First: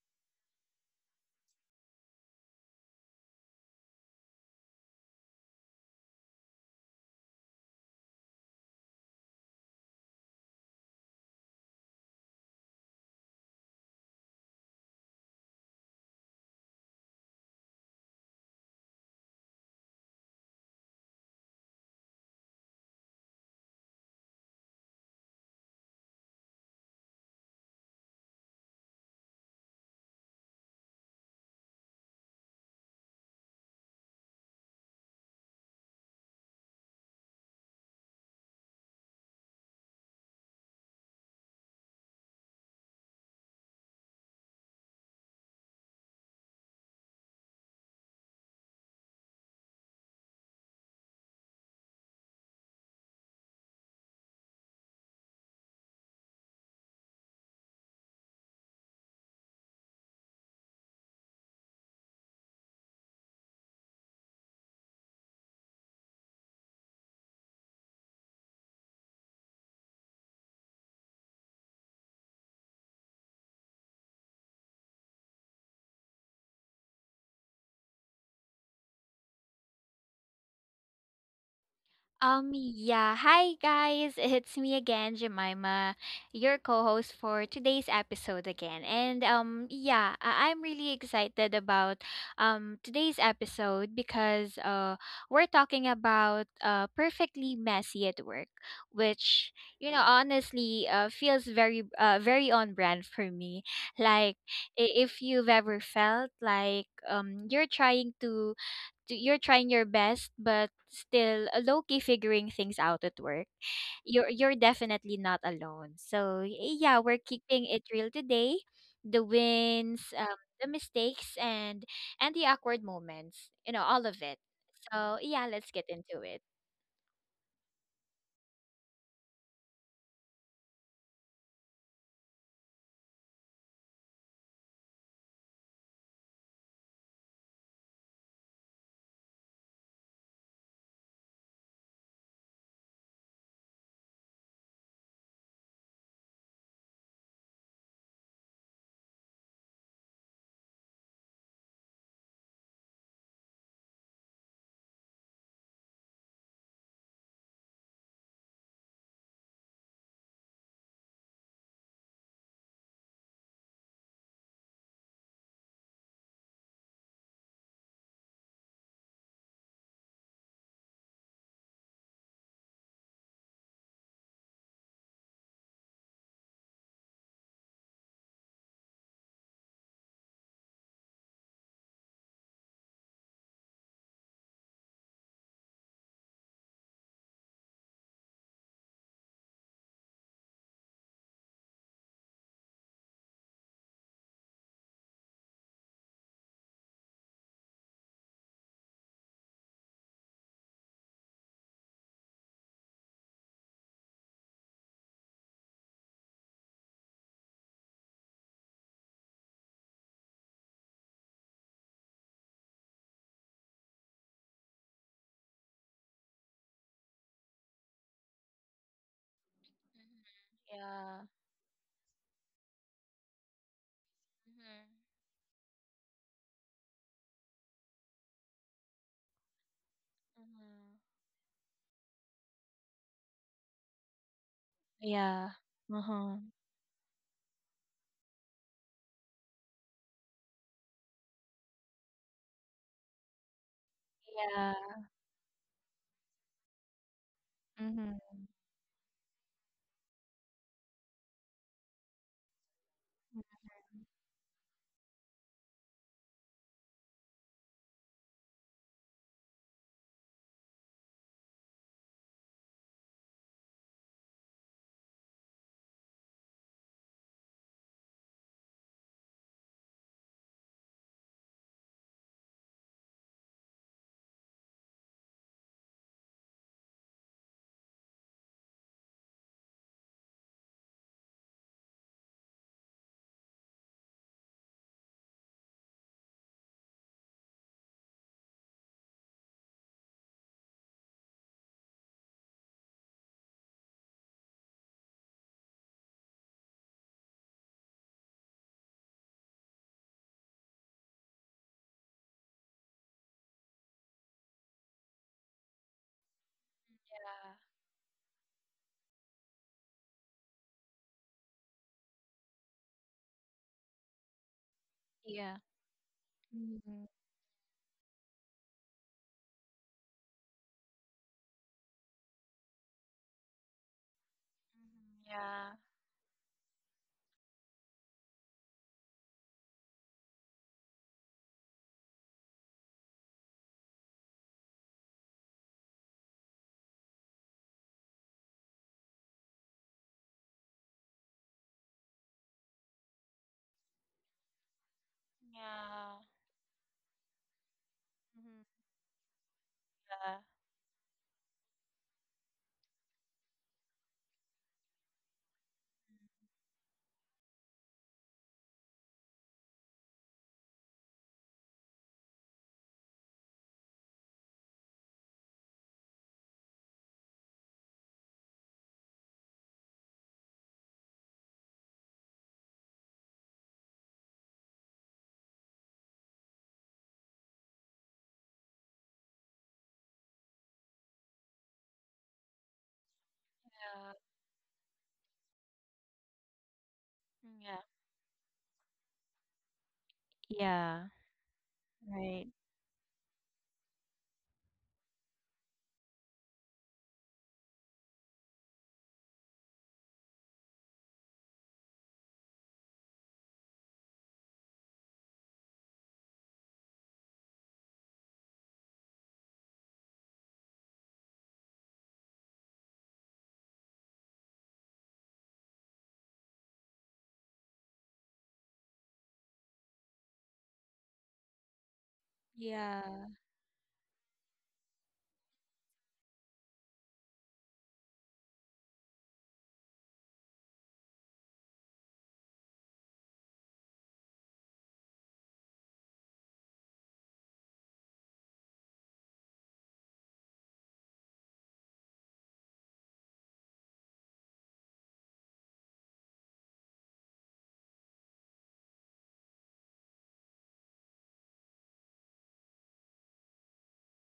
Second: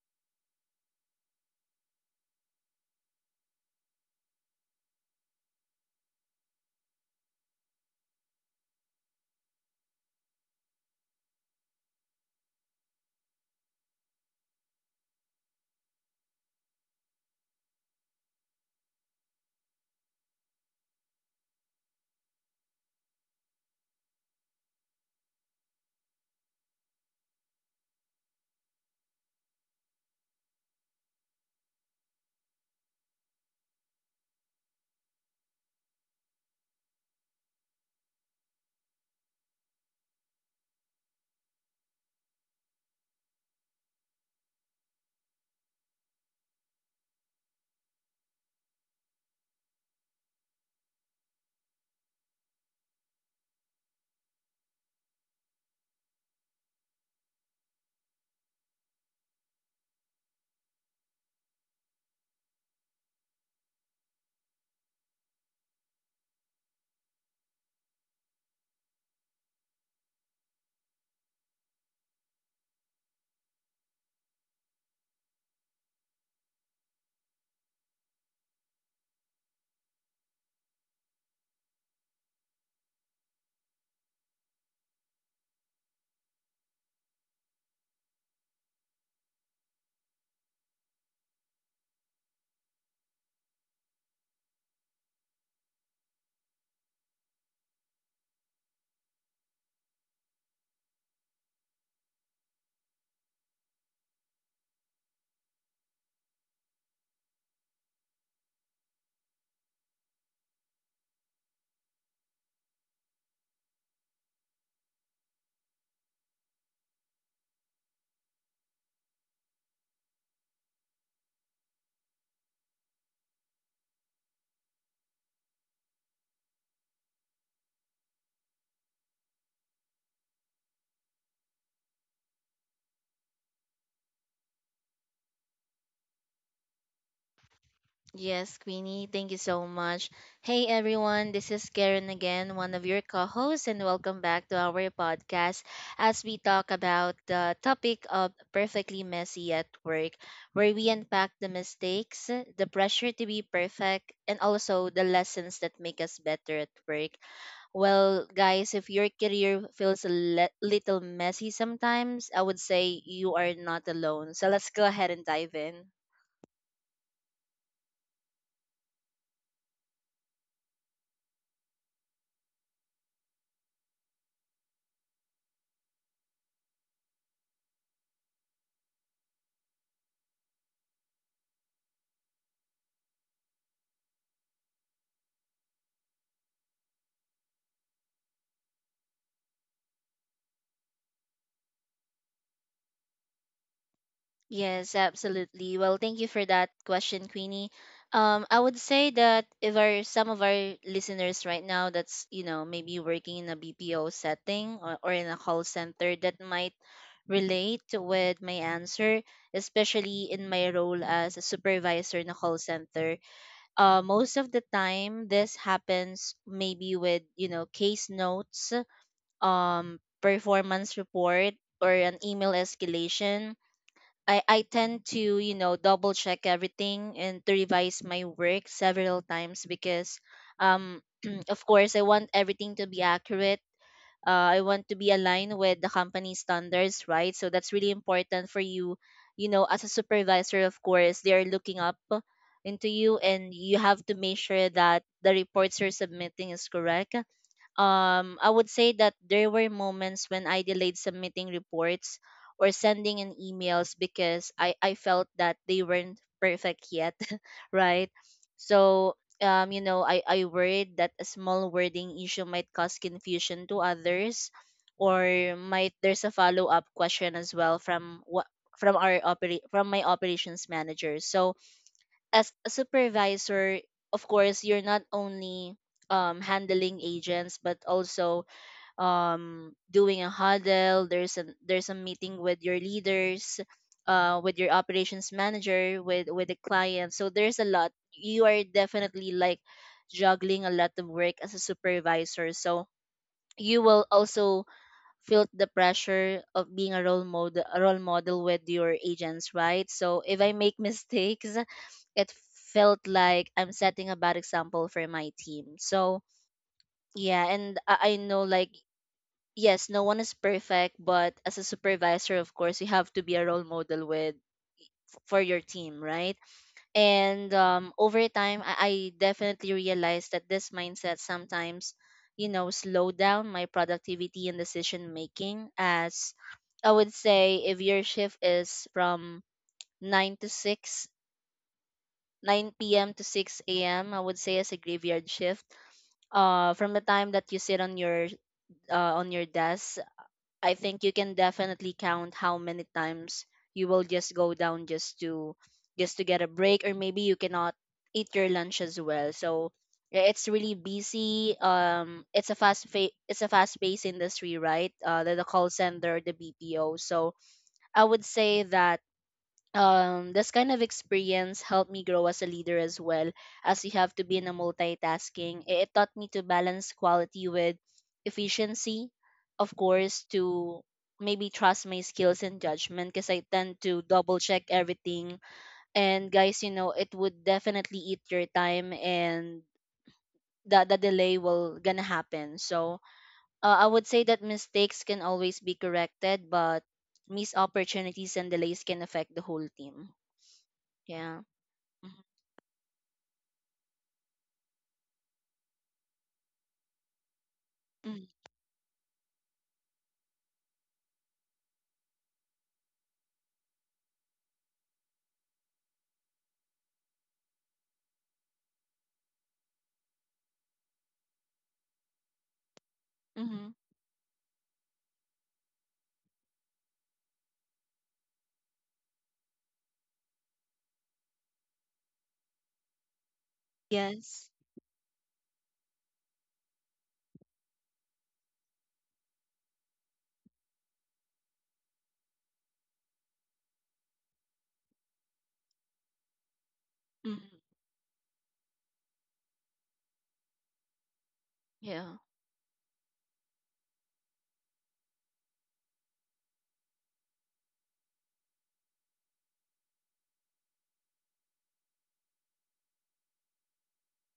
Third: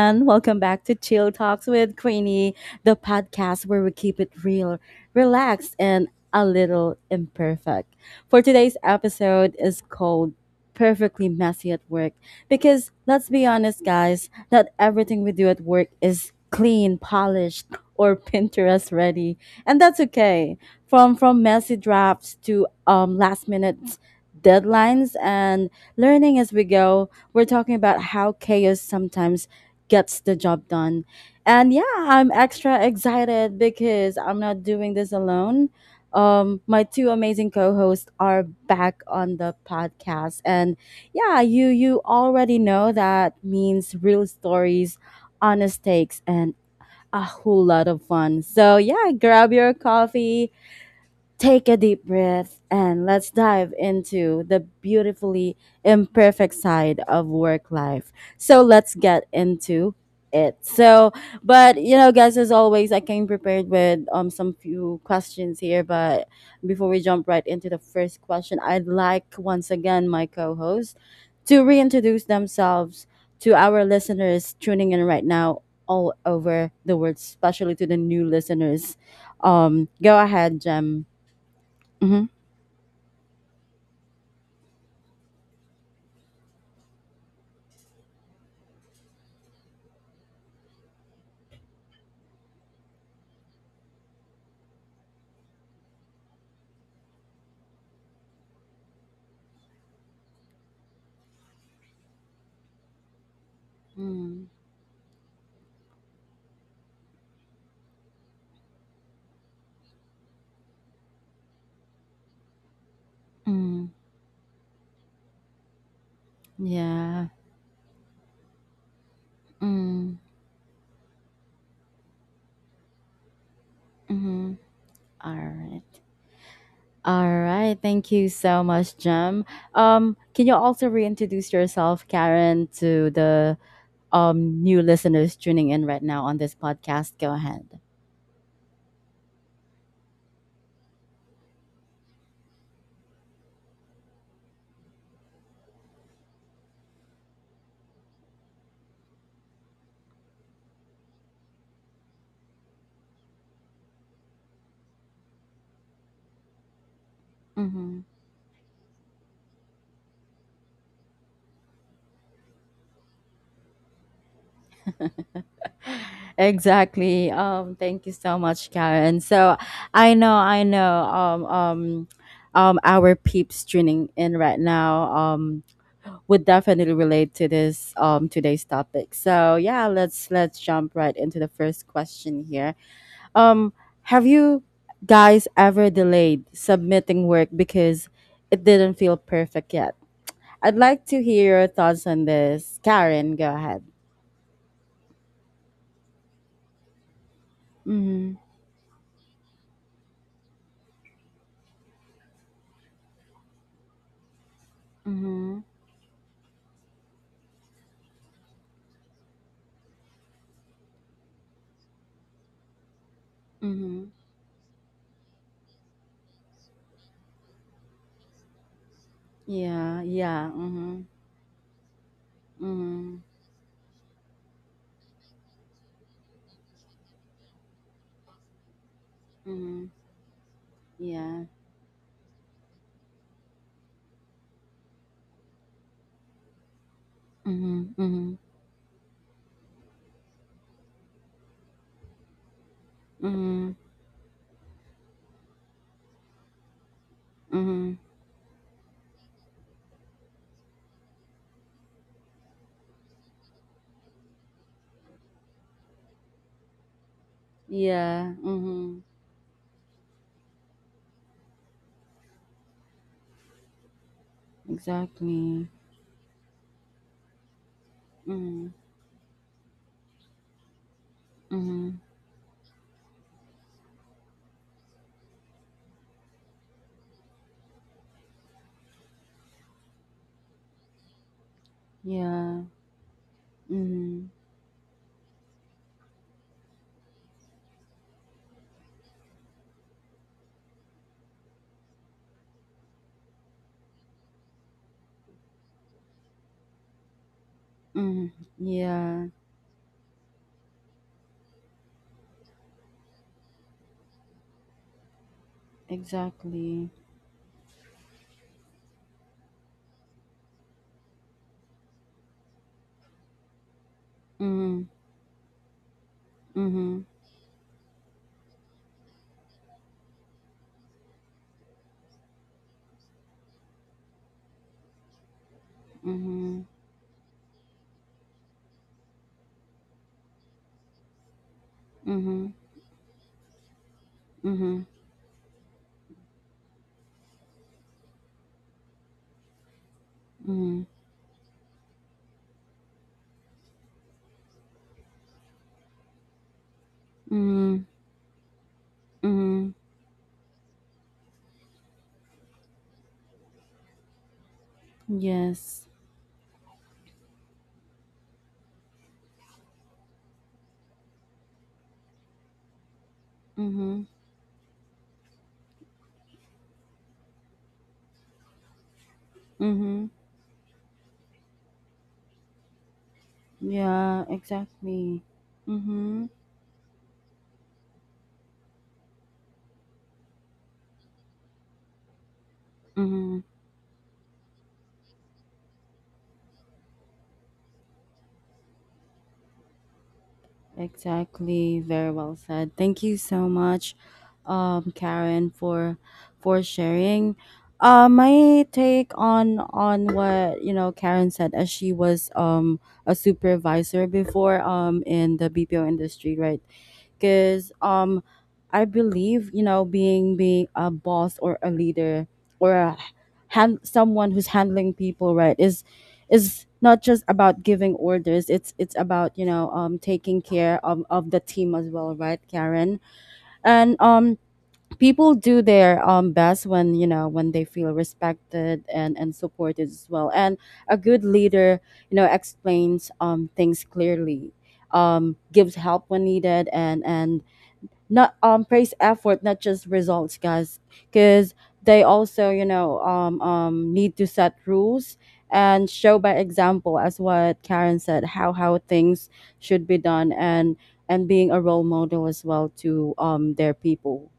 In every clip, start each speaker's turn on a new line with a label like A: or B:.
A: And welcome back to Chill Talks with Queenie, the podcast where we keep it real, relaxed, and a little imperfect. For today's episode is called Perfectly Messy at Work because let's be honest, guys, not everything we do at work is clean, polished, or Pinterest ready, and that's okay. From messy drafts to last minute deadlines and learning as we go we're talking about how chaos sometimes gets the job done. And yeah, I'm extra excited because I'm not doing this alone. My two amazing co-hosts are back on the podcast, and yeah, you already know that means real stories, honest takes, and a whole lot of fun. So yeah, grab your coffee, take a deep breath and let's dive into the beautifully imperfect side of work life. So let's get into it. But you know, guys, as always, I came prepared with some few questions here. But before we jump right into the first question, I'd like once again my co-host to reintroduce themselves to our listeners tuning in right now all over the world, especially to the new listeners. Go ahead, Jem. Mhm.
B: Yeah. Hi, guys. It's me again, Jemima, your co-host for today's episode again. I'm really excited about today's episode because we're talking about perfectly messy at work, which honestly, feels very on brand for me. Like
A: Mm.
B: if you've ever felt like you're trying to you're trying your best but still low key figuring things out at work,
A: Mm.
B: you're definitely not alone. So yeah, we're
A: Yeah.
B: keeping it real today: the
A: Mm.
B: wins, the mistakes, and the awkward moments, you know, all of it.
A: Mhm.
B: So
A: All
B: yeah, let's
A: right.
B: get into it.
A: All right. Thank you so much, Jem. Can you also reintroduce yourself, Karen, to the new listeners tuning in right now on this podcast. Go ahead.
C: Yes, Queenie, thank you so much. Hey everyone, this is Karen again, one of your co hosts, and welcome back to our podcast as we talk about the topic of perfectly messy at work, where we unpack the mistakes, the pressure to be perfect, and also the lessons that make us better at work.
A: Mm-hmm.
C: Well, guys, if your career feels a little messy sometimes, I would say you are not alone. So let's go ahead and dive in.
A: Exactly. Thank you so much, Karen. So I know, our peeps tuning in right now, would definitely relate to this, today's topic. So yeah, let's jump right into the first question here. Um, have you guys ever delayed submitting work because it didn't feel perfect yet? I'd like to hear your thoughts on this. Karen, go ahead.
C: Yes, absolutely. Well, thank you for that question, Queenie.
A: Mm-hmm.
C: I would say that if our some of our listeners right now that's, you know, maybe working in a BPO setting or in a
A: Mm-hmm.
C: call center that might relate with my answer, especially in my role as a supervisor in a call center. Most of the time, this happens maybe with, you know, case notes,
A: Yeah,
B: Mhm.
A: yeah,
C: performance
A: mhm,
B: Yeah.
C: report, or an email
A: mhm,
C: escalation. I
B: Mhm.
C: tend to, you know, double check everything and to revise my work several times
A: mhm,
C: because,
B: Mhm.
C: um,
A: yeah,
C: of course, I want everything to be accurate. I want to be
B: Yeah.
C: aligned with the
B: Uh-huh.
C: company standards, right? So that's
A: mhm,
C: really
A: mhm,
C: important for you. You know, as a supervisor, of course, they are looking up into you, and
A: mhm,
C: you have to make sure
B: Yeah.
C: that the reports you're submitting is correct.
A: mhm,
B: Mm-hmm.
C: I would say that there were moments when I delayed submitting reports or sending in emails because I felt that they weren't perfect yet, right?
A: yeah, mhm,
C: So, you know, I worried that a small wording issue might cause confusion to others, or
A: exactly,
C: might there's a follow-up question as well from what
A: mhm,
C: from my operations manager. So,
A: mhm,
C: as a supervisor, of course, you're not only handling agents, but also doing a huddle. There's a meeting
A: yeah,
C: with your leaders,
A: mhm,
C: with your operations manager, with the client. So there's a lot. You are definitely like juggling a lot of work as a supervisor. So you will also felt the pressure of being a role
A: mhm,
C: model with your
A: yeah,
C: agents, right? So if I make mistakes, it felt like I'm setting a bad example for my team. So
A: exactly,
C: yeah,
B: Yeah.
C: and I know, like, yes, no one is perfect, but as a supervisor, of course, you have to be a role model with
A: mhm,
C: for
B: Yeah.
C: your team, right?
A: mhm,
B: Mm-hmm.
C: And over time, I definitely realized that this mindset sometimes, you know, slow down my productivity and decision
B: Mhm.
C: making.
B: Yeah.
C: As
A: mhm,
C: I would say, if your shift is from 9 to 6,
A: mhm,
C: 9 p.m. to 6 a.m., I would say as a
A: mhm,
C: graveyard shift. From the time that you sit on your on your desk, I
A: mhm,
C: think you can definitely count how many times you will just go down, just to
B: Yeah.
C: get a break, or maybe you cannot
A: mhm,
C: eat your
B: Mhm.
C: lunch as well. So
A: mhm,
C: yeah,
B: Yeah.
C: it's really busy. It's a it's a fast paced industry, right? The call
A: yes,
C: center, the BPO. So I would say that this kind of experience helped me grow as a leader as well, as you
A: mhm,
C: have to be in a multitasking. It taught me to balance quality with efficiency, of
A: mhm,
C: course, to maybe trust my skills and judgment because I tend to
A: yeah,
C: double check
A: exactly,
C: everything.
A: mhm,
C: And guys, you know, it would definitely eat your time, and that the delay will gonna happen. So
A: mhm.
C: I would
B: Yeah.
C: say that mistakes can always be corrected, but missed
B: Yeah.
C: opportunities and delays can affect the whole team.
B: Yeah,
C: Yeah.
A: Exactly. Very well
B: right.
A: said. Thank you so much, Karen, for sharing.
C: Mhm.
A: My take on what you know Karen said as she was a supervisor before in the BPO industry, right? Because I believe you know being a boss or a leader or a
C: Mhm.
A: hand someone who's handling people, right, is not just about giving orders. It's about you know taking care of the team as well, right, Karen?
B: Yeah.
A: And
C: Yes.
A: people do their best when you know when they feel respected and supported as well and a good leader you know explains things clearly, gives help when needed, and
C: Mhm.
A: not praise effort, not just results, guys. Because they
C: Yeah.
A: also you know need to set rules and show by example, as what Karen said, how things should be done and being a role model as well to their people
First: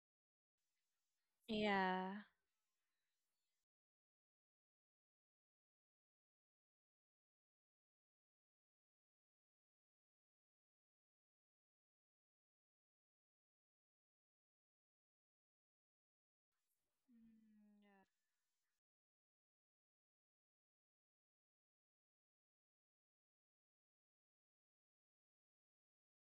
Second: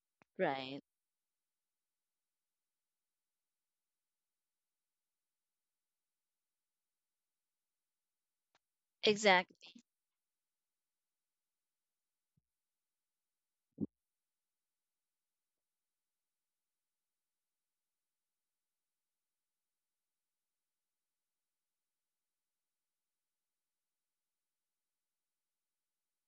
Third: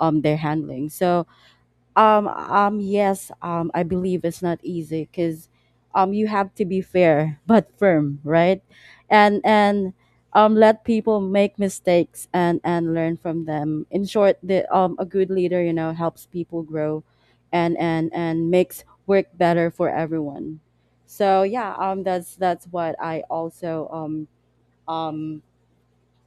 A: they're
C: Right.
A: handling, so
B: Yeah.
A: yes, I believe it's not easy because you have to be fair but firm, right? And
C: Exactly.
A: and let people make mistakes and learn from them. In short, the a good leader, you know, helps people grow, and makes work better for everyone. So yeah, that's what I also um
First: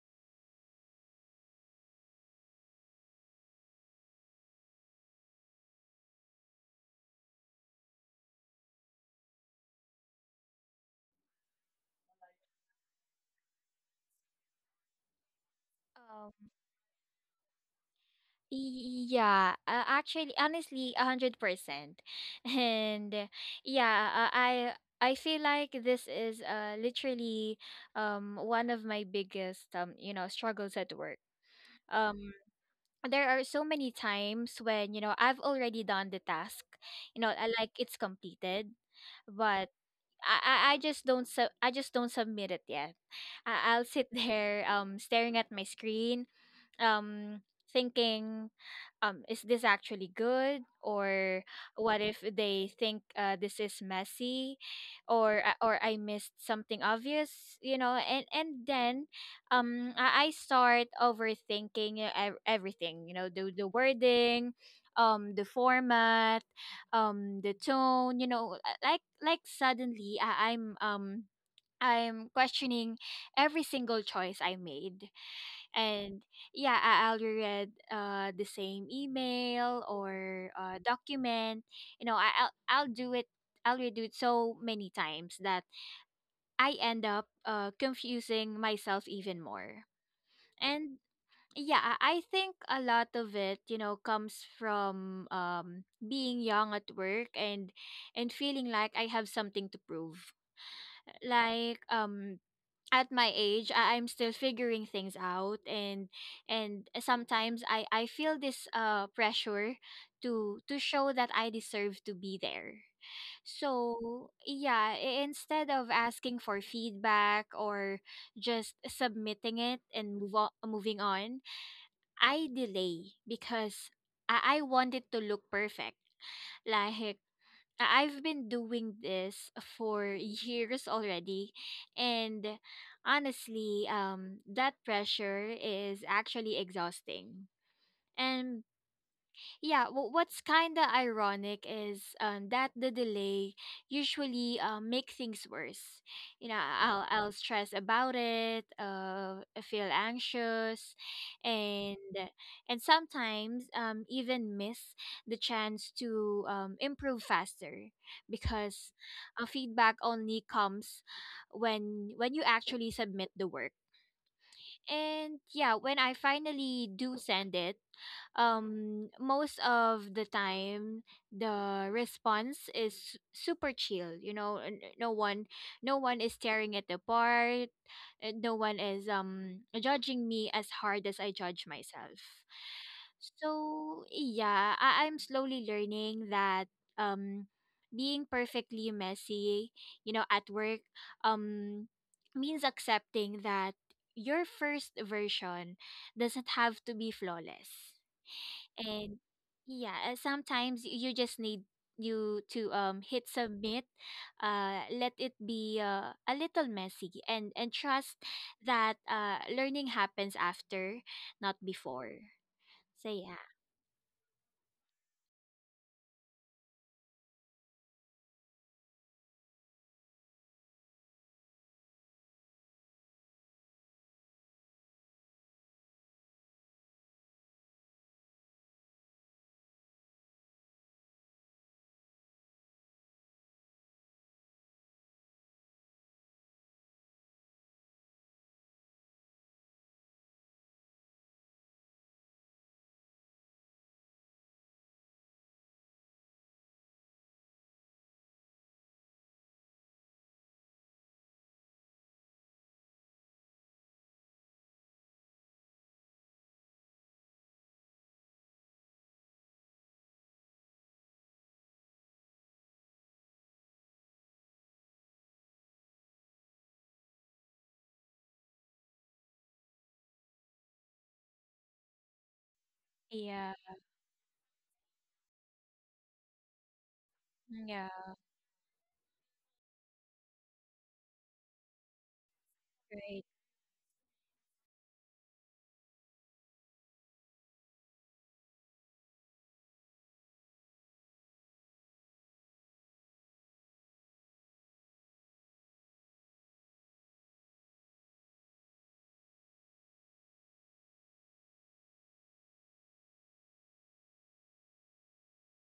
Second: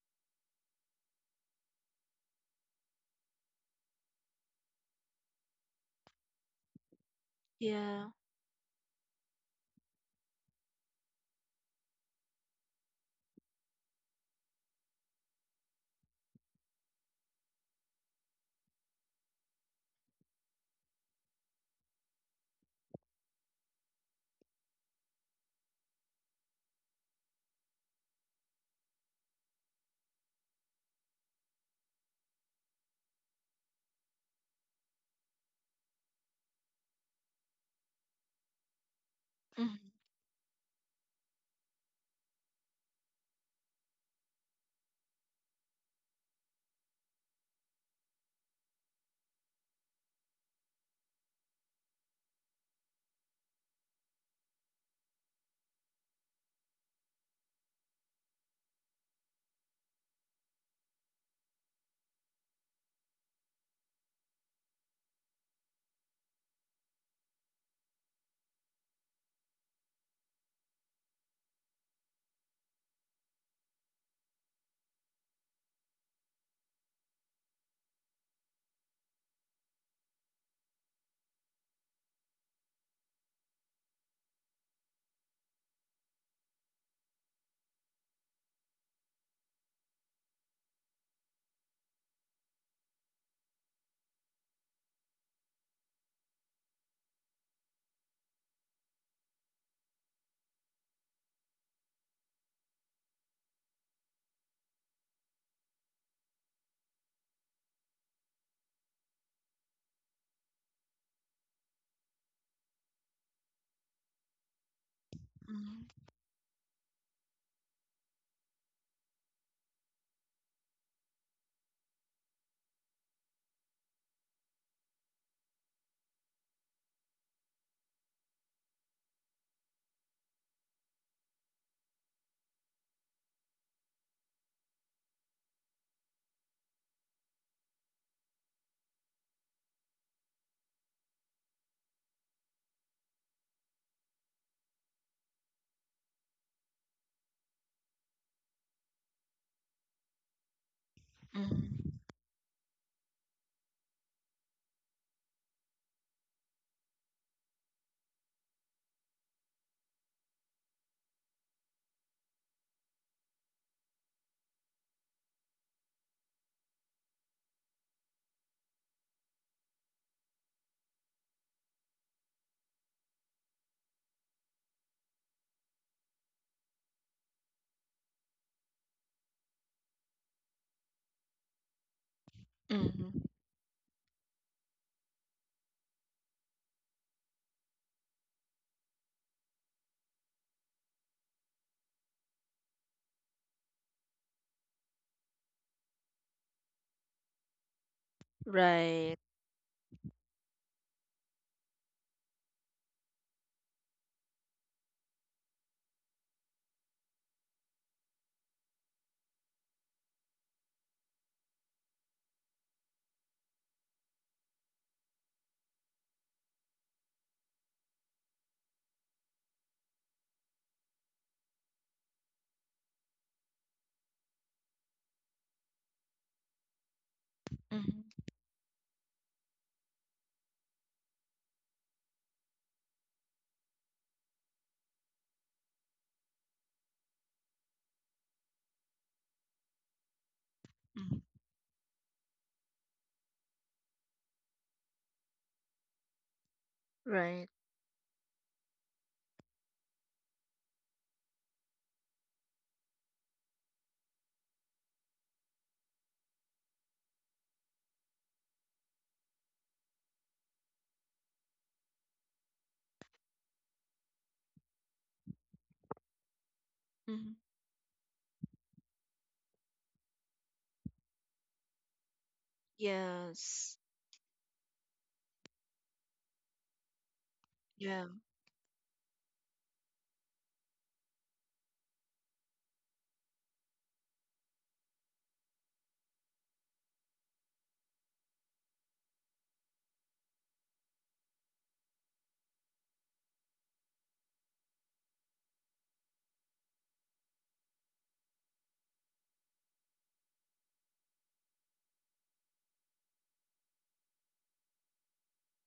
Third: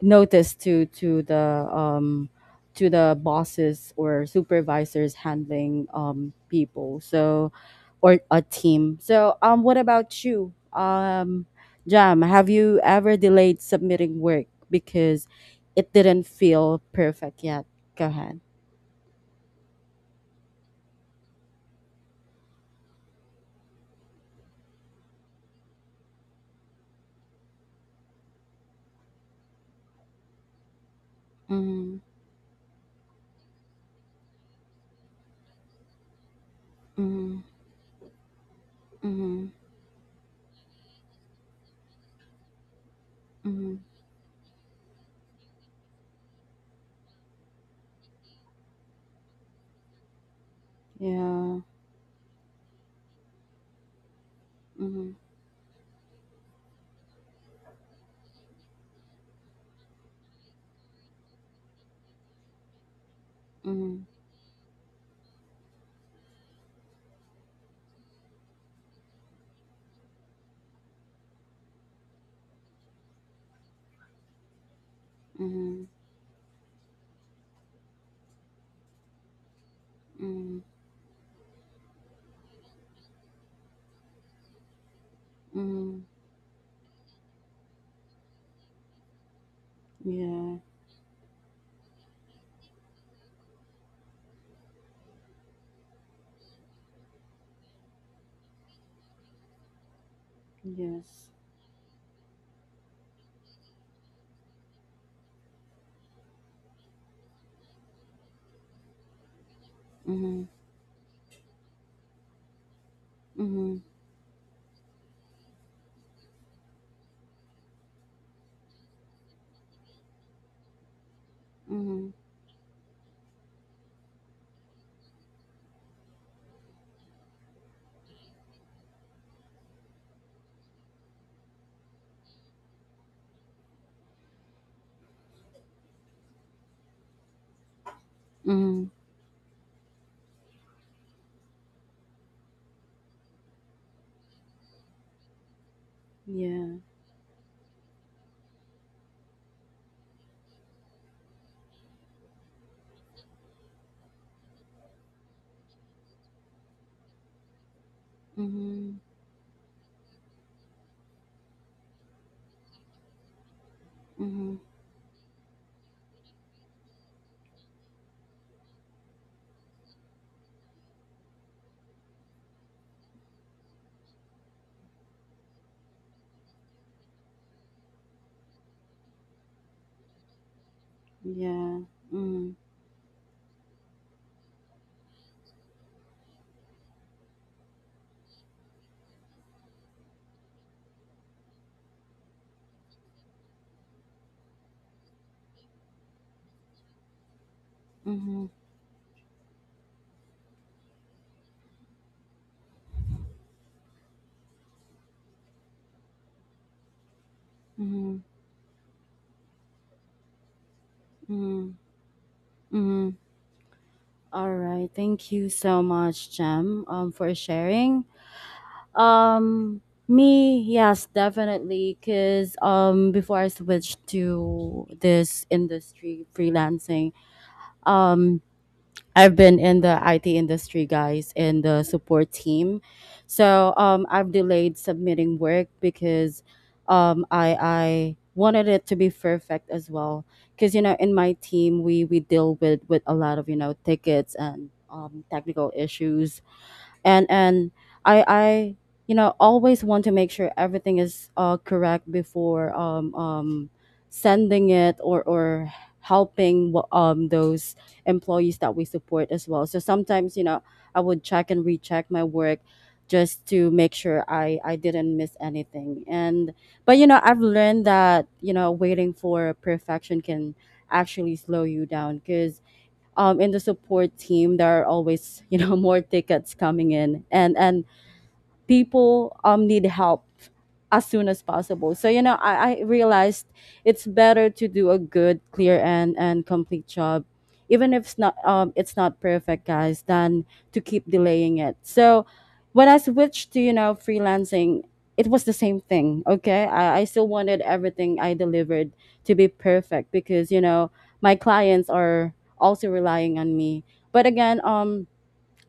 A: notice to the to the bosses or supervisors handling people, so
C: Yeah.
A: or a team, so what about you, Jam, have you ever delayed submitting work because it didn't
B: Um,
A: feel perfect yet? Go ahead.
B: yeah, actually, honestly, 100%, and uh, yeah, uh, I I feel like this is literally one of my biggest struggles at work.
A: Mm-hmm,
B: Um, there are so many times when, you know, I've already done the task, you know,
A: mm-hmm,
B: I like it's completed,
A: mm-hmm,
B: but
C: Mhm.
B: I just don't sub I just don't submit it yet.
A: mm-hmm.
B: I'll sit there staring at my screen, um thinking, is this actually good? Or
A: yeah
B: what if they think this is messy,
A: mm-hmm,
B: or I missed something obvious, you know? And then I start overthinking everything, you know: the
A: mm-hmm,
B: wording, the format, the tone. You know, like suddenly I'm questioning every single choice I made.
A: mm-hmm,
B: And yeah, I'll read the same email or
A: mm-hmm,
B: document, you know, I'll redo it so many times that
A: mm-hmm.
B: I end up confusing myself even more.
A: yeah
B: And yeah, I think a lot of it, you know, comes from being young at work, and feeling like I have something to prove.
A: yes
B: Like, at my age I'm still figuring things out, and sometimes I feel this pressure
A: mm-hmm,
B: to show that I deserve to be there.
A: mm-hmm,
B: So yeah, instead
C: Mhm.
B: of asking for feedback or just submitting it and move on, moving on,
A: mm-hmm.
B: I delay because I want it to look perfect. Like, I- I've been doing this for years already. And honestly, that pressure is actually exhausting. And
A: Mm-hmm.
B: yeah, what's kind of ironic is that the delay usually make things worse. You know,
A: Yeah.
B: I'll stress about it, I feel anxious, and
C: Mhm.
B: sometimes even miss the chance to improve faster, because
A: Mhm.
B: feedback only comes when you actually submit the work.
A: Mhm.
B: And yeah, when I finally do send it, most of the time the response is super chill. You know, no one is tearing it apart, no one is judging me as hard as I judge
A: Yeah.
B: myself.
A: Mhm.
C: Mhm.
B: So yeah, I'm slowly learning that um being perfectly messy, you know, at work um means accepting that your first version doesn't have to be flawless.
A: Mhm.
B: And
C: Right.
B: yeah, sometimes you just need you to hit submit, let it be a little messy, and trust
A: Mhm.
B: that learning happens after, not
A: Mhm.
B: before. So
A: Mhm.
B: yeah.
A: All right. Thank you so much, Jem, for sharing. Um, Me, yes, definitely. Cause before I switched to this industry, freelancing,
C: Mhm.
A: um, I've been in the IT industry, guys, in the support team. So I've delayed submitting work because I wanted it to be perfect as well. Because you know, in
C: Mhm.
A: my team, we deal with a lot of you know tickets and technical issues
C: Right.
A: and I you know always want to make sure everything is correct before sending it or helping those employees that we support as well. So sometimes you know I would check and recheck my work just to make sure I didn't miss anything. And but you know
C: Mhm.
A: I've learned that you know waiting for perfection can actually slow you down because
B: Yeah.
A: in the
C: Yes.
A: support team, there are always you know more tickets coming in, and
C: Yeah.
B: Yeah.
A: people need help as soon as possible. So you know, I
B: Great.
A: realized it's better to do a good, clear, and complete job, even if it's not perfect, guys, than to keep delaying it. So when I switched to you know freelancing, it was the same thing. Okay, I still wanted everything I delivered to be perfect because you know my clients are also relying on me. But again,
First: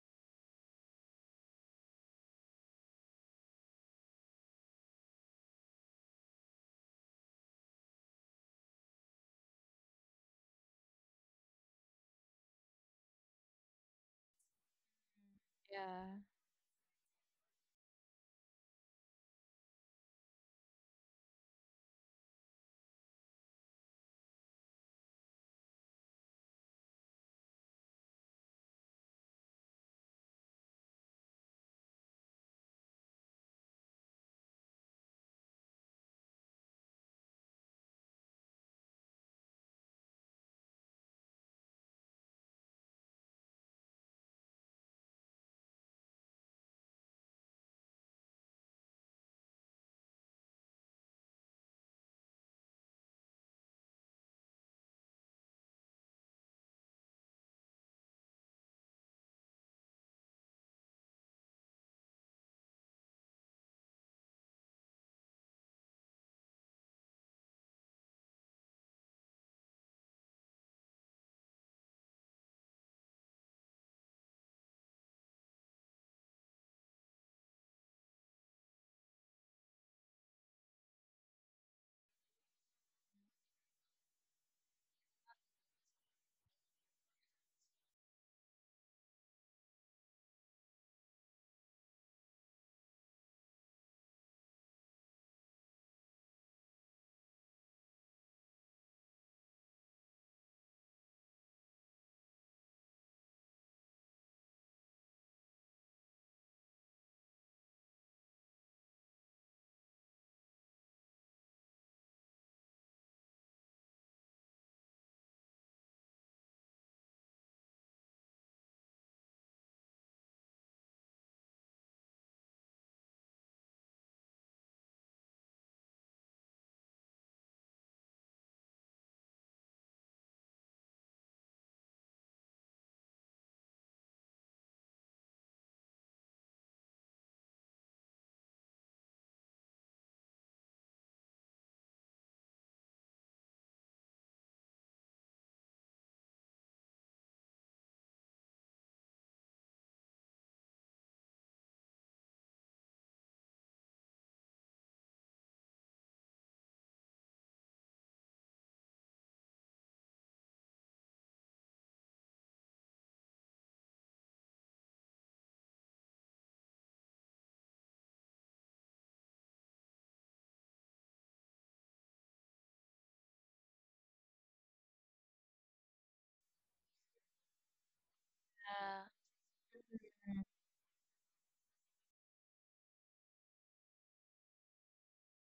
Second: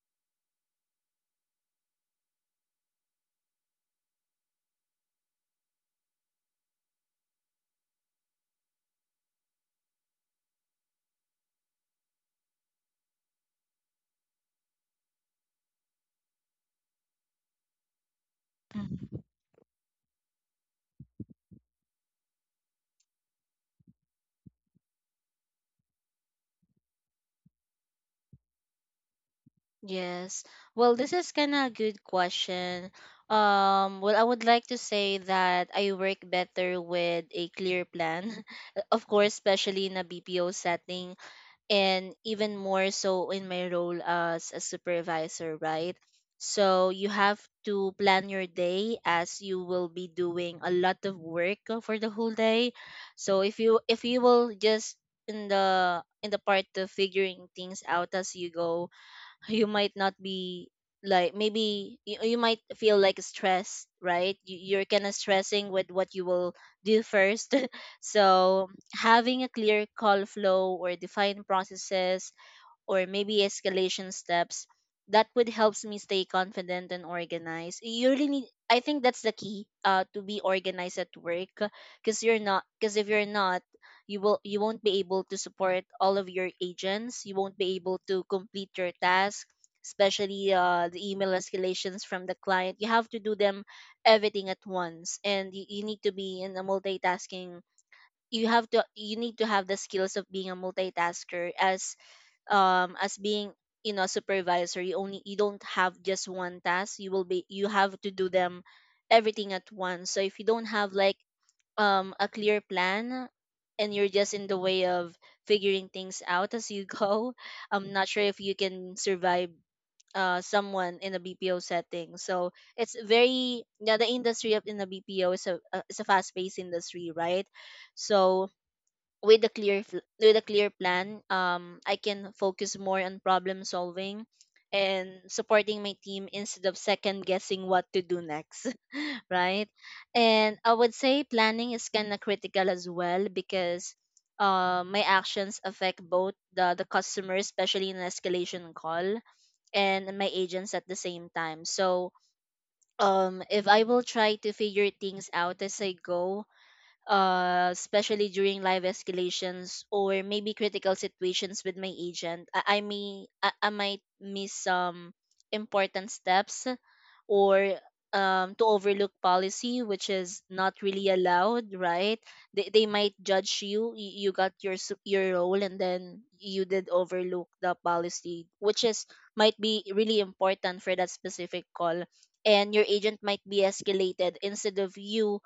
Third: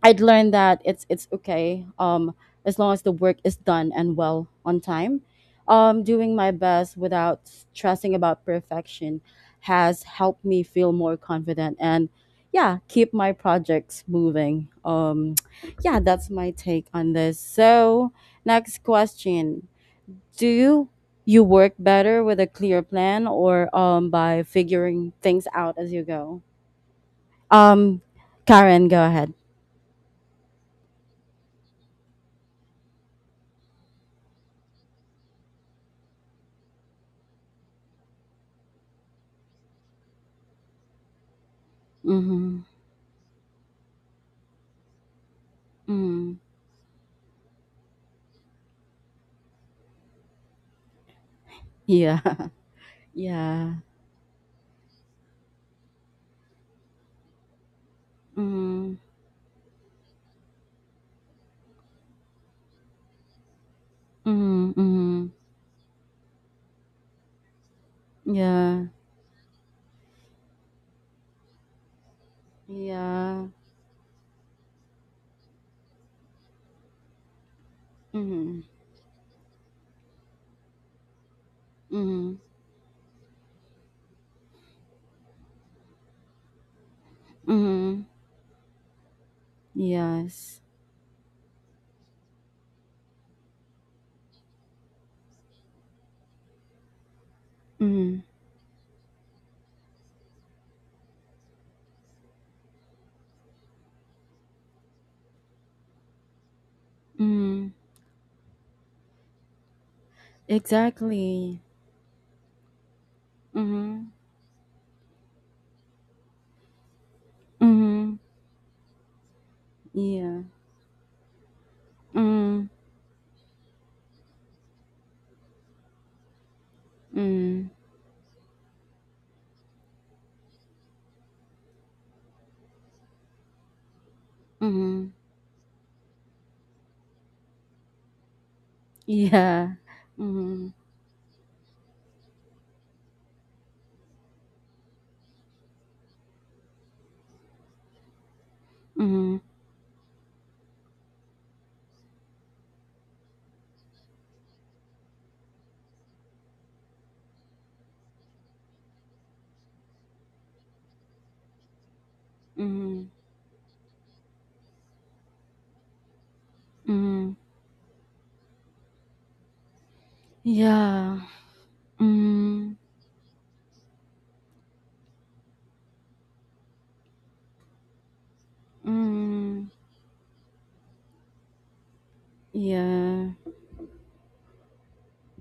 A: I'd learned that it's okay, as long as the work is done and well on time. Doing my best without stressing about perfection has helped me feel more confident and yeah, keep my projects moving. Yeah,
B: Yeah.
A: that's my take on this. So next
C: Mhm.
A: question: do you work better with a clear plan or by figuring things out as you go? Um, Karen, go ahead.
C: Yes. Well, this is kind of a good question. Well, I would like to say that I work better with a clear plan. Of course, especially in a BPO setting, and even
A: Mm-hmm.
C: more so in my role as a supervisor, right?
A: Mm-hmm.
C: So you have to plan your day, as you will be doing a lot of work for the
A: Yeah.
C: whole day. So
A: Yeah.
C: if you will just in the part of figuring things out as you go,
A: Mhm.
C: you might not be, like, maybe you might feel like stressed, right?
A: Mhm.
C: You're kind of
A: Mhm.
C: stressing with what you will do first. So
A: Yeah.
C: having a clear call flow or defined processes or maybe
A: Yeah.
C: escalation steps, that would helps me stay confident and organized. You really need,
A: Mhm.
C: I think that's the key, to be organized at work.
A: Mhm.
C: Because if you're not, you won't be able to support all of your agents. You won't be able
A: Mhm.
C: to complete your task, especially
A: Yes.
C: the email escalations from the client. You have to do them everything at once, and you need to be in a multitasking.
A: Mhm.
C: You need to have the skills of being a multitasker as being, you know, supervisor. You only, you don't have just one task. You will be, you
A: Mhm.
C: have to do them everything at once. So if you don't have like
A: Exactly.
C: a clear plan, and you're
A: Mhm.
C: just in the way of figuring things out as you go, I'm not
A: Mhm.
C: sure if you can survive
A: Yeah.
C: someone in a BPO setting. So
A: Mhm.
C: it's very, yeah, the industry of in the BPO is a, is a fast paced industry, right?
A: Mhm.
C: So with a clear plan, I can focus more on problem solving and
A: Mhm.
C: supporting my team instead of second guessing what to do next. Right.
A: Yeah.
C: And I
A: Mhm.
C: would say planning is kind of critical as well, because my actions affect both the customer, especially in an escalation call,
A: Mhm.
C: and my agents at the same time. So if I will try to figure things out as I go, especially during live escalations or maybe critical situations with my agent,
A: Mhm.
C: I might miss some important steps,
A: Mhm.
C: or to overlook policy, which is not really
A: Yeah.
C: allowed, right?
A: Mhm.
C: They might judge you. You got your your role, and then you did overlook the policy, which is
B: Yeah.
C: might
A: Mhm.
C: be really
B: Mm.
C: important for that specific call. And your agent
A: Yeah.
C: might be escalated instead of you,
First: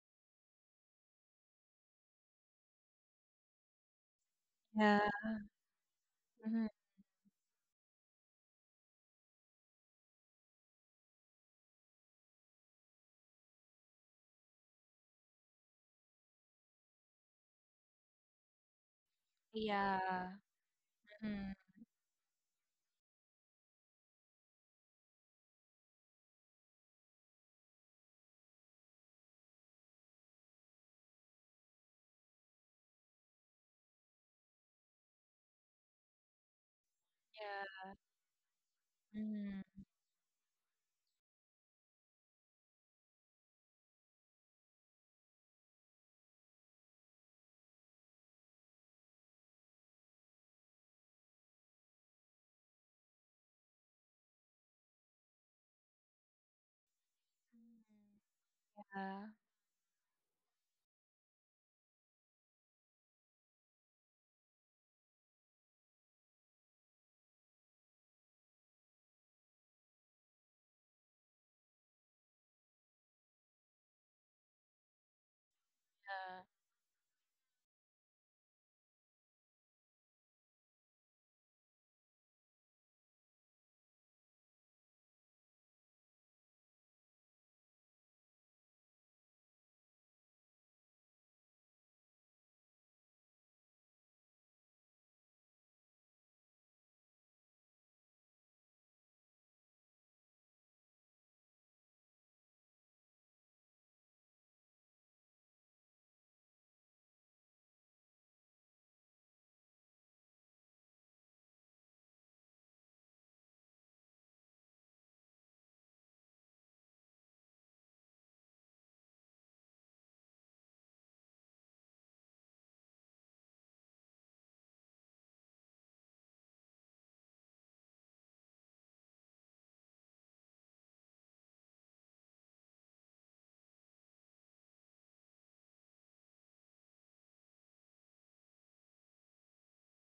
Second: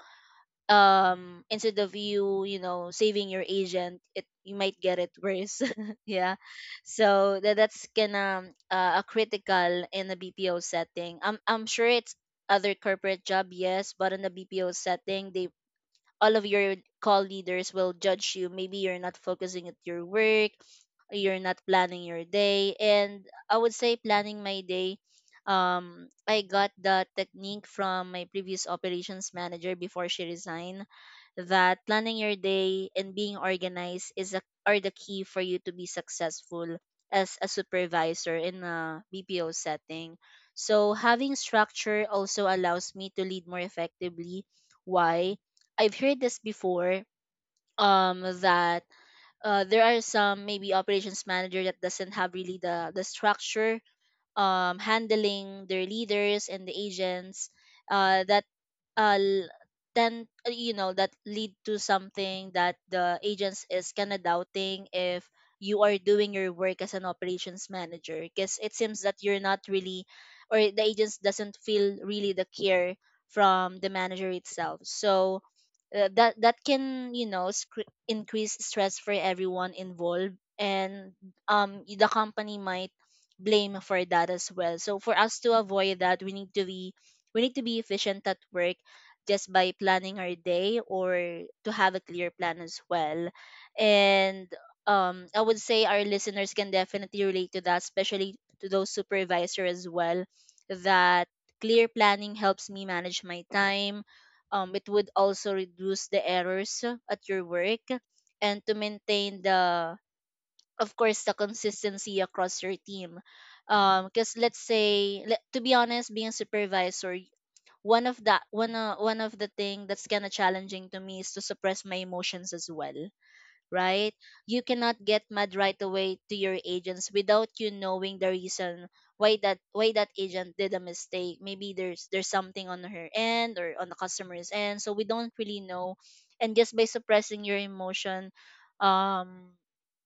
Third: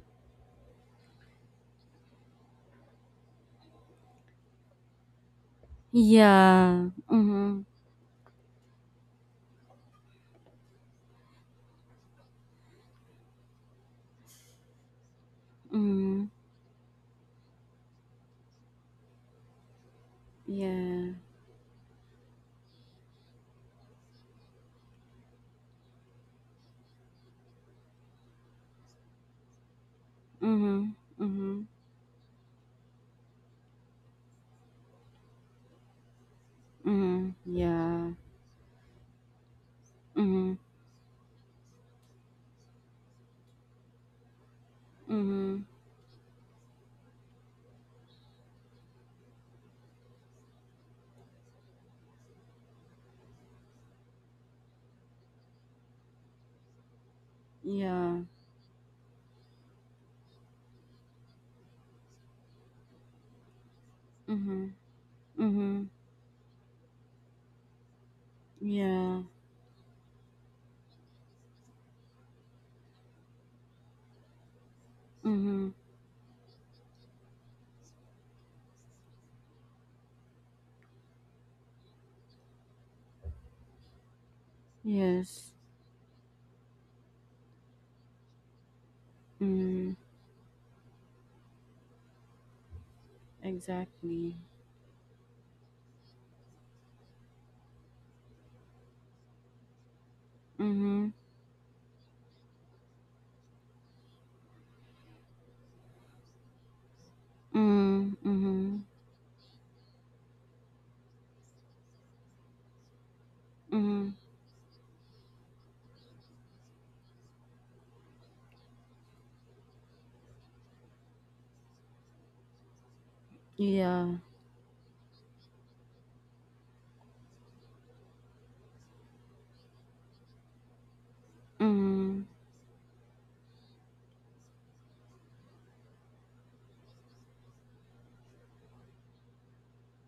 C: you know, saving your agent. It, you might get
B: Yeah.
C: it worse. Yeah.
B: Mm-hmm.
A: Yeah.
C: So that,
A: Mhm.
C: that's gonna a critical in the BPO setting. I'm sure it's other corporate job, yes, but in the BPO setting, they,
A: Mhm.
C: all of your call leaders will judge you. Maybe you're not focusing at your
B: Yeah.
C: work,
A: Yeah.
C: you're
B: Mm.
C: not planning your day. And I would say planning my day, I got the technique from my previous operations manager before she resigned,
A: Mhm. Mhm.
C: that planning your day and being organized is a, are the key for you to be successful
A: Mhm.
C: as a
B: Yeah.
A: Yeah.
C: supervisor in a BPO
B: Mm-hmm.
C: setting.
A: Mhm.
C: So having structure also allows me to lead more effectively. Why?
A: Mhm.
C: I've heard this before, that there are some maybe operations manager that doesn't have really the structure, handling their leaders and the agents,
A: Yeah.
C: uh, that uh,
B: Yeah.
C: l- tend you know, that lead to something that the agents is kind of
A: Mhm.
C: doubting if you
A: Mhm.
C: are doing your work as an operations manager, because it seems that
A: Yeah.
C: you're not really, or the agents doesn't feel really the care from the manager itself. So
A: Mhm.
C: that
B: Yeah.
C: that can, you know, increase stress for everyone involved. And the company might blame for that as well. So for us
A: Yes.
C: to avoid that, we need to be, we need to be efficient at work just by
A: Mhm.
C: planning our day, or to have a clear plan as well.
A: Exactly.
C: And I would say our listeners can definitely relate to that, especially to those supervisor as well,
A: Mhm.
C: that clear planning helps me manage my time. It would also reduce the errors at your work
A: Mhm.
C: and to
A: Mhm.
C: maintain the, of course, the consistency across your team
A: Mhm.
C: because to be honest, being a supervisor, one of the thing that's kind of challenging to me is to suppress my emotions as well,
A: Yeah.
C: right? You cannot get mad right away to your agents without you knowing the reason why that agent did a mistake. Maybe there's
A: Mhm.
C: there's something on her end or on the customer's end, so we don't really know. And just by suppressing your emotion, um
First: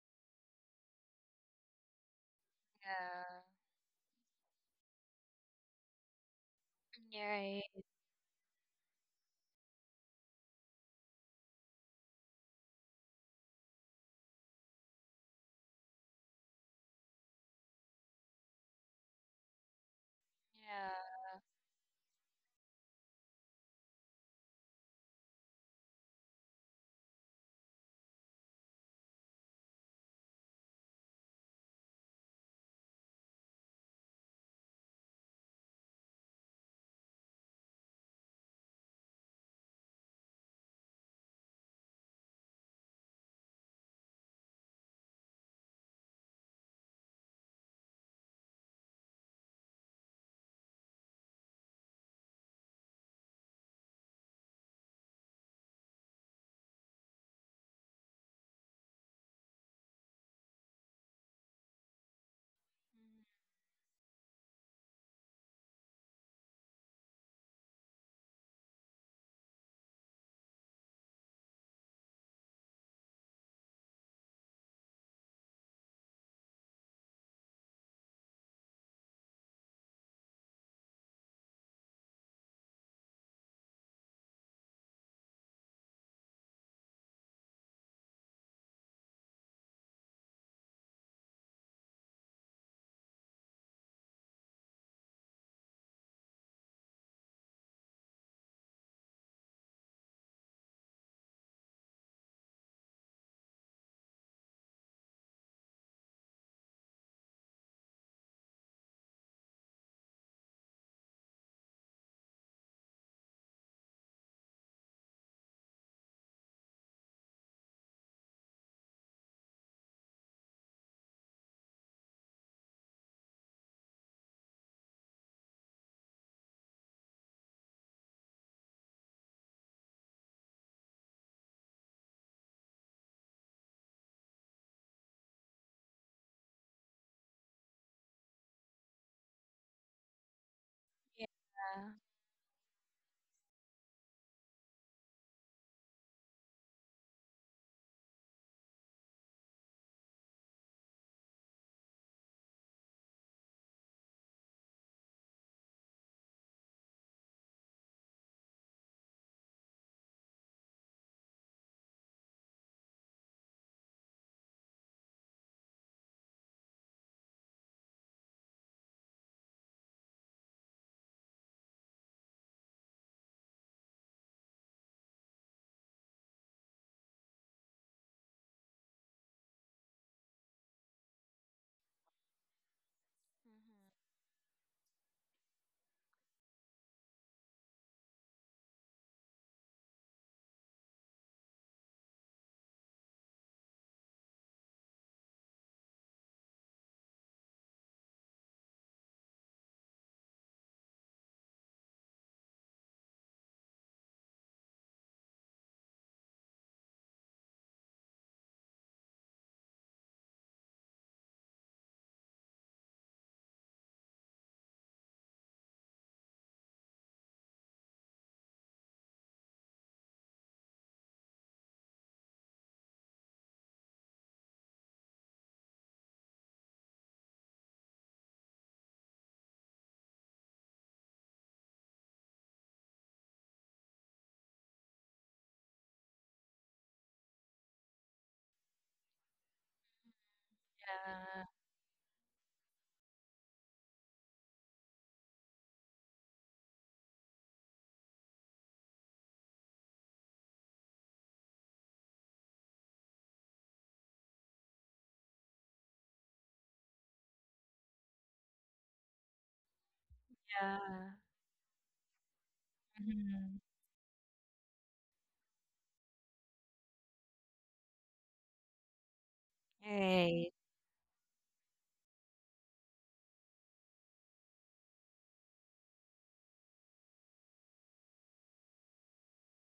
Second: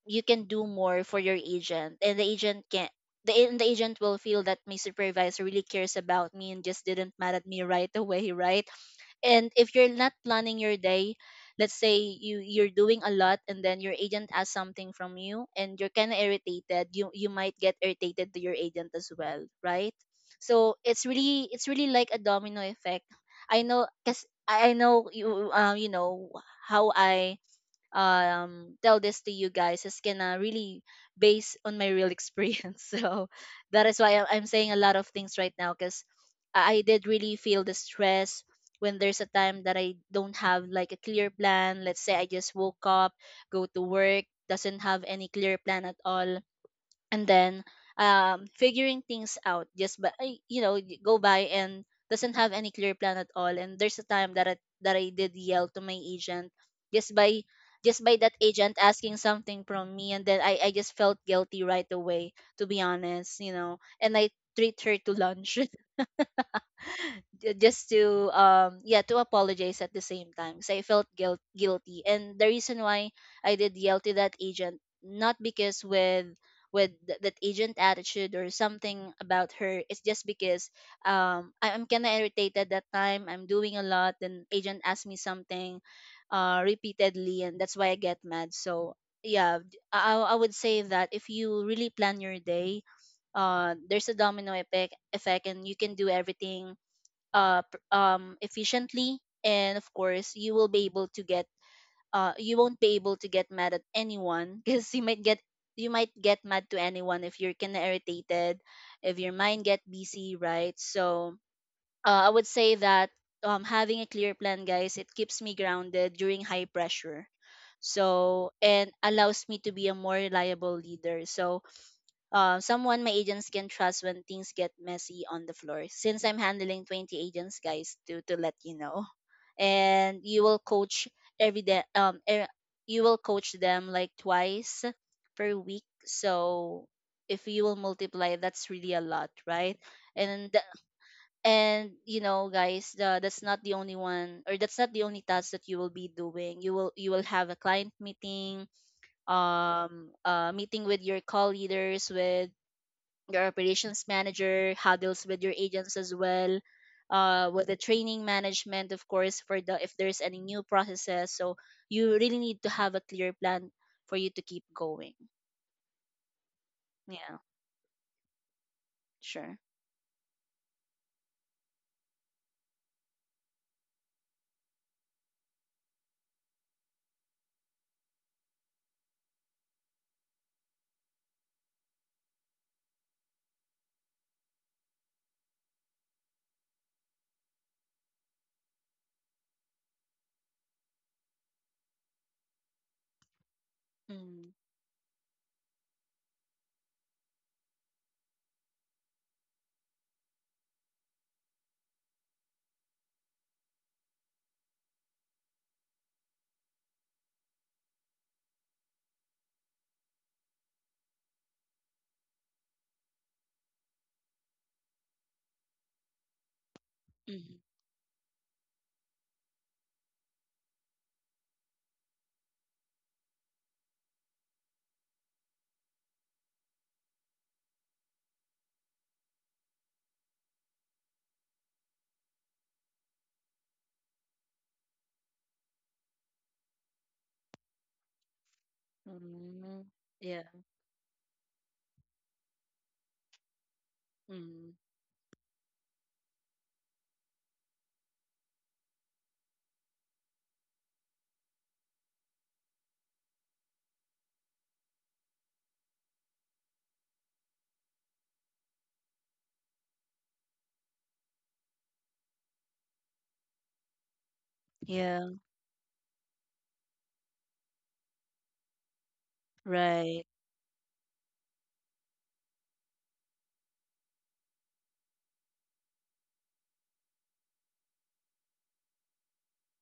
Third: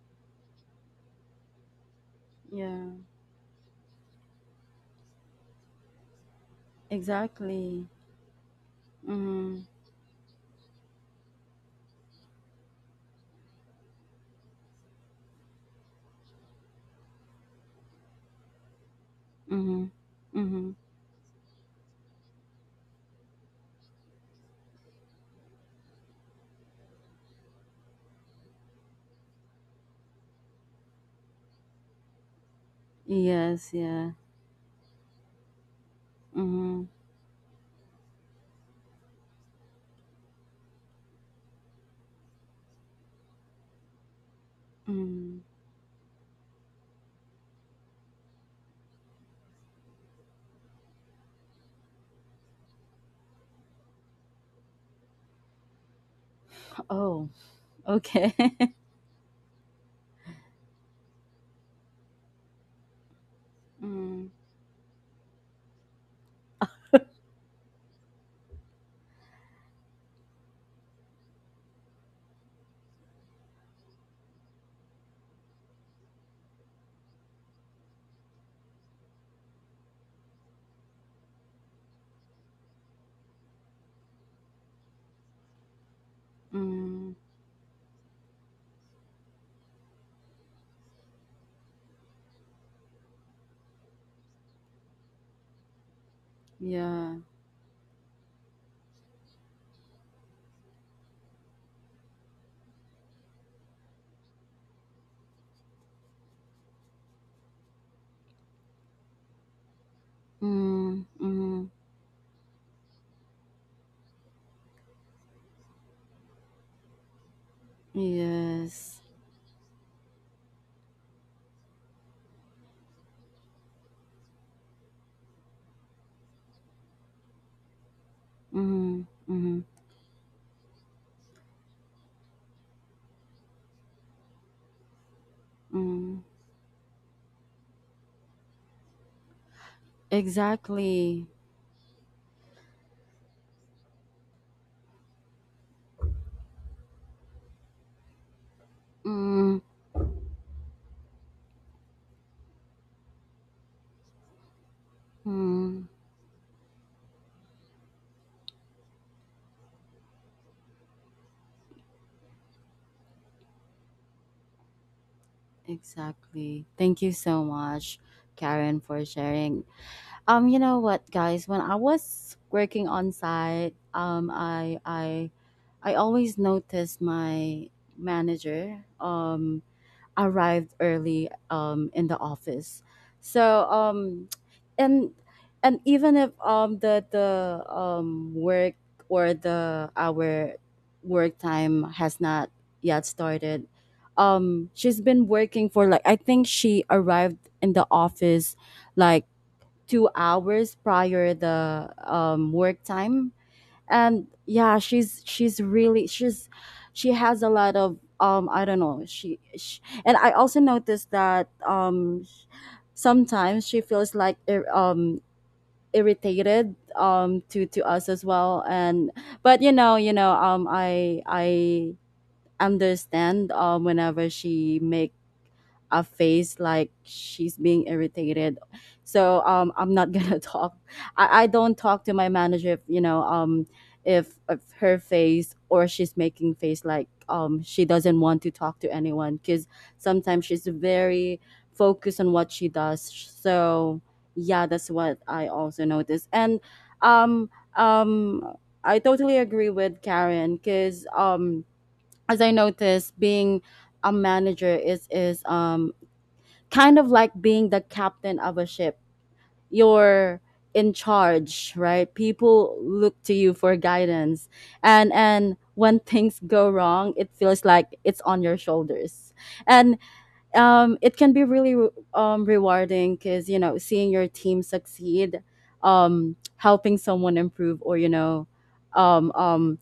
C: you can do more for your agent and the agent
A: Yeah.
C: can the,
B: Yeah.
C: and the agent will feel that my supervisor really cares about me and just didn't
B: You're
C: mad at me
B: right.
A: Exactly.
C: right away, right? And
A: Mhm.
C: if you're not planning your day, let's say you're doing a lot and then your agent asks something from you and you're kind of irritated, you might get irritated to your agent as well,
A: Mhm.
C: right? So
A: Mhm.
C: it's
B: Yeah.
C: really it's really like a domino effect. I know because I know you, you know how I tell this to you guys is gonna really base on my real experience. So
A: Yes.
C: that is
A: Yeah.
C: why I'm saying a lot of things right now because I
A: Mhm.
C: did really feel the stress when there's a time that I don't have like a clear plan. Let's say I just woke up, go to work, doesn't have any
A: Mhm.
C: clear plan at all, and then figuring things out just by, go by and doesn't have any clear plan at all. And there's a time that that I did yell to my agent, just
A: Oh.
C: by just by that
A: Okay.
C: agent asking something from me, and then I just felt guilty right away, to be honest, you know, and I
A: mhm.
C: treat her to lunch. Just to yeah, to apologize at the same time because I felt guilty. And the reason why I did yell to that agent not because with that agent attitude or something about her, it's just because I'm kind of irritated that time, I'm doing a lot and agent asked me something
A: Mhm.
C: repeatedly, and that's why I get mad. So yeah, I would say that if you really plan your day, there's a domino effect and you can do everything
A: Yeah.
C: efficiently, and of course you will be able to get, you won't be able to get mad at anyone because you might get mad to anyone if you're kind of irritated, if your mind get busy, right?
A: Mm-hmm.
C: So
A: Mm-hmm.
C: I would say that having a clear plan, guys, it keeps me grounded during high pressure, so and
A: Yes.
C: allows me to be a more reliable leader. So someone my agents can trust when things get messy on the floor. Since I'm handling 20 agents, guys, to let you
A: Mhm,
C: know,
A: mhm,
C: and you will coach every day. You will coach them like twice per week.
A: mhm.
C: So if you will multiply, that's really a lot, right? And
A: Exactly.
B: Yeah.
C: and you know, guys, that's not the only one, or that's not the only task that you will be doing. You will have a client meeting,
A: Mm,
C: meeting with your call leaders, with your operations manager, how with your
A: mm,
C: agents as well, with the training management, of course, for the if there's any new processes. So you really need to have a clear plan for you to keep going.
A: exactly. Thank you
C: Yeah.
A: so much, Karen, for
C: Sure.
A: sharing. You know what, guys? When I was working on site, I always noticed my manager. Arrived early in the office. So and and even if the work or the our work time has not yet started,
C: Mm.
A: she's been working for like I think she arrived in the office like 2 hours prior the work time and yeah she's really she's she has a lot of I don't know, she and I also noticed that sometimes she feels like irritated
C: Mm.
A: to us as well, and but you know I understand whenever she make a face like she's being irritated. So I'm not gonna talk. I don't talk to my manager if you know if her face or she's making face like she doesn't want to talk to anyone because
C: Mm.
A: sometimes
C: Yeah.
A: she's very
B: Yeah.
A: focused on what she does. So yeah,
C: Mm.
A: that's what I also noticed. And um, um, I totally agree with Karen because as I noticed, being a manager is kind of like being the captain of a ship. You're
B: Yeah.
A: in charge, right? People look to you
B: Mhm.
A: for guidance. And
C: Yeah.
A: and when things go wrong, it feels like it's on your shoulders. And
C: Right.
B: Right.
A: it can be really rewarding because, you know, seeing your team succeed, helping someone improve, or, you know, um, um,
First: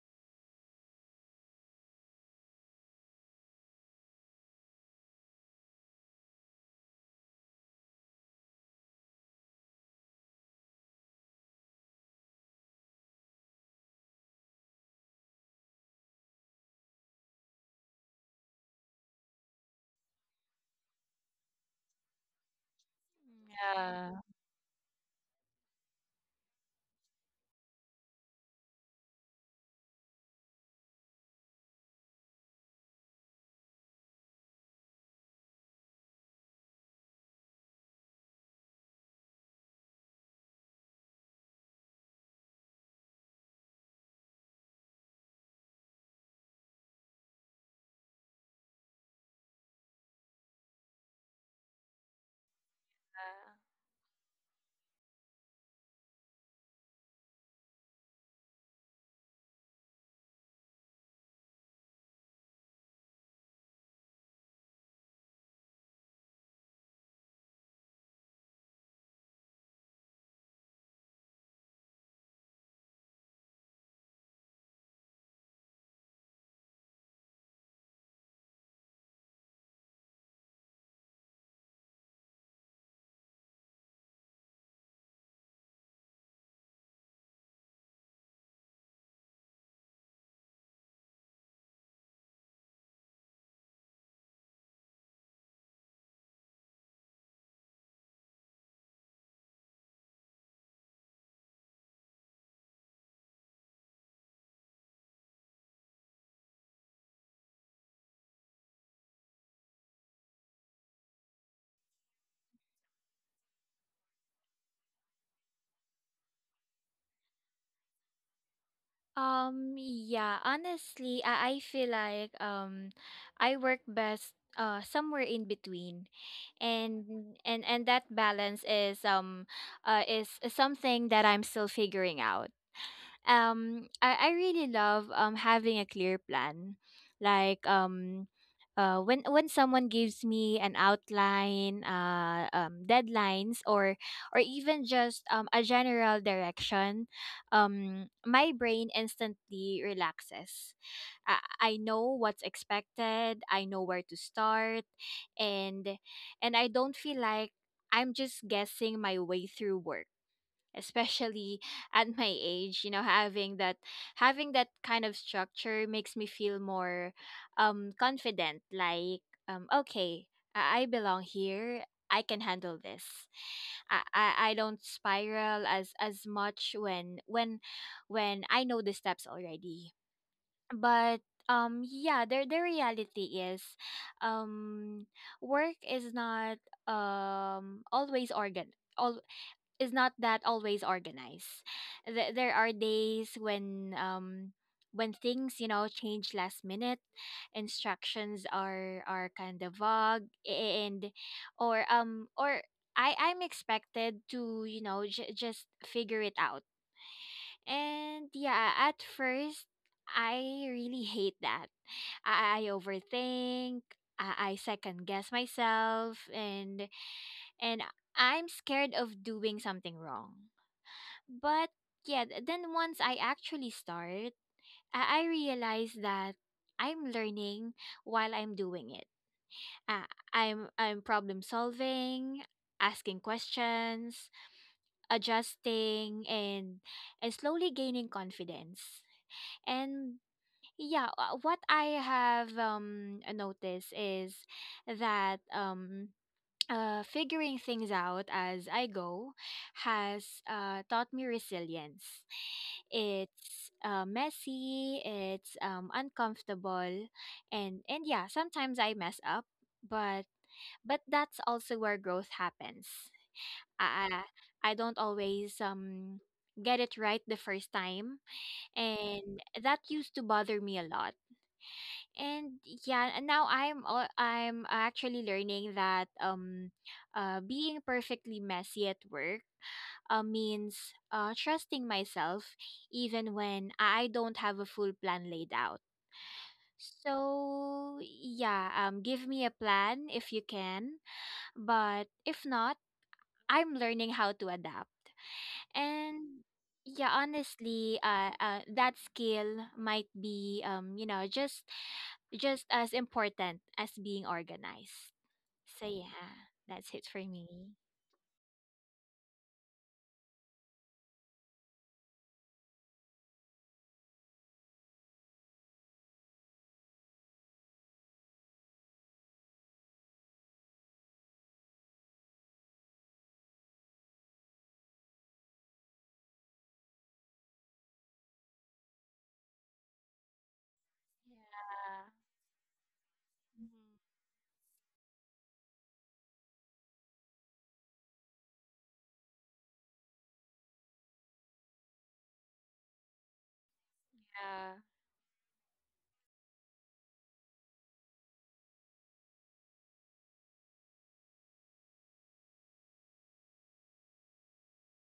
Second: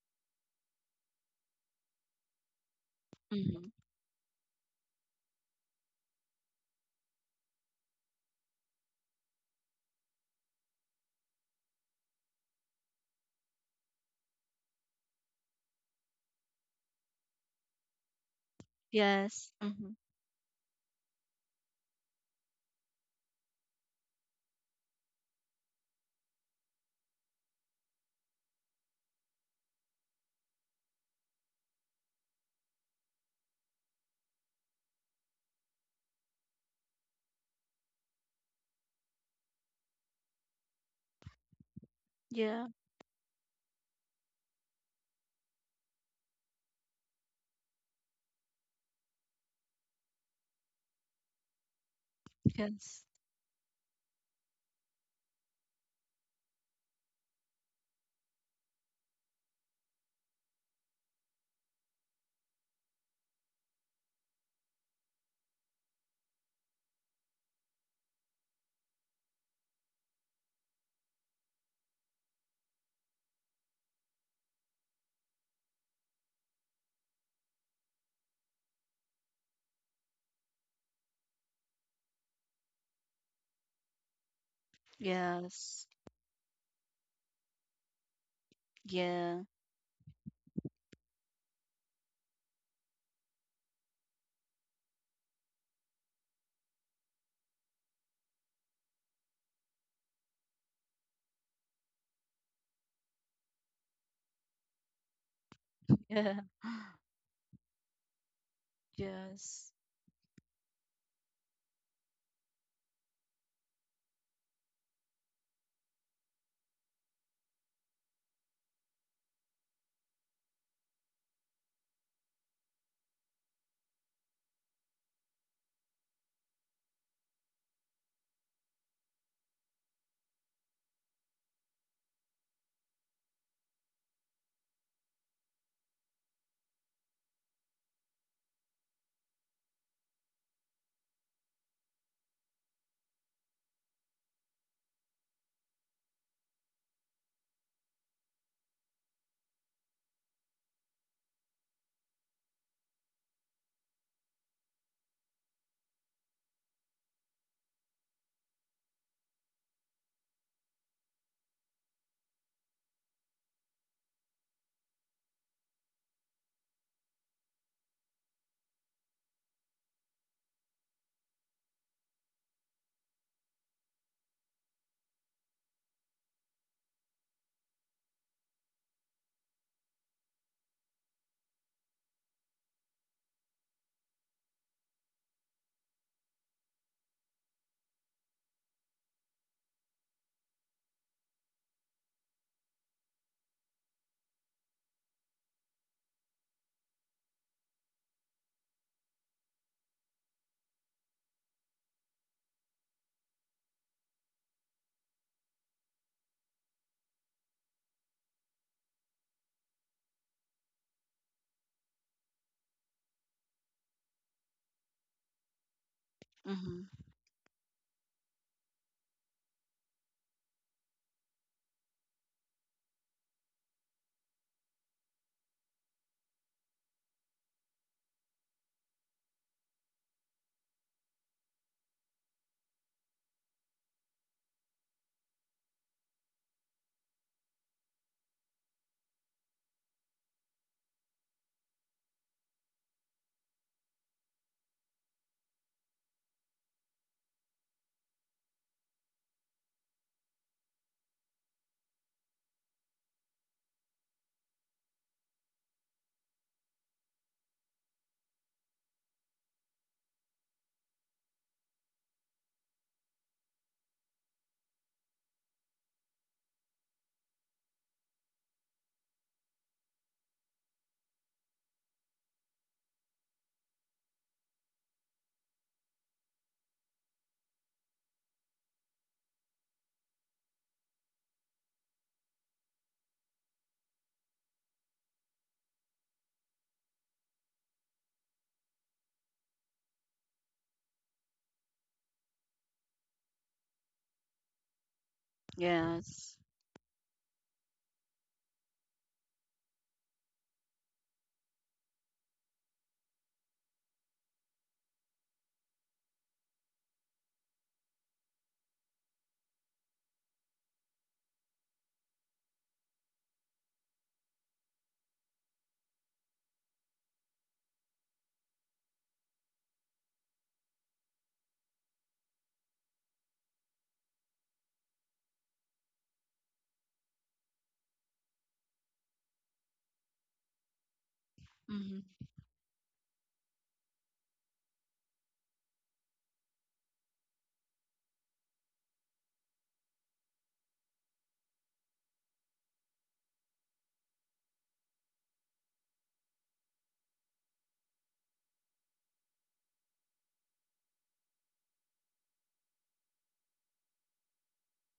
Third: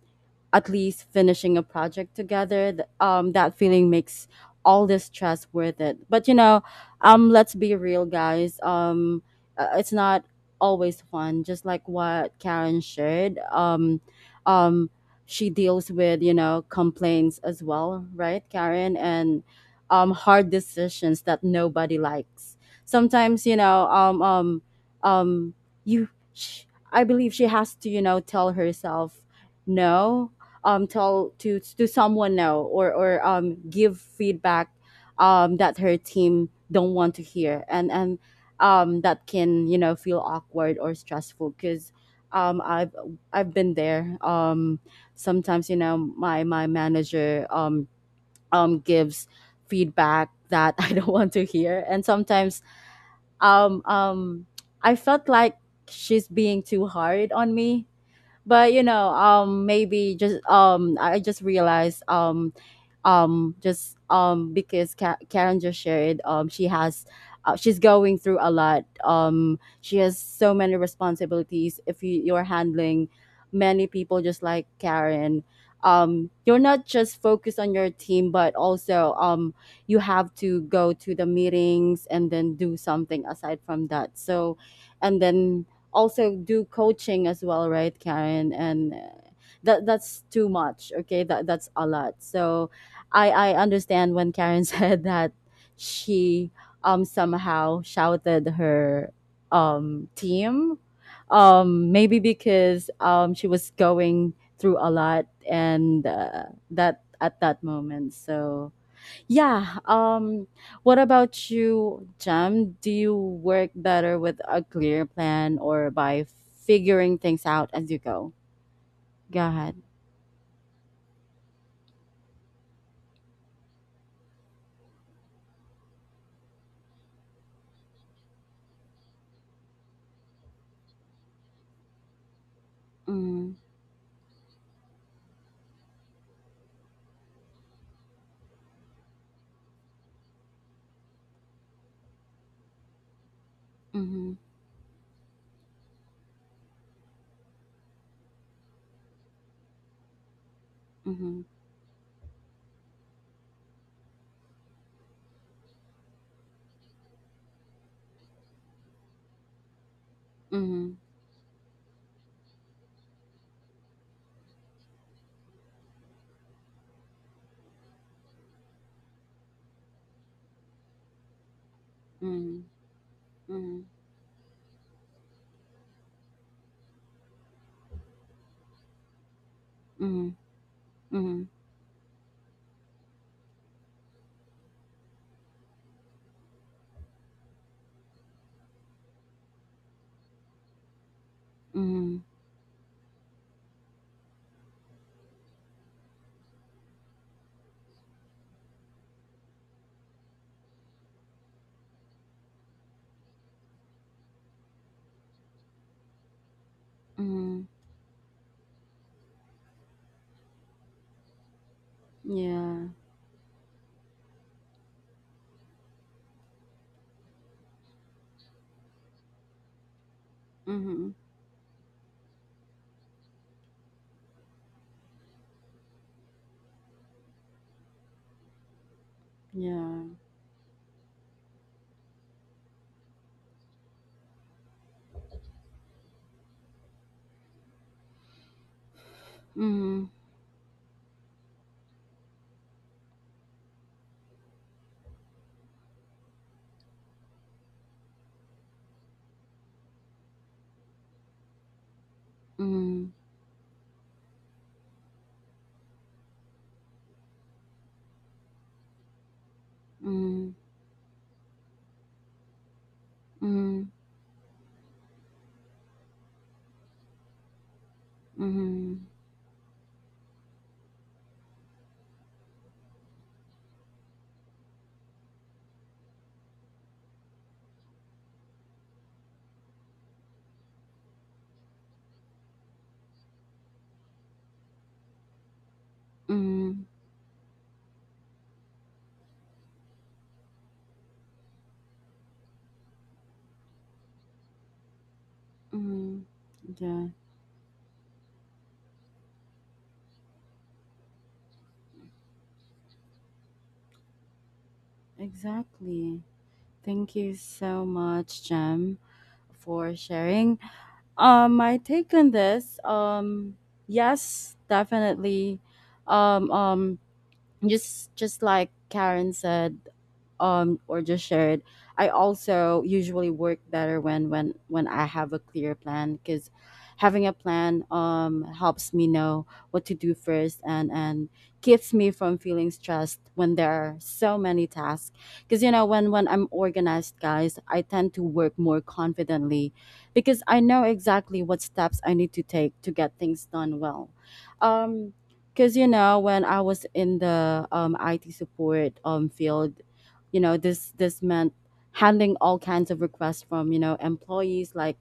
A: at least finishing a project together. That
C: Mm.
A: feeling makes all the stress worth it. But you know, let's be real, guys. It's not always fun. Just like what Karen shared. Um, she deals with you know complaints as well, right, Karen? And
C: Yes. Mm.
A: hard decisions that nobody likes. Sometimes you know,
B: Yeah.
A: um, you. Sh- I believe she has to, you know, tell herself no, tell to someone no, or give feedback that her team don't want to hear, and that can you know feel awkward or stressful because um
C: Yeah.
A: I've I've been there, sometimes you know my manager gives feedback that I don't want to hear and sometimes
C: Yes.
A: um um I felt like she's being too hard on me but you know maybe just I just realized just because Karen just shared she has she's going through a lot, she has so many responsibilities if you're handling many people just like Karen. You're not just focused on your team but also you have to go to the meetings and then do something aside from that, so and then
C: Yes.
A: also do coaching as well, right, Karen? And
C: Yeah.
A: that's too much. Okay, that's a lot. So I understand when Karen said that she somehow shouted her team maybe because she was going through a lot and
C: Yeah.
A: that at that moment so
C: Yes.
A: yeah. What about you, Jam? Do you work better with a clear plan or by figuring things out as you go? Go ahead.
B: Yeah, honestly, I feel like I work best somewhere in between. And that balance is something that I'm still figuring out.
A: Mm-hmm.
B: I really love having a clear plan. Like, when someone gives me an outline, deadlines, or
A: Mm-hmm.
B: even just a general direction, my brain instantly relaxes.
A: Mm-hmm.
B: I know what's expected, I know where to start, and I don't feel like I'm just guessing my way through work. Especially at my age, you know, having that kind of structure makes me feel more confident. Like, okay, I belong here, I can
A: Mm-hmm.
B: handle this.
A: Mm-hmm.
B: I don't spiral as much when I know the steps already.
A: Mm-hmm. Mm-hmm.
B: But
A: Mm-hmm.
B: yeah, the reality is um work is um always organ not that always organized.
A: Mm-hmm.
B: There are days when things, you know, change last minute, instructions are kind of vague, and or I I'm expected to, you know, just figure it out.
A: Mm-hmm.
B: And yeah, at first I really hate that. I
A: Yeah.
B: overthink. I second guess myself, and
C: Mm.
B: and I'm scared of doing something wrong.
A: Mm-hmm.
B: But yeah, then once I actually start, I realize that I'm learning while I'm doing it.
A: Yeah.
B: I'm problem solving, asking questions, adjusting, and slowly gaining confidence.
A: Mm-hmm.
B: And yeah, what I have noticed is that figuring things out as I go has taught me resilience.
A: Mm-hmm.
B: It's messy, it's uncomfortable, and yeah, sometimes I mess up, but
A: Mm-hmm.
B: that's also where growth happens.
A: Mm-hmm.
B: I I don't always get it right the first time,
A: Mm-hmm.
B: and that used to bother me a lot. And yeah, and now I'm al- I'm actually learning that being perfectly messy at work means trusting myself even when I don't have a full plan laid out.
A: Mm-hmm.
B: So yeah, give me a plan if you can, but if not, I'm learning how to adapt.
A: Mm-hmm.
C: Yes.
B: And yeah,
A: Yeah.
B: honestly, that skill might be, you know, just as important as being organized. So
A: Exactly.
B: yeah, that's it
A: Thank
B: for
A: you
B: me.
A: so much, Jem, for sharing. My take on this, yes, definitely. Um, um, just like Karen said or just shared, I also usually work better when when I have a clear plan because having a plan helps me know what to do first, and keeps me
C: Mm-hmm.
A: from feeling stressed when there are so many tasks, because you know when I'm organized, guys, I tend to work more confidently because I know exactly what steps I need to take to get things done well.
B: Yeah.
A: um because you know when I was in the IT support field, you know this meant handling all kinds of requests from you know employees, like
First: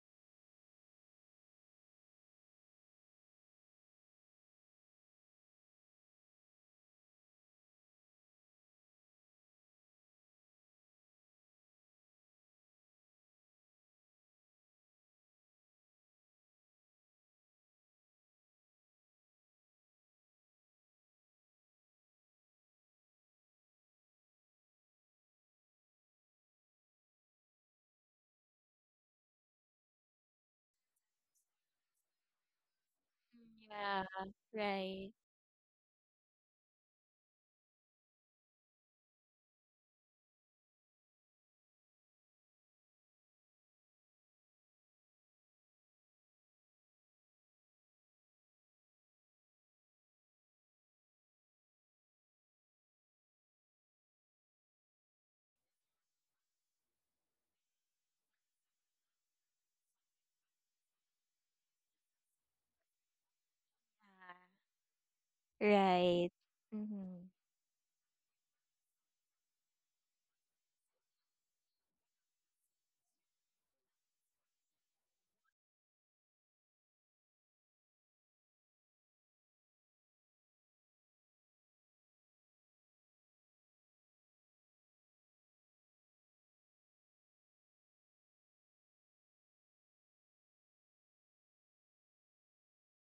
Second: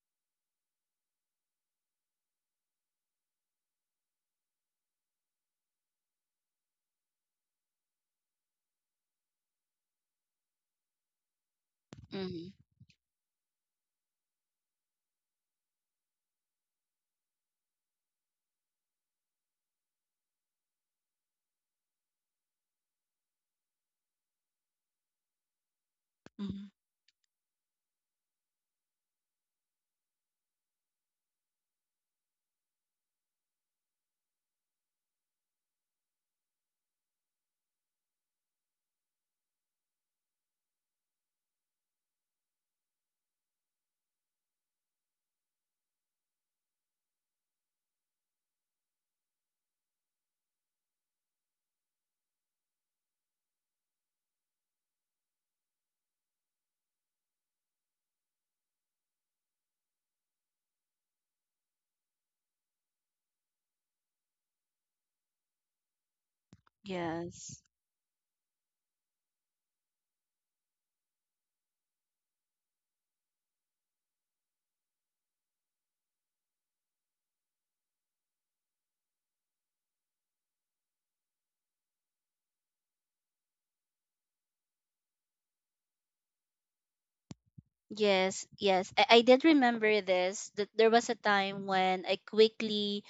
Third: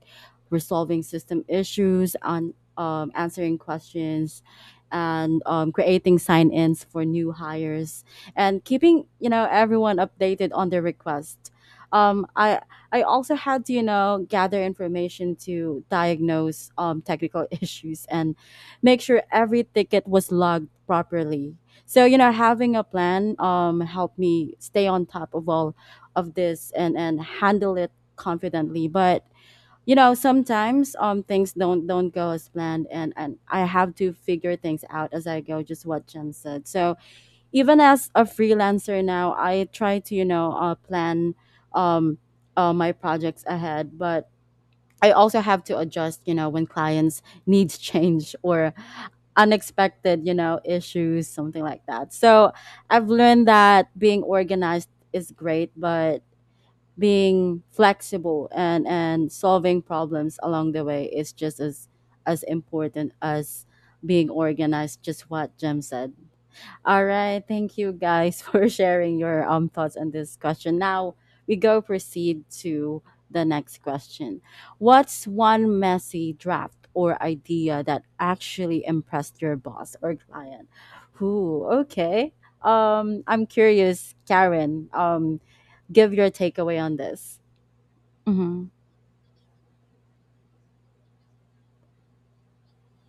A: resolving system issues on answering questions and creating sign-ins for new hires and keeping you know everyone updated on their request. Um,
C: Mm-hmm.
A: I I also had to you know gather information to diagnose technical issues and make sure every ticket was logged properly. So, you know, having a plan helped me stay on top of all of
C: Mm-hmm.
A: this and, handle it confidently. But, you know, sometimes things don't go as planned, and, I have
B: Yeah.
A: to figure things
B: Right.
A: out as I go, just what Jen said. So even as a freelancer now, I try to, you know, plan um, my projects ahead. But I also have to adjust, you know, when clients needs change or unexpected, you know, issues, something like that. So I've learned that being organized is great, but being flexible and solving problems along the way is just as important as being organized, just what Jim said.
B: Right.
A: All
B: Mm-hmm.
A: right,
C: Yes.
A: thank you guys for sharing your thoughts on this question. Now we go proceed to the next question. What's one messy draft or idea that actually impressed your boss or client? Who? Okay. I'm curious, Karen. Give your takeaway on this.
C: Yes,
A: Mm-hmm.
C: yes. I did remember this, that there was a time when I quickly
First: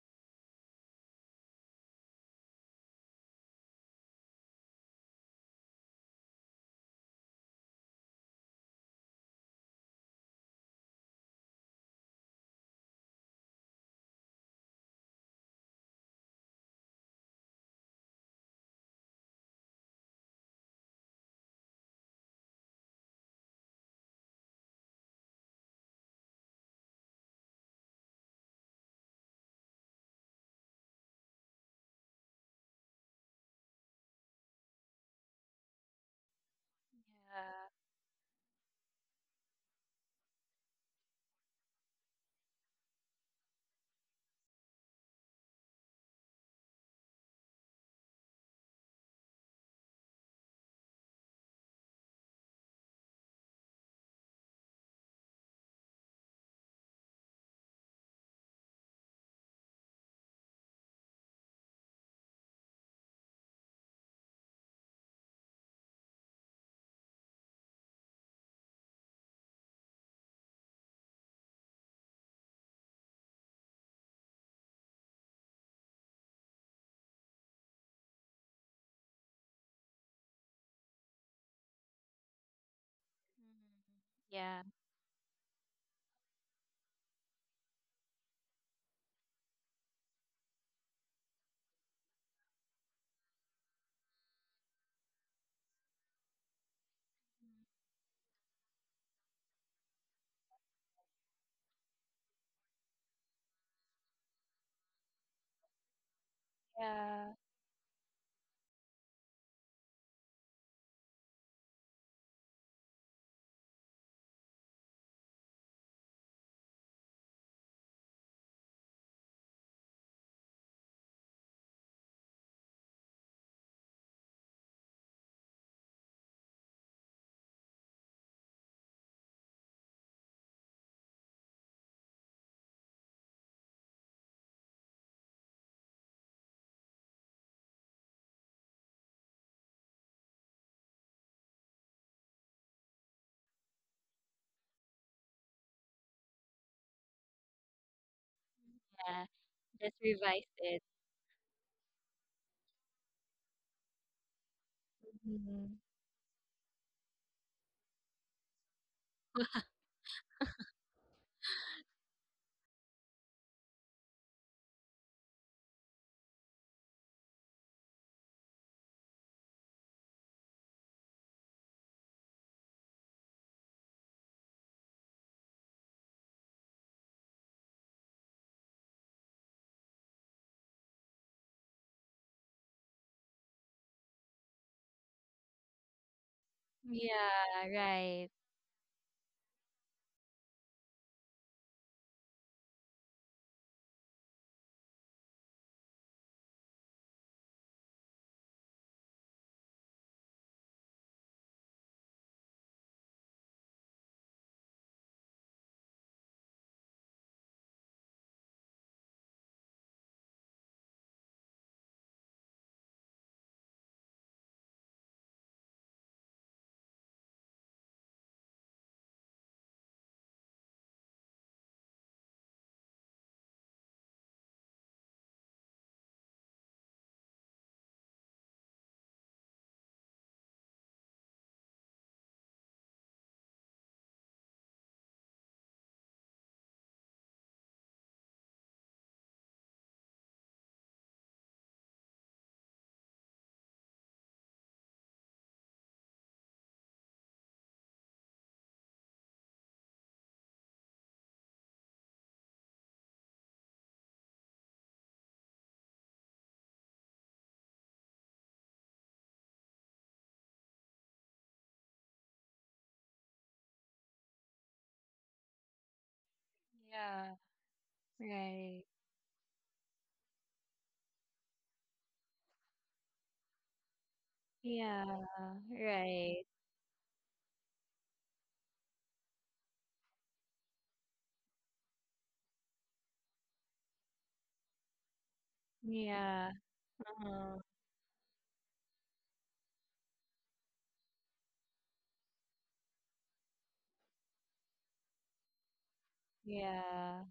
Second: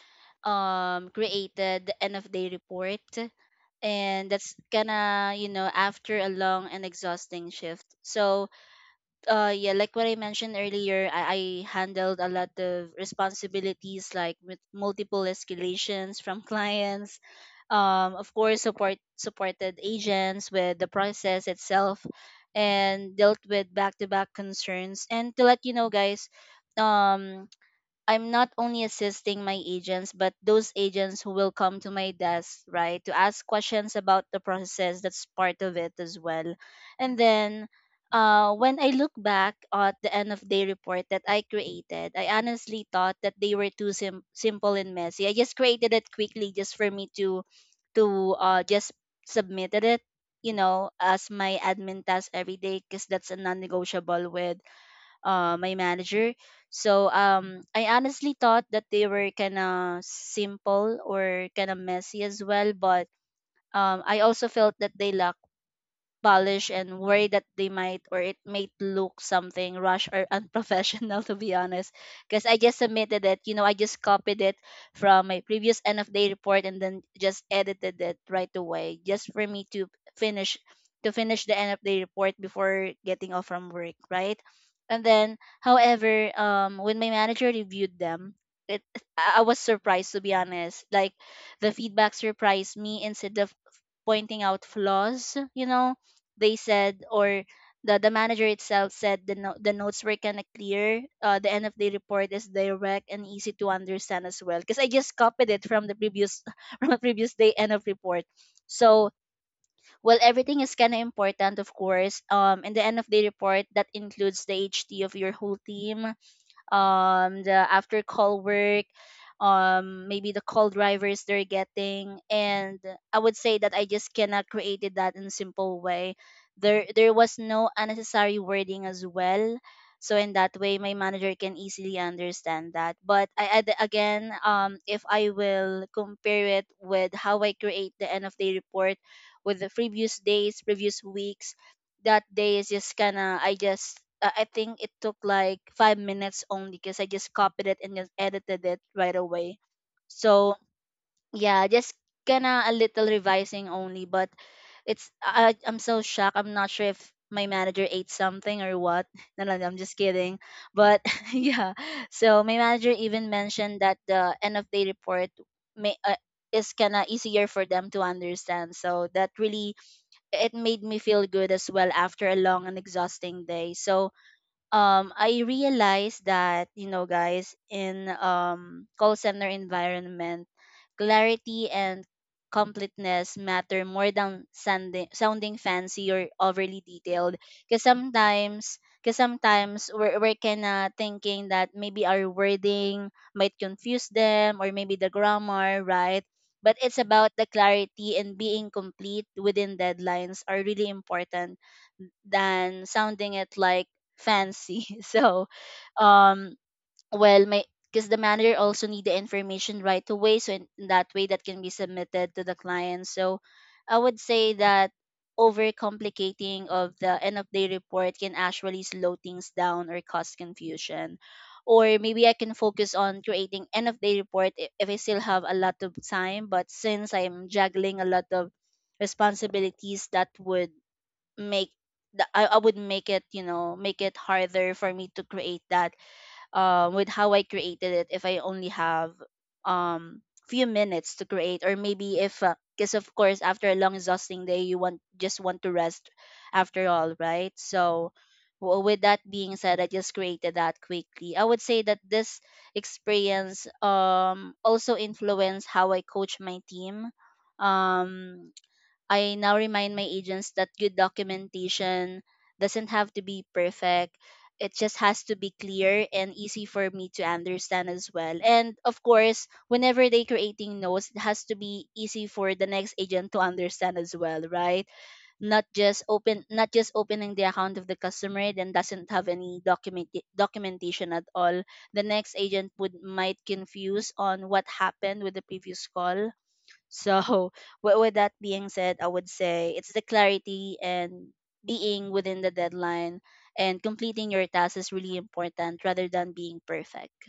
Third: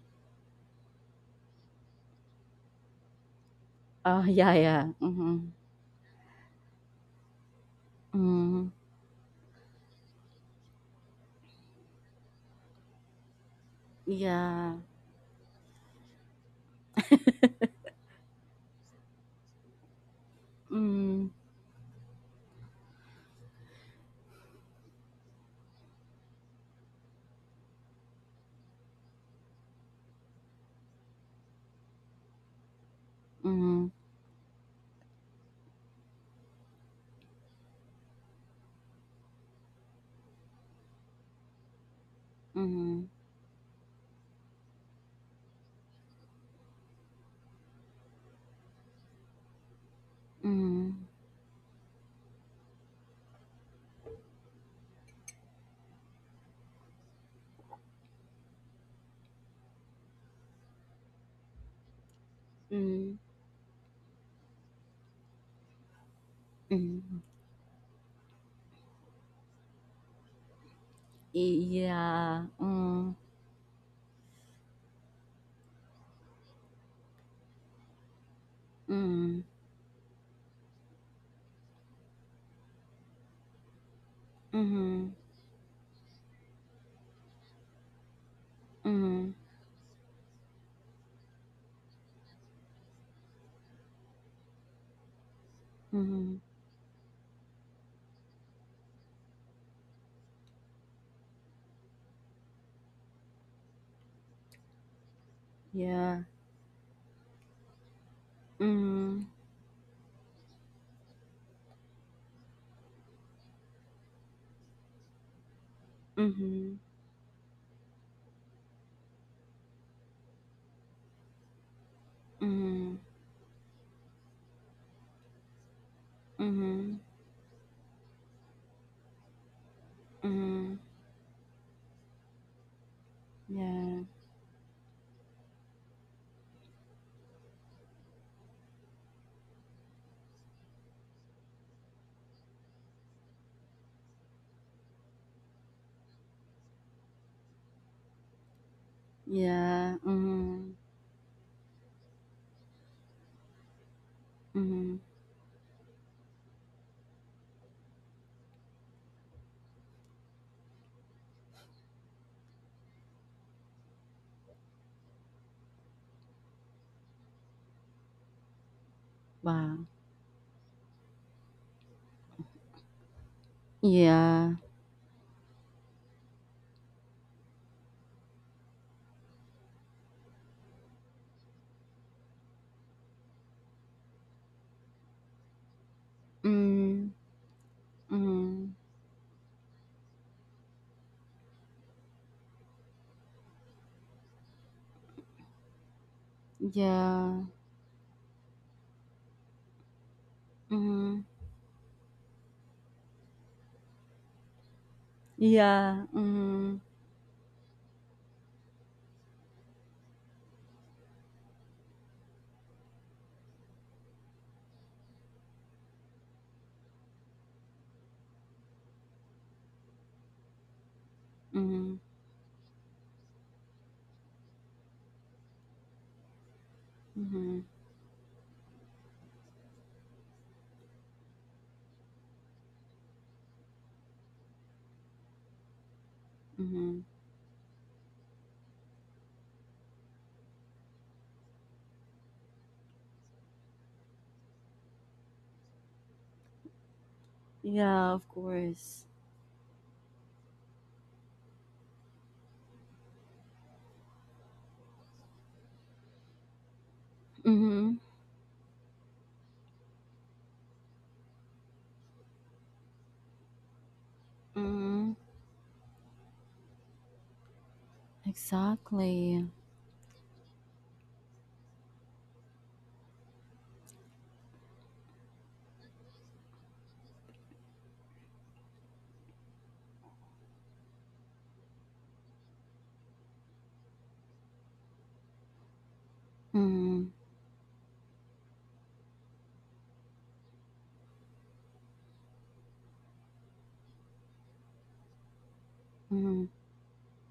C: created the end of day report,
A: Oh
C: and
A: yeah,
C: that's
A: yeah.
C: kinda,
A: Mm-hmm.
C: you know, after a long and exhausting shift. So
A: Mm-hmm.
C: yeah, like what I mentioned earlier, I handled a lot of responsibilities, like with
A: Yeah.
C: multiple escalations from clients, of course supported agents with the
A: Mm-hmm.
C: process itself, and dealt with back-to-back concerns. And to let you know, guys, um I'm not only assisting my agents, but those agents who will come to my desk, right, to ask
A: Mm-hmm.
C: questions about the process. That's part of it as well. And then when I look back at the end of day report that I created, I honestly
A: Mm-hmm.
C: thought that they were too simple and messy. I just created it quickly just for me to just submitted it, you know, as my admin task every day, because that's a non-negotiable with my manager. So I honestly thought that they were kind of simple or kind of messy as well, but
A: Mm-hmm.
C: I also felt that they lack polish and
A: Mm-hmm.
C: worry that they might, or it might look something rush or unprofessional, to
A: E,
C: be honest, because
A: yeah.
C: I just
A: Mm.
C: submitted it, you know, I just copied it from my previous end of day report and then just edited it right away just
A: Mm.
C: for me finish to finish the end of day report before getting off from work, right?
B: Yeah.
C: And
A: Mhm.
C: then however, when my manager reviewed them, it
A: Mhm.
C: I was surprised, to be honest, like the feedback surprised me. Instead of pointing out flaws, you know,
A: Mhm.
C: they said or the manager itself said the the notes were kind of clear. The end of the report is direct and easy to understand as well, because I just copied it from the
A: Yeah.
C: previous from the
B: Yeah.
C: previous day end of report. So
A: Mhm.
C: well, everything is kind of important, of course. In the end of the report, that includes the HT of your whole team,
A: Mhm.
C: the after call work, maybe the call drivers they're getting. And
A: Mhm.
C: I would say that I just cannot created that in simple way. there
A: Mhm.
C: there was no unnecessary wording as well, so in that way
A: Mhm.
C: my manager can easily understand that. But I add
A: Yeah.
C: again, if I will compare it with how I create the end of day report with the previous days, previous weeks, that day is just kind of, I think it took like 5 minutes only, because I just copied it and just edited it right
B: Yeah.
C: away.
B: Just
A: Yeah.
B: revise
C: So
A: Mhm.
B: it.
C: yeah, just kinda a little revising only. But
A: Mhm.
C: it's,
B: Mm-hmm.
C: I'm so shocked. I'm not sure if my manager ate something or what. No, no, no, I'm just kidding. But yeah, so my manager even mentioned that the end of day report may is kinda easier for them to understand. So that really
A: Wow.
C: it made me feel good as well after a long and exhausting day. So,
A: Yeah.
C: I realized that, you know, guys, in call center environment, clarity and completeness matter more than sounding fancy or overly
A: Mm.
C: detailed.
B: Yeah.
C: Because
B: Right.
A: Mhm.
C: sometimes we're kind of thinking that maybe our wording might confuse them or maybe the grammar, right? But it's about
A: Yeah.
C: the clarity, and being complete within deadlines are really
A: Mhm.
C: important than sounding it like fancy. So,
A: Yeah.
C: um,
A: Mhm.
C: well, my because the manager also need the information right away, so in, that way that can be submitted to the client. So, I would say that overcomplicating of the end of day report can actually slow things down or cause confusion.
A: Mhm.
C: Or maybe I can focus on creating end of day report if I still have a lot of time. But since I'm
A: Mhm.
C: juggling a lot of responsibilities, that would make I would make it, you know, make it harder for me to create that
A: Mhm.
C: with how I created it if I only have um few minutes to create. Or maybe if, because of course after a long exhausting day, you want just want to rest after all, right?
A: Yeah.
C: So
A: Of course.
C: with that being said, I just created that quickly. I would say that this experience also influenced how I coach my team.
A: Mhm.
C: um I now remind my agents that good documentation doesn't have to be perfect. It just
A: Mhm.
C: has to be clear and easy for me to
B: Yeah.
C: understand as well. And
B: Right.
C: of
A: Exactly.
C: course, whenever they creating notes, it has to be easy for the next agent to understand as well, right?
B: Yeah. Right.
C: Not just opening the account of the customer, then doesn't have any documentation at all. The next agent would might confuse on what happened with the previous call.
B: Yeah.
A: Mhm.
C: So
B: Yeah.
C: with that being said, I would say it's the clarity and being within the deadline and completing your task is really important rather than
A: Mhm.
C: being perfect.
B: Yeah.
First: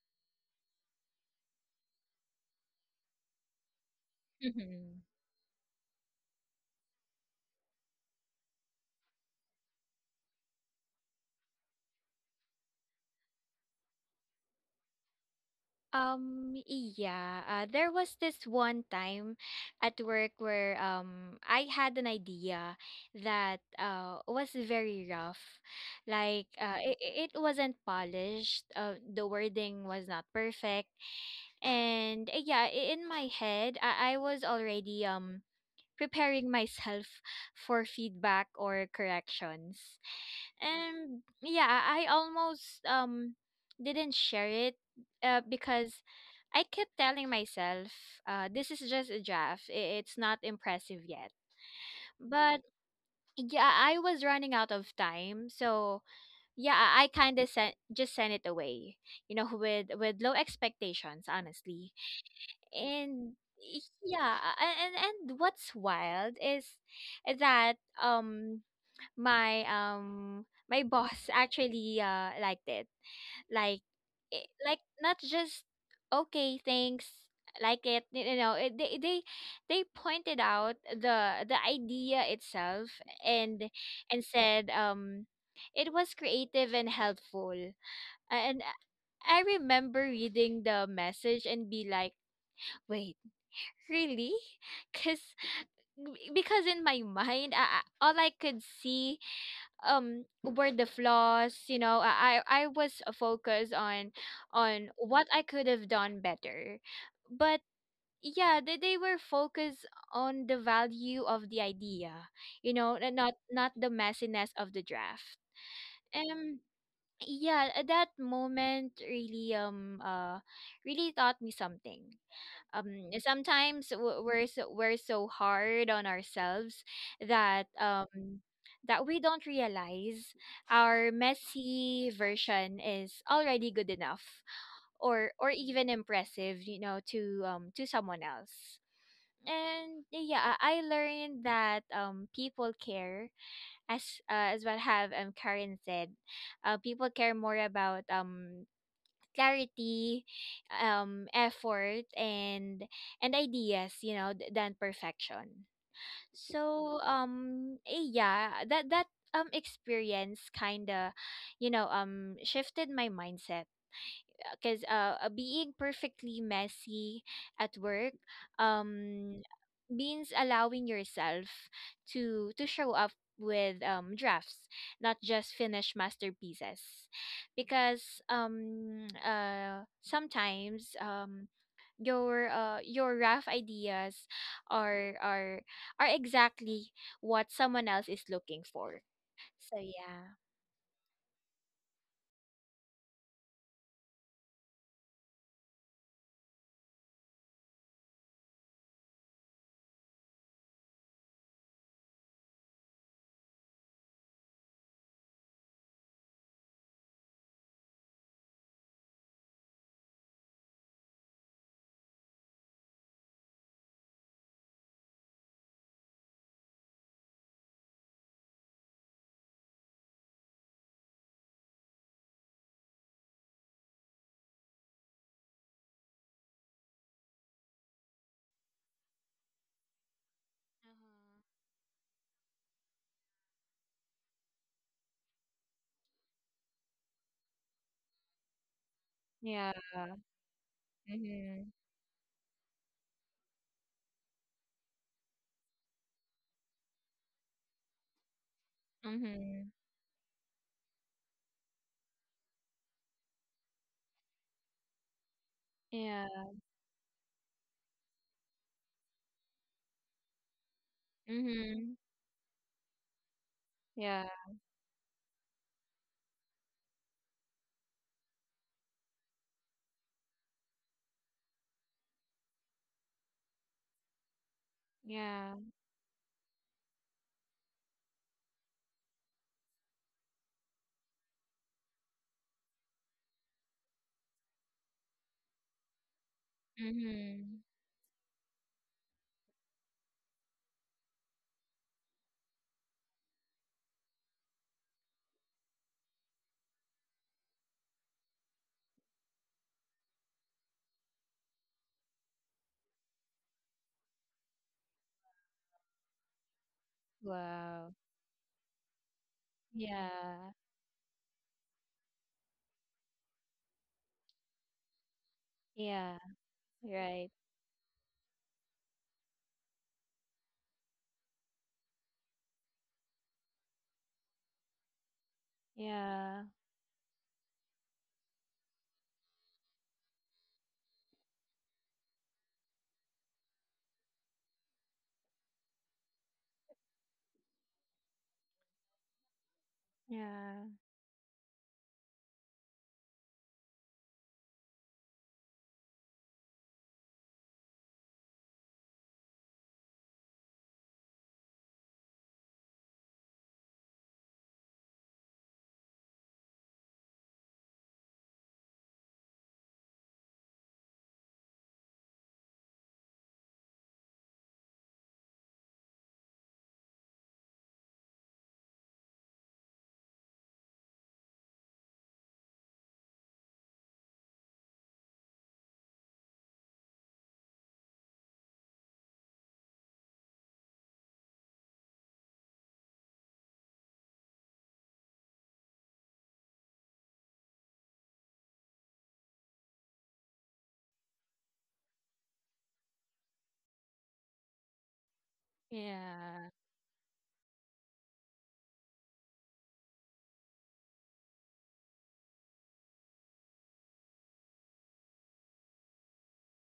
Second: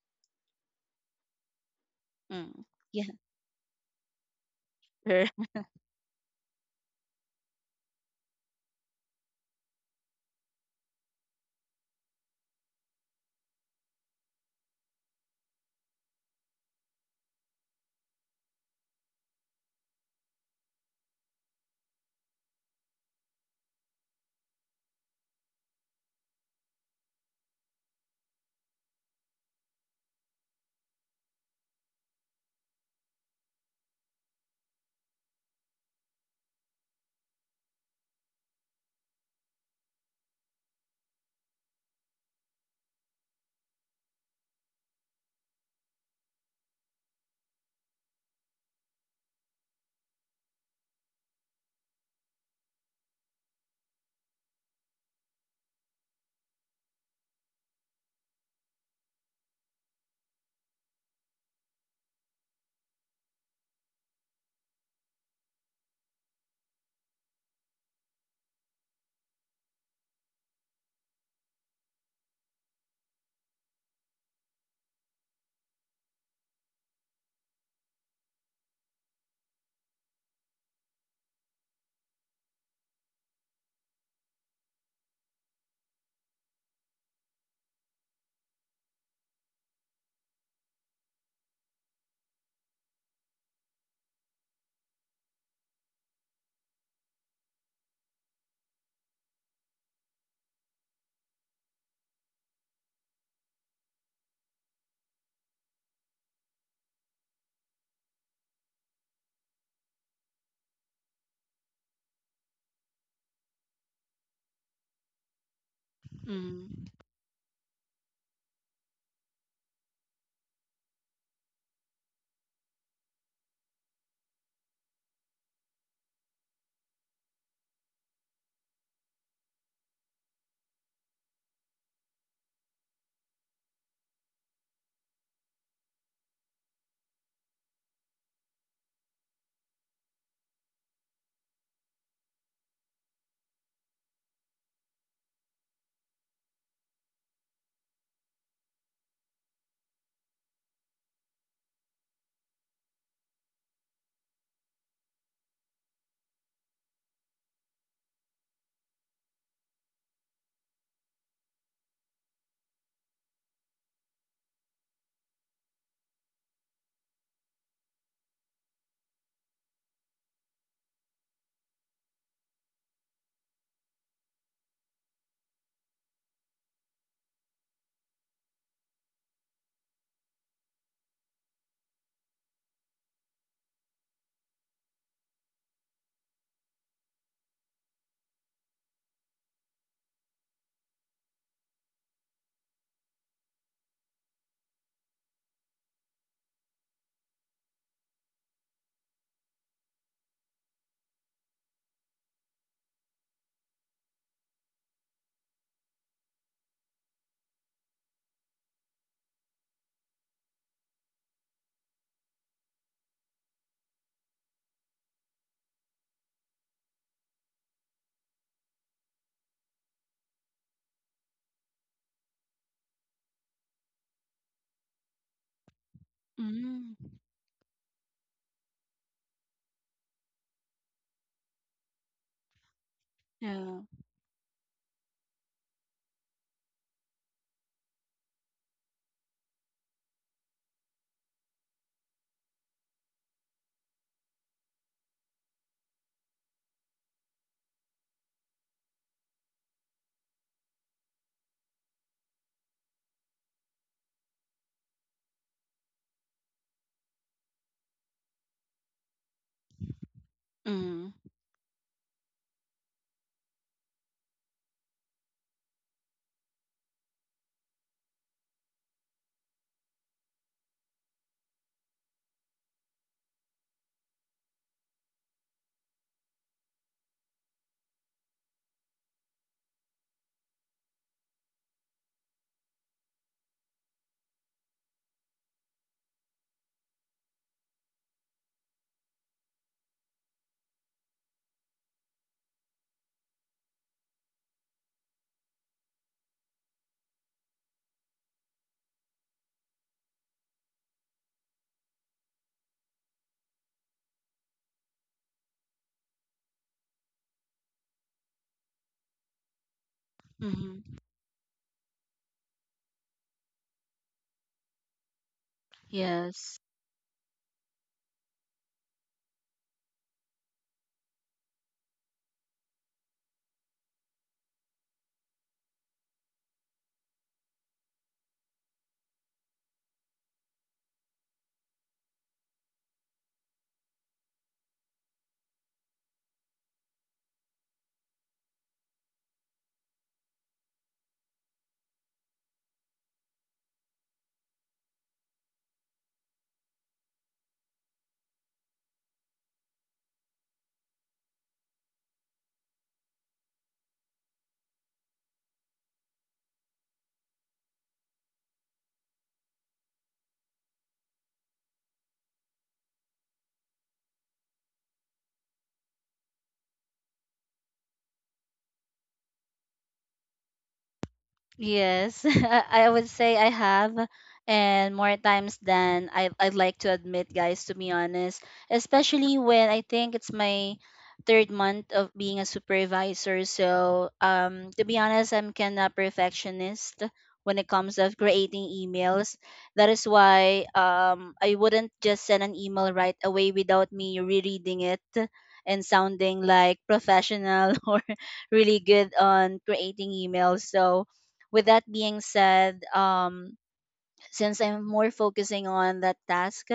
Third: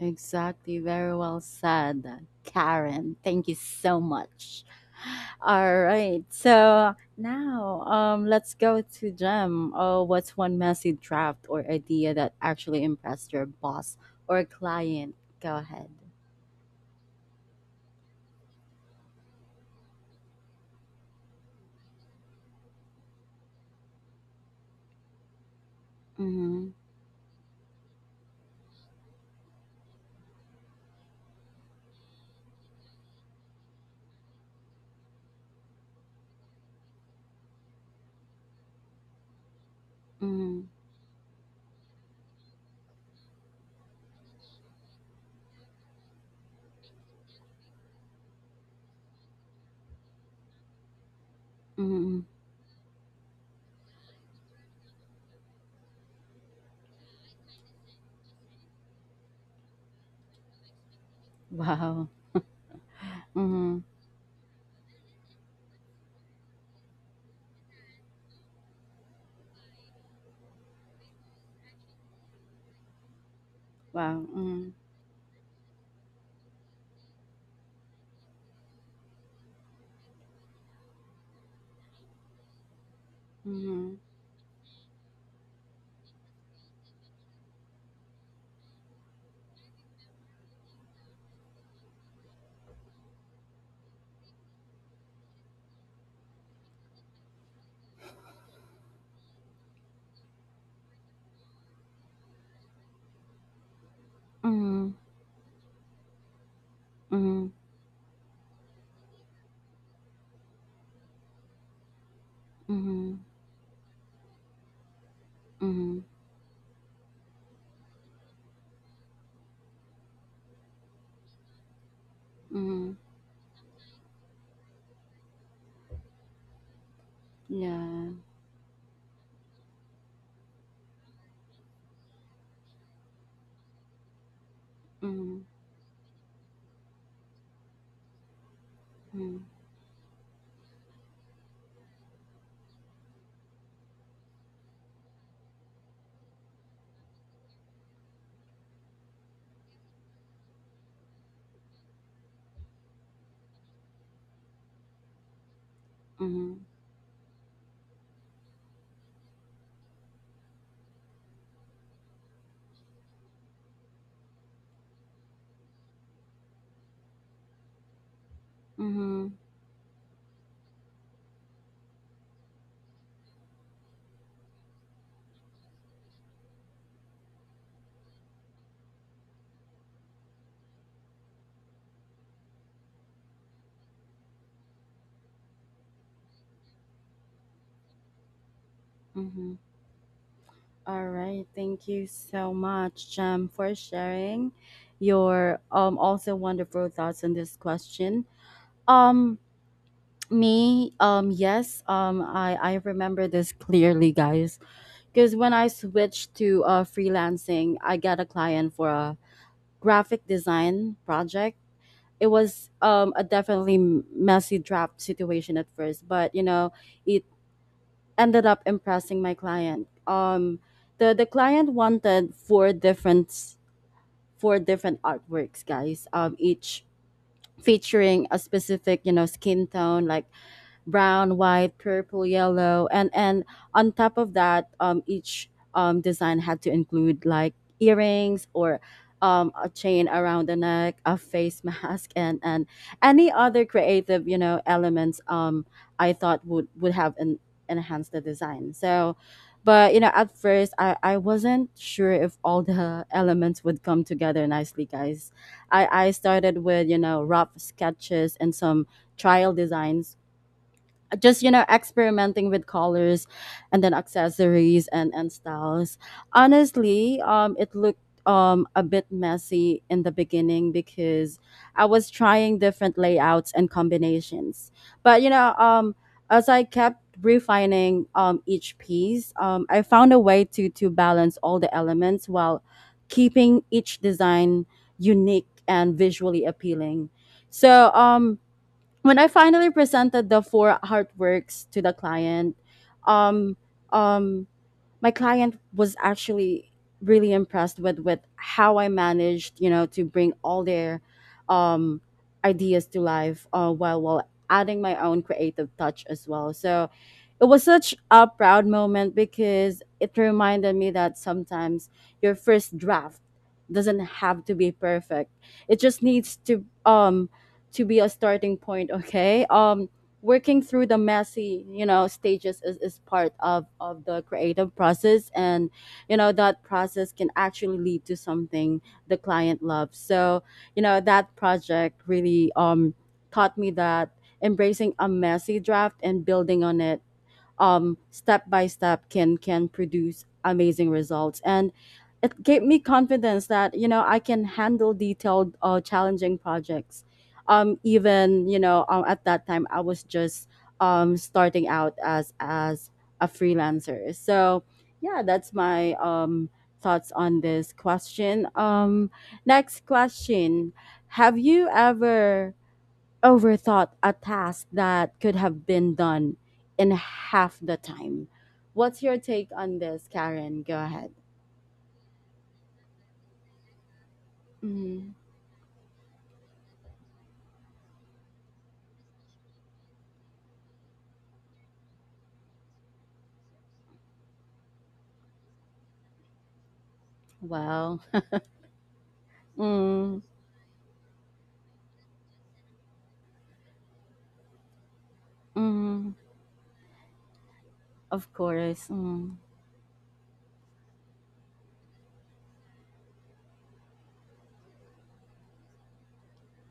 A: Exactly. Very well said,
C: Mm. Yeah.
A: Karen. Thank you so much.
B: Mhm.
C: Correct.
A: All right. So now let's go to Jem. Oh, what's one messy draft or idea that actually impressed your boss or client? Go ahead.
B: Yeah. There was this one time at work where I had an idea that was very rough. Like,
A: Mm-hmm.
B: it, it wasn't polished. The wording was not perfect. And yeah, in my head I was already preparing myself for feedback or corrections.
A: Mm-hmm.
B: And yeah, I almost didn't share it because I kept telling myself, this is just a draft. It's not impressive yet.
A: Mm-hmm. Mm-hmm.
B: But yeah, I was running out of time. So yeah, I kind of sent it away, you know, with low expectations, honestly.
A: Wow.
B: And
A: Mm-hmm.
B: yeah, and what's wild is that um my boss actually liked it. Like,
A: Wow.
B: like not just okay, thanks. Like, you know, it, they pointed out the idea itself, and
A: Mm-hmm.
B: said, it was creative and helpful. And I remember reading the message and be like, wait, really? Cause because in my mind, all I could see were the flaws. You know, I was focused on
A: Mm-hmm.
B: what I could have done better,
A: Mm-hmm.
B: but yeah, they were focused on the value of the idea. You know,
A: Mm-hmm.
B: and not the messiness of the draft.
A: Mm-hmm. Mm-hmm.
B: Um.
C: Mm.
B: Yeah, at that moment really really taught me something. Um,
A: Mm-hmm.
B: sometimes we're so hard on ourselves that
A: Yeah.
B: that we don't realize our messy version is already good enough, or
A: Mm-hmm.
B: even impressive, you know, to someone else.
A: Mm-hmm.
B: And yeah, I learned that people care, as what have Karen said, people care more about clarity, effort, and ideas, you know, than perfection.
A: Mm-hmm.
B: So yeah, that that experience kind of, you know, shifted my mindset, because being perfectly messy at work
A: Mm-hmm.
B: um means allowing yourself to show up with drafts, not just finished masterpieces. Because sometimes your rough ideas are exactly what someone else is looking for.
A: Mm-hmm.
B: So yeah.
A: All right. Thank you so much, for sharing your also wonderful thoughts on this question. Um yes, I remember this clearly, guys, because when I switched to freelancing, I got a client for a graphic design project. It was a definitely messy draft situation at first, but you know, it ended up impressing my client. The client wanted four different artworks, guys. Each
C: Mm.
A: featuring a specific you know skin tone, like
B: Mhm.
A: brown, white, purple, yellow, and
C: Yeah.
A: on top of that, each design had to include like earrings or a
B: Yeah.
A: chain around the neck, a face
B: Mhm.
A: mask, and any other creative you know elements I thought would have en- enhanced the design. So.
B: Mhm.
A: But you know, at first, I wasn't sure if all the elements would come together nicely, guys. I
B: Yeah.
A: started with you know rough sketches and some trial designs,
C: Mm.
A: just you know
B: Mhm.
A: experimenting with colors and then
B: Yeah.
A: accessories and styles. Honestly, it looked a bit messy in the beginning because I was trying different layouts and combinations, but you know
B: Yeah.
A: as I kept refining each piece, I found a way to balance all the elements while keeping each design unique and visually appealing.
B: Mm-hmm.
A: So when I finally presented the four artworks to the client, um, um, my client was actually really impressed with how I managed, you know, to bring all their um, ideas to life, while adding my own creative touch as well. So it was
B: Wow.
A: such a proud moment because it
B: Yeah.
A: reminded
C: Mm.
A: me that sometimes your first draft doesn't have to be perfect. It just
B: Yeah.
A: needs
C: Yes.
B: Right.
A: to be a starting point, okay? Working through the messy you know stages is, part of the creative process, and you know
B: Yeah.
A: that process can actually lead to something the client loves. So you know that project really taught me that embracing a messy draft and building on it step by step can produce
B: Yeah.
A: amazing results, and it gave me confidence that you know I can handle detailed challenging projects, even you know at that time I was just starting out as a freelancer. So yeah, that's my thoughts on this question. Next question: have you ever overthought a task that could have been done in half the time? What's your take on this, Karen? Go ahead.
C: Yes, I would say I have, and more
A: Mm,
C: times than I'd like to admit, guys, to be honest. Especially when I think it's my third month of being a supervisor. So, to be honest, I'm kinda perfectionist when it comes
A: well,
C: of creating emails. That is
A: mm,
C: why I wouldn't just send an email right away without me rereading it and
A: mm,
C: sounding
B: Yeah.
C: like professional or
A: of
C: really
A: course.
C: good on creating emails. So with that being said, since I'm more focusing on that task,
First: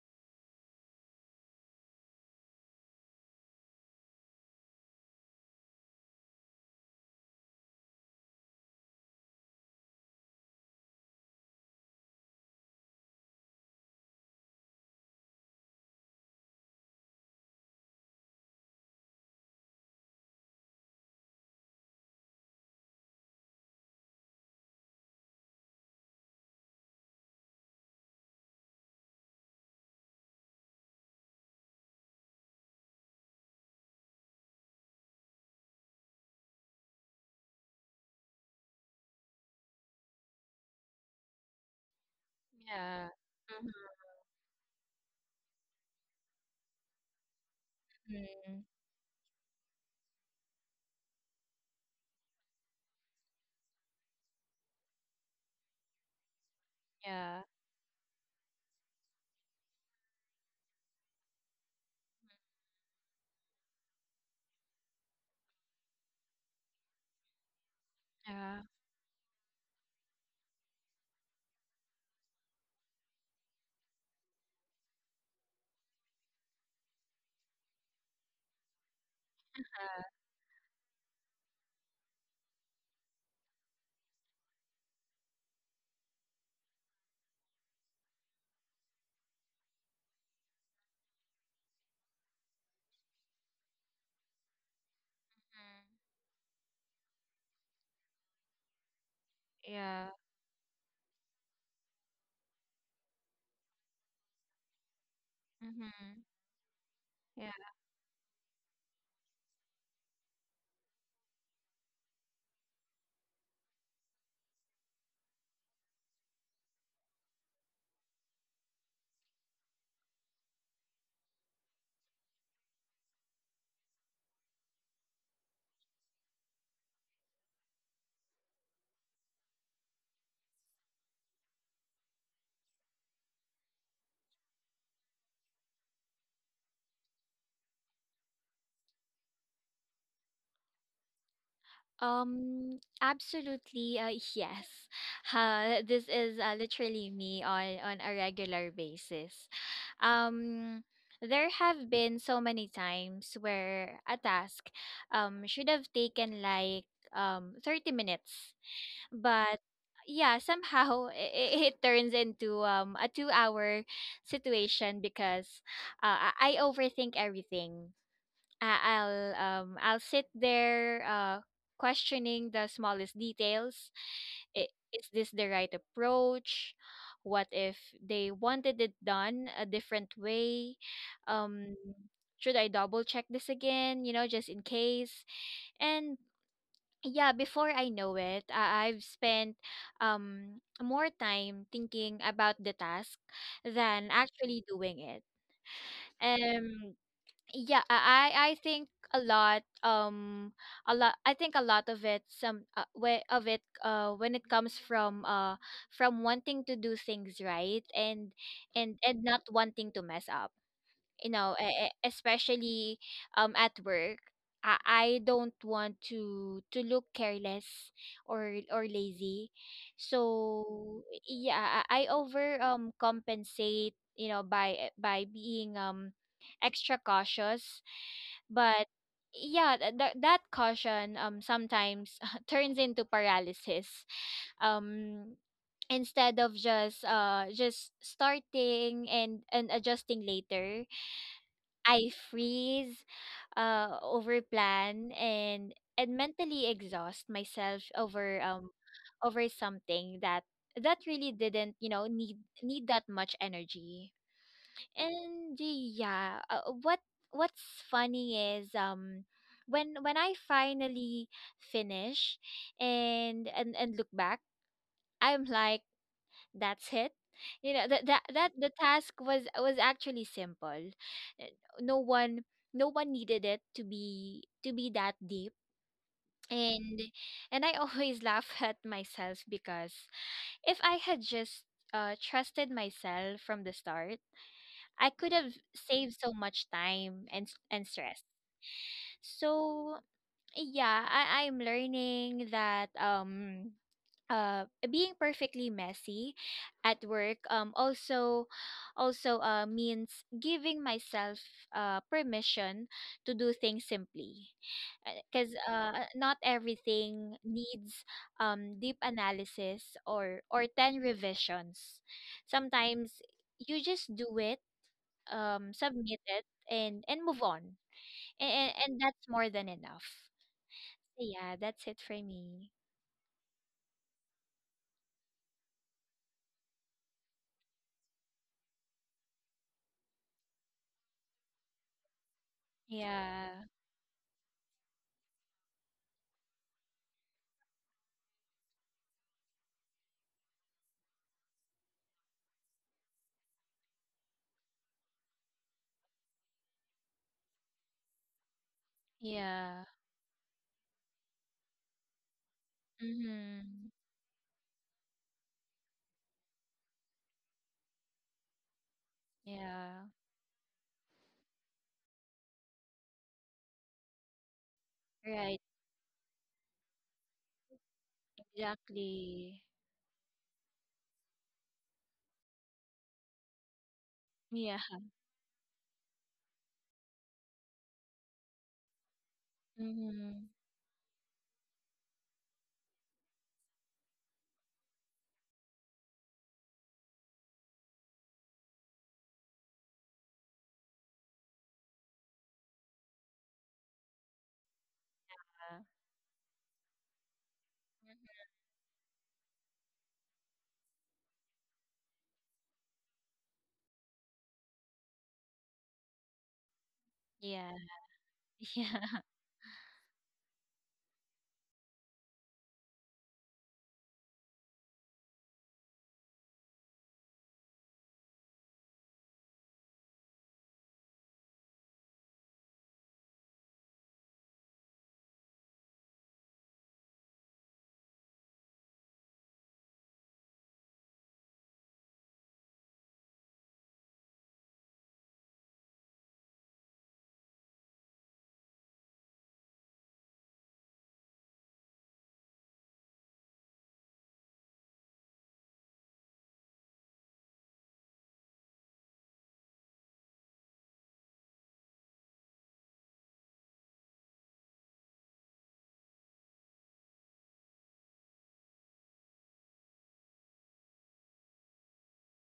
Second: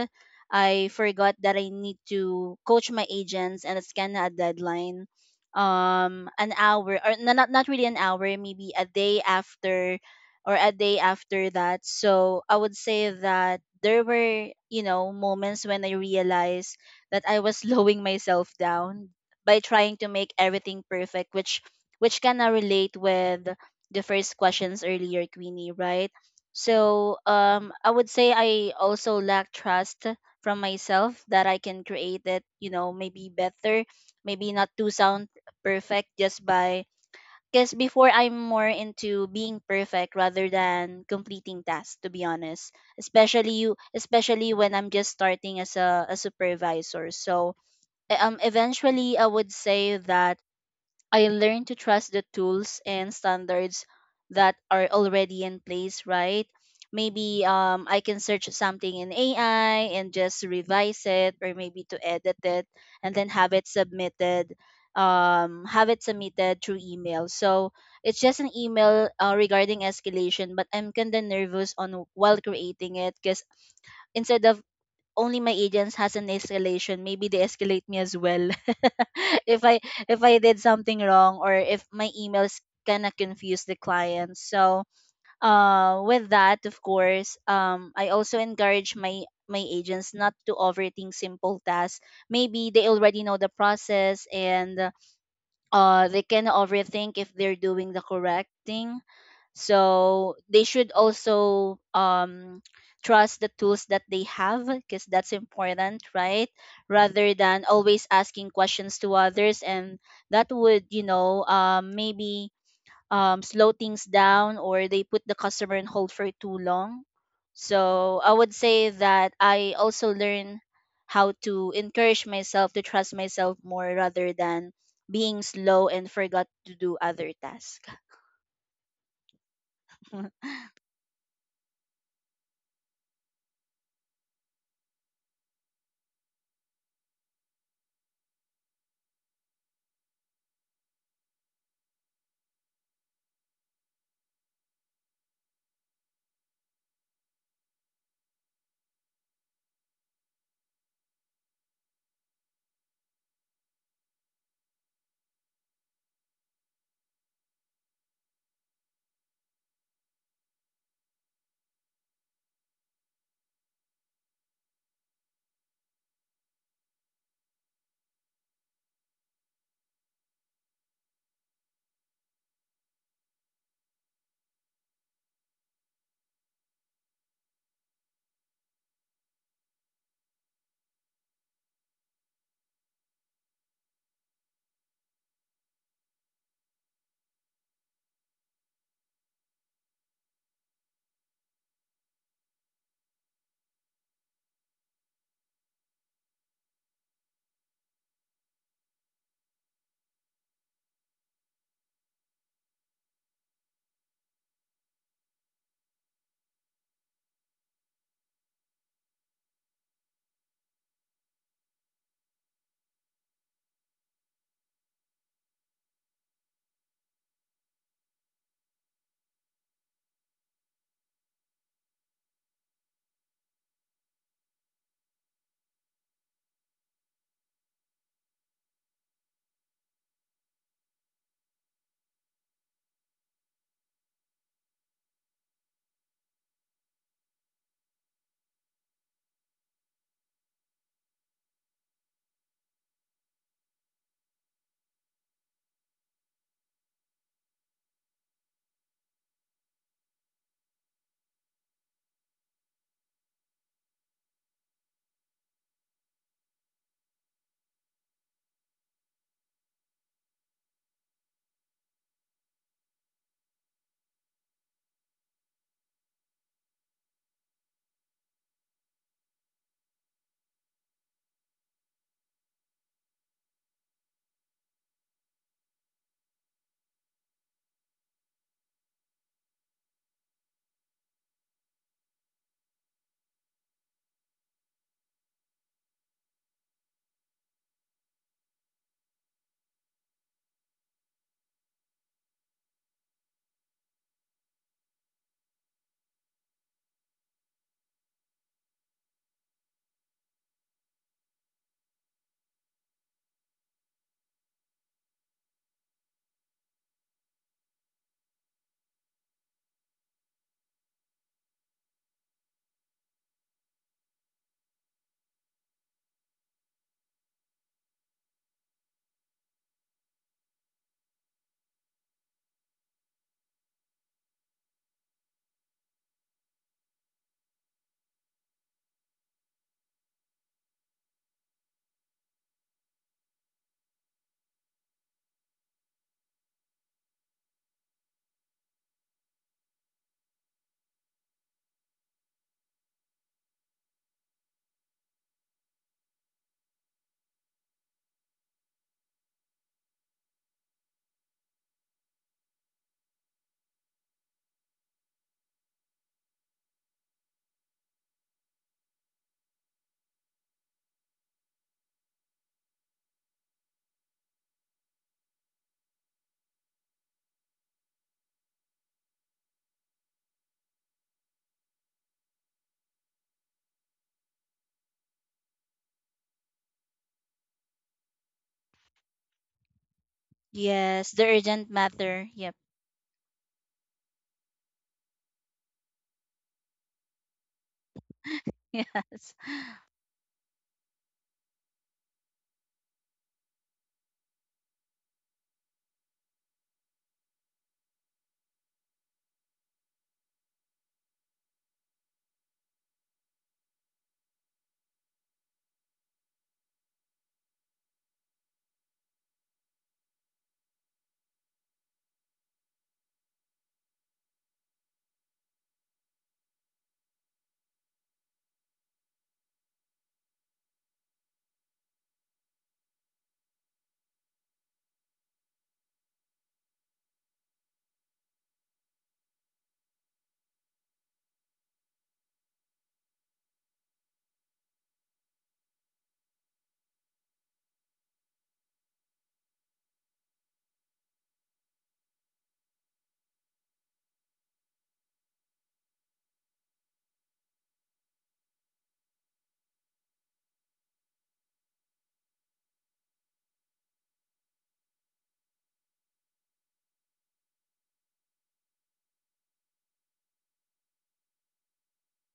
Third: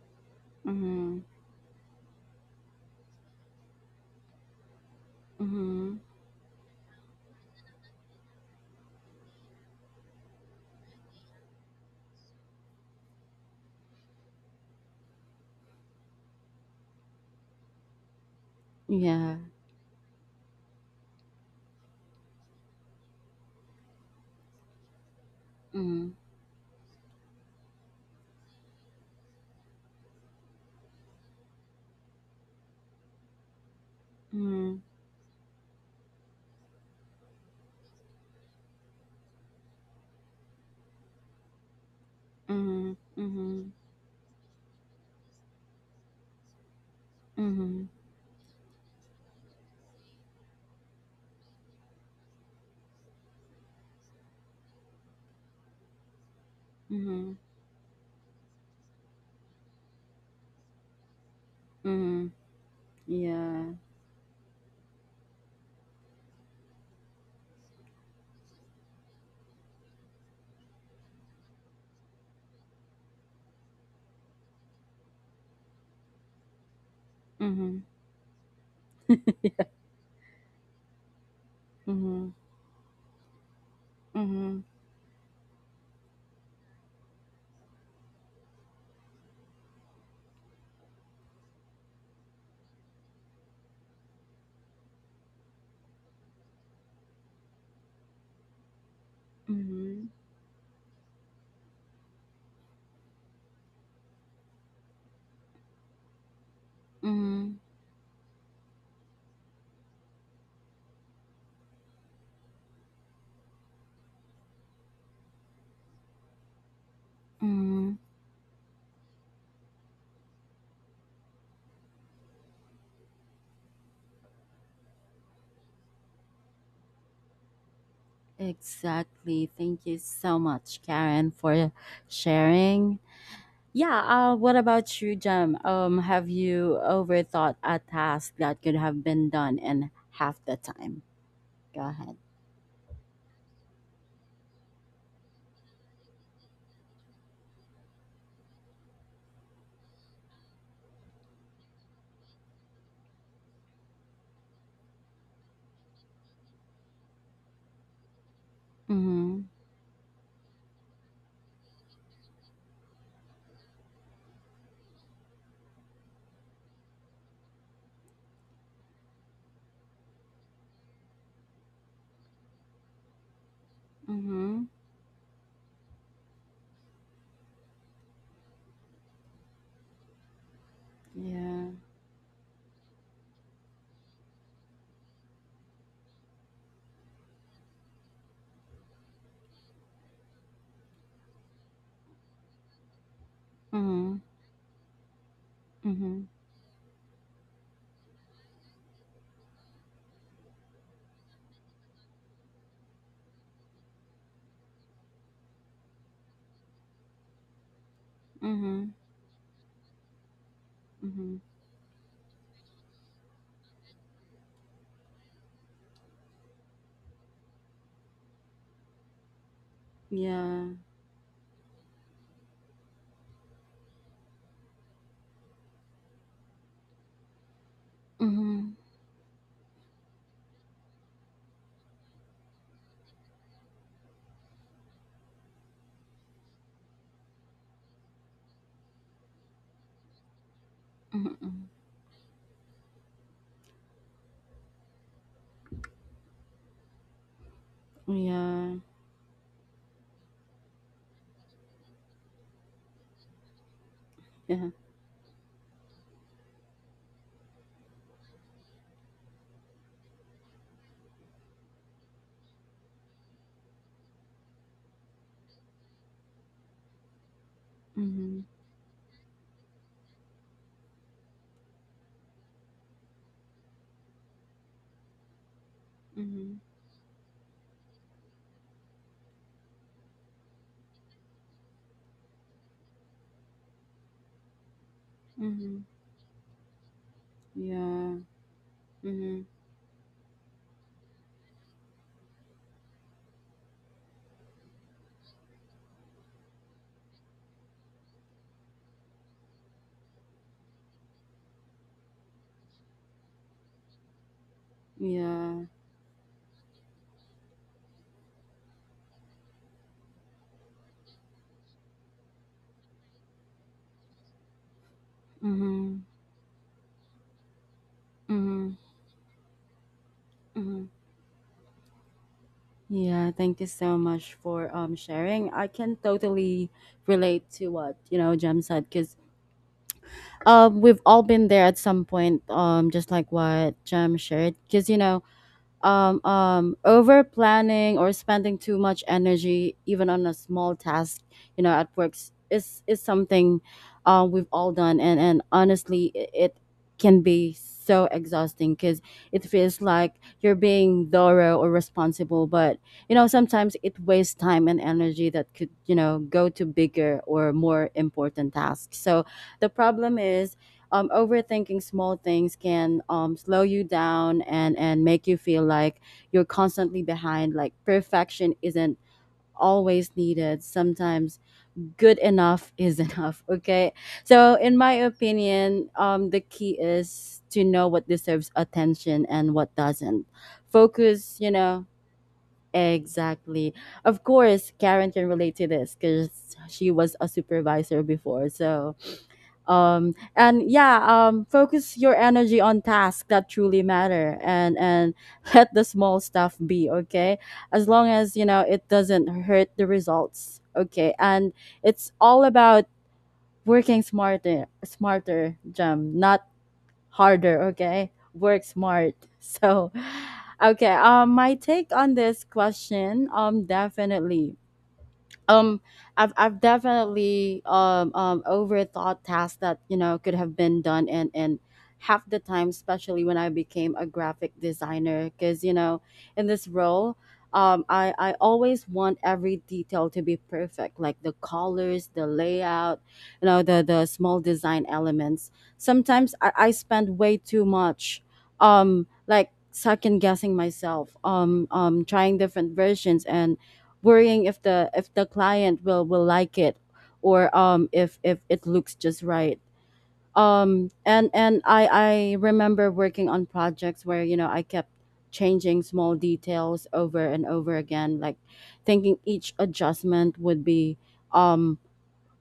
C: I
A: mm,
C: forgot that I need to coach my agents and it's kind of a deadline.
A: mm,
C: An hour, or no, not not really an hour, maybe a day after or a day after that. So I would say that there were, you know, moments when I realized that I was slowing myself down
A: yeah.
C: by trying to make everything perfect, which kind of relate with the first questions earlier, Queenie,
A: Mm,
C: right? So I would say I also lack trust from myself that I can create it, maybe better, maybe not
A: mm,
C: to sound perfect just by because before I'm more into being perfect rather than completing tasks, to be honest,
A: mm,
B: Yeah.
C: especially
A: mm,
C: you especially when I'm just starting as a supervisor. So
A: mm,
B: Mm-hmm.
C: eventually I would say that I learned to trust the tools and standards that are already in place, right?
A: mm,
B: Yeah.
C: Maybe I can search something in AI and just revise it, or maybe to
A: mm,
C: edit it and then
A: yeah.
C: have it submitted through email. So it's just an
B: Yeah.
C: email regarding escalation, but I'm kind of nervous on while creating it because instead of only my agents has an escalation, maybe they
A: Mm,
C: escalate me as well
A: yeah.
C: if I if I did something wrong or if my
A: mm,
C: emails kind of confuse the clients.
A: mm,
C: So with that, of course, I also encourage my agents not to overthink simple tasks. Maybe they already know the process, and
B: Mm.
C: they can overthink if they're doing the correct thing.
B: Yeah.
A: mm,
C: So they should also trust the tools that they have, because that's important,
B: Mm-hmm.
C: right, rather
B: Yeah.
A: mm,
C: than always asking questions to others. And that would maybe slow things down, or they put the customer on hold for too long.
A: mm,
C: So I would say that I also learn how to encourage myself to trust myself more rather than being slow and forgot to do other tasks.
A: Exactly. Thank you so much, Karen, for sharing. Yeah, what about you, Jem? Have you overthought a task that could have been done in half the time? Go ahead.
B: Absolutely, yes. This is literally me on a regular basis. Um, there have been so many times where a task should have taken like 30 minutes,
A: Mm-hmm.
B: but yeah, somehow it turns into a 2 hour situation because I overthink everything. I'll sit there questioning the smallest details.
A: Mm-hmm.
B: Is this the right approach? What if they wanted it done a different way?
A: Yeah.
B: Um, should I double check this again, you know, just in case? And yeah, before I know it, I've spent more time thinking about the task than
A: Mm-hmm.
B: actually doing it.
A: Mm-hmm.
B: Um yeah, I think a lot of it when it comes from wanting to do things right and
A: Mm-hmm.
B: not wanting to mess up. You
A: Mm-hmm.
B: know, especially at work, I don't want to look careless or lazy.
A: Yeah.
B: So yeah, I over compensate, you know, by being extra cautious.
A: Mm-hmm.
B: But yeah, that caution sometimes turns into paralysis. Um, instead of just starting and adjusting later,
A: Mm-hmm.
B: I freeze, overplan, and mentally exhaust myself over
A: Yeah.
B: over something that really didn't, you know, need that much energy.
A: Yeah.
B: And yeah, what's funny is when I finally finish and look back, I'm like, that's it. You know,
A: Mm-hmm.
B: that the task was actually simple. No one needed it to be that deep.
A: Mm-hmm.
B: And I always laugh at myself because if I had just trusted myself from the start, I could have
A: Mm-hmm.
B: saved so much time and and
A: Yeah.
B: stress.
A: Mm-hmm.
B: So yeah, I'm learning that being perfectly messy at work also means giving myself permission to do things simply, because
A: Yeah.
B: not everything needs deep analysis or 10 revisions. Sometimes you just do it,
A: Mm-hmm.
B: submit it, and move on,
A: Mm-hmm.
B: and that's more than enough.
A: Mm-hmm.
B: So yeah, that's it for me.
A: Yeah, thank you so much for sharing. I can totally relate to what, you know, Jem said, cuz we've all been there at some point, just like
B: Yeah.
A: what Jem shared, cuz you know over planning or spending too much energy even on a small task you know at work is something, we've all done, and honestly, it can be so exhausting because it feels
B: Yeah.
A: like you're being thorough or responsible, but you know sometimes
B: Mm-hmm.
A: it wastes time and energy that could you know go to bigger or more important tasks. So the
B: Yeah.
A: problem is overthinking small things can slow you down and make you
B: Right.
A: feel like you're constantly behind, like perfection isn't
B: Exactly.
A: always needed. Sometimes good enough is enough, okay? So in
B: Yeah.
A: my opinion, the key is to know what deserves attention and what doesn't.
B: Mm-hmm.
C: Yes, the
A: Focus you
C: urgent
A: know
C: matter. Yep.
A: exactly, of course Karen can relate to this because she was a supervisor before. So
C: Yes.
A: and yeah, focus your energy on tasks that truly matter, and let the small stuff be, okay, as long as you know it doesn't hurt the results, okay, and it's all about working smarter, Jam, not harder,
B: Yeah.
A: okay? Work
B: Yeah.
A: smart. So okay, my take on this question, definitely um, I've definitely overthought tasks that you know could have been done and half the time, especially when I became a graphic designer, because you know in this role. I always want every detail to be perfect, like the colors, the layout, you know, the small design elements. Sometimes I spend way too much, like second guessing myself, trying different versions and worrying if the client will like it, or if it looks just right. Um and and i i remember working on projects where you know I kept changing small details over and over again, like thinking each adjustment would be um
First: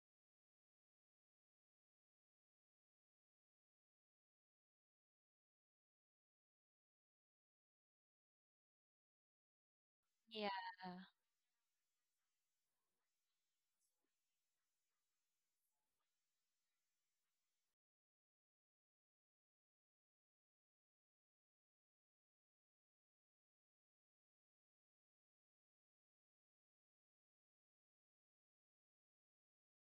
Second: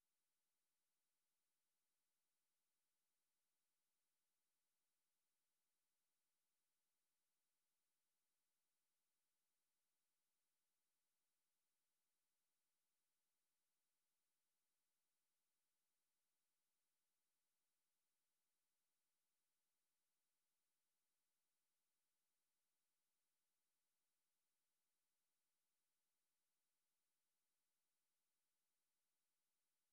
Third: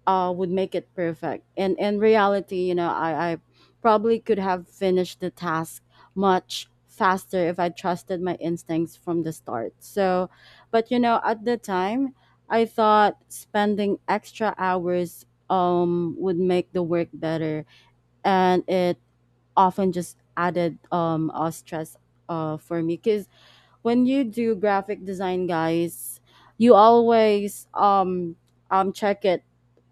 A: would make it perfect. And in reality, you know, I probably could have finished the task much faster if I trusted my instincts from the start. So,
B: Yeah. Yeah.
A: but you know, at the time, I thought spending extra hours would make the work better, and it often just added stress for me. Because when you do graphic design, guys, you always check it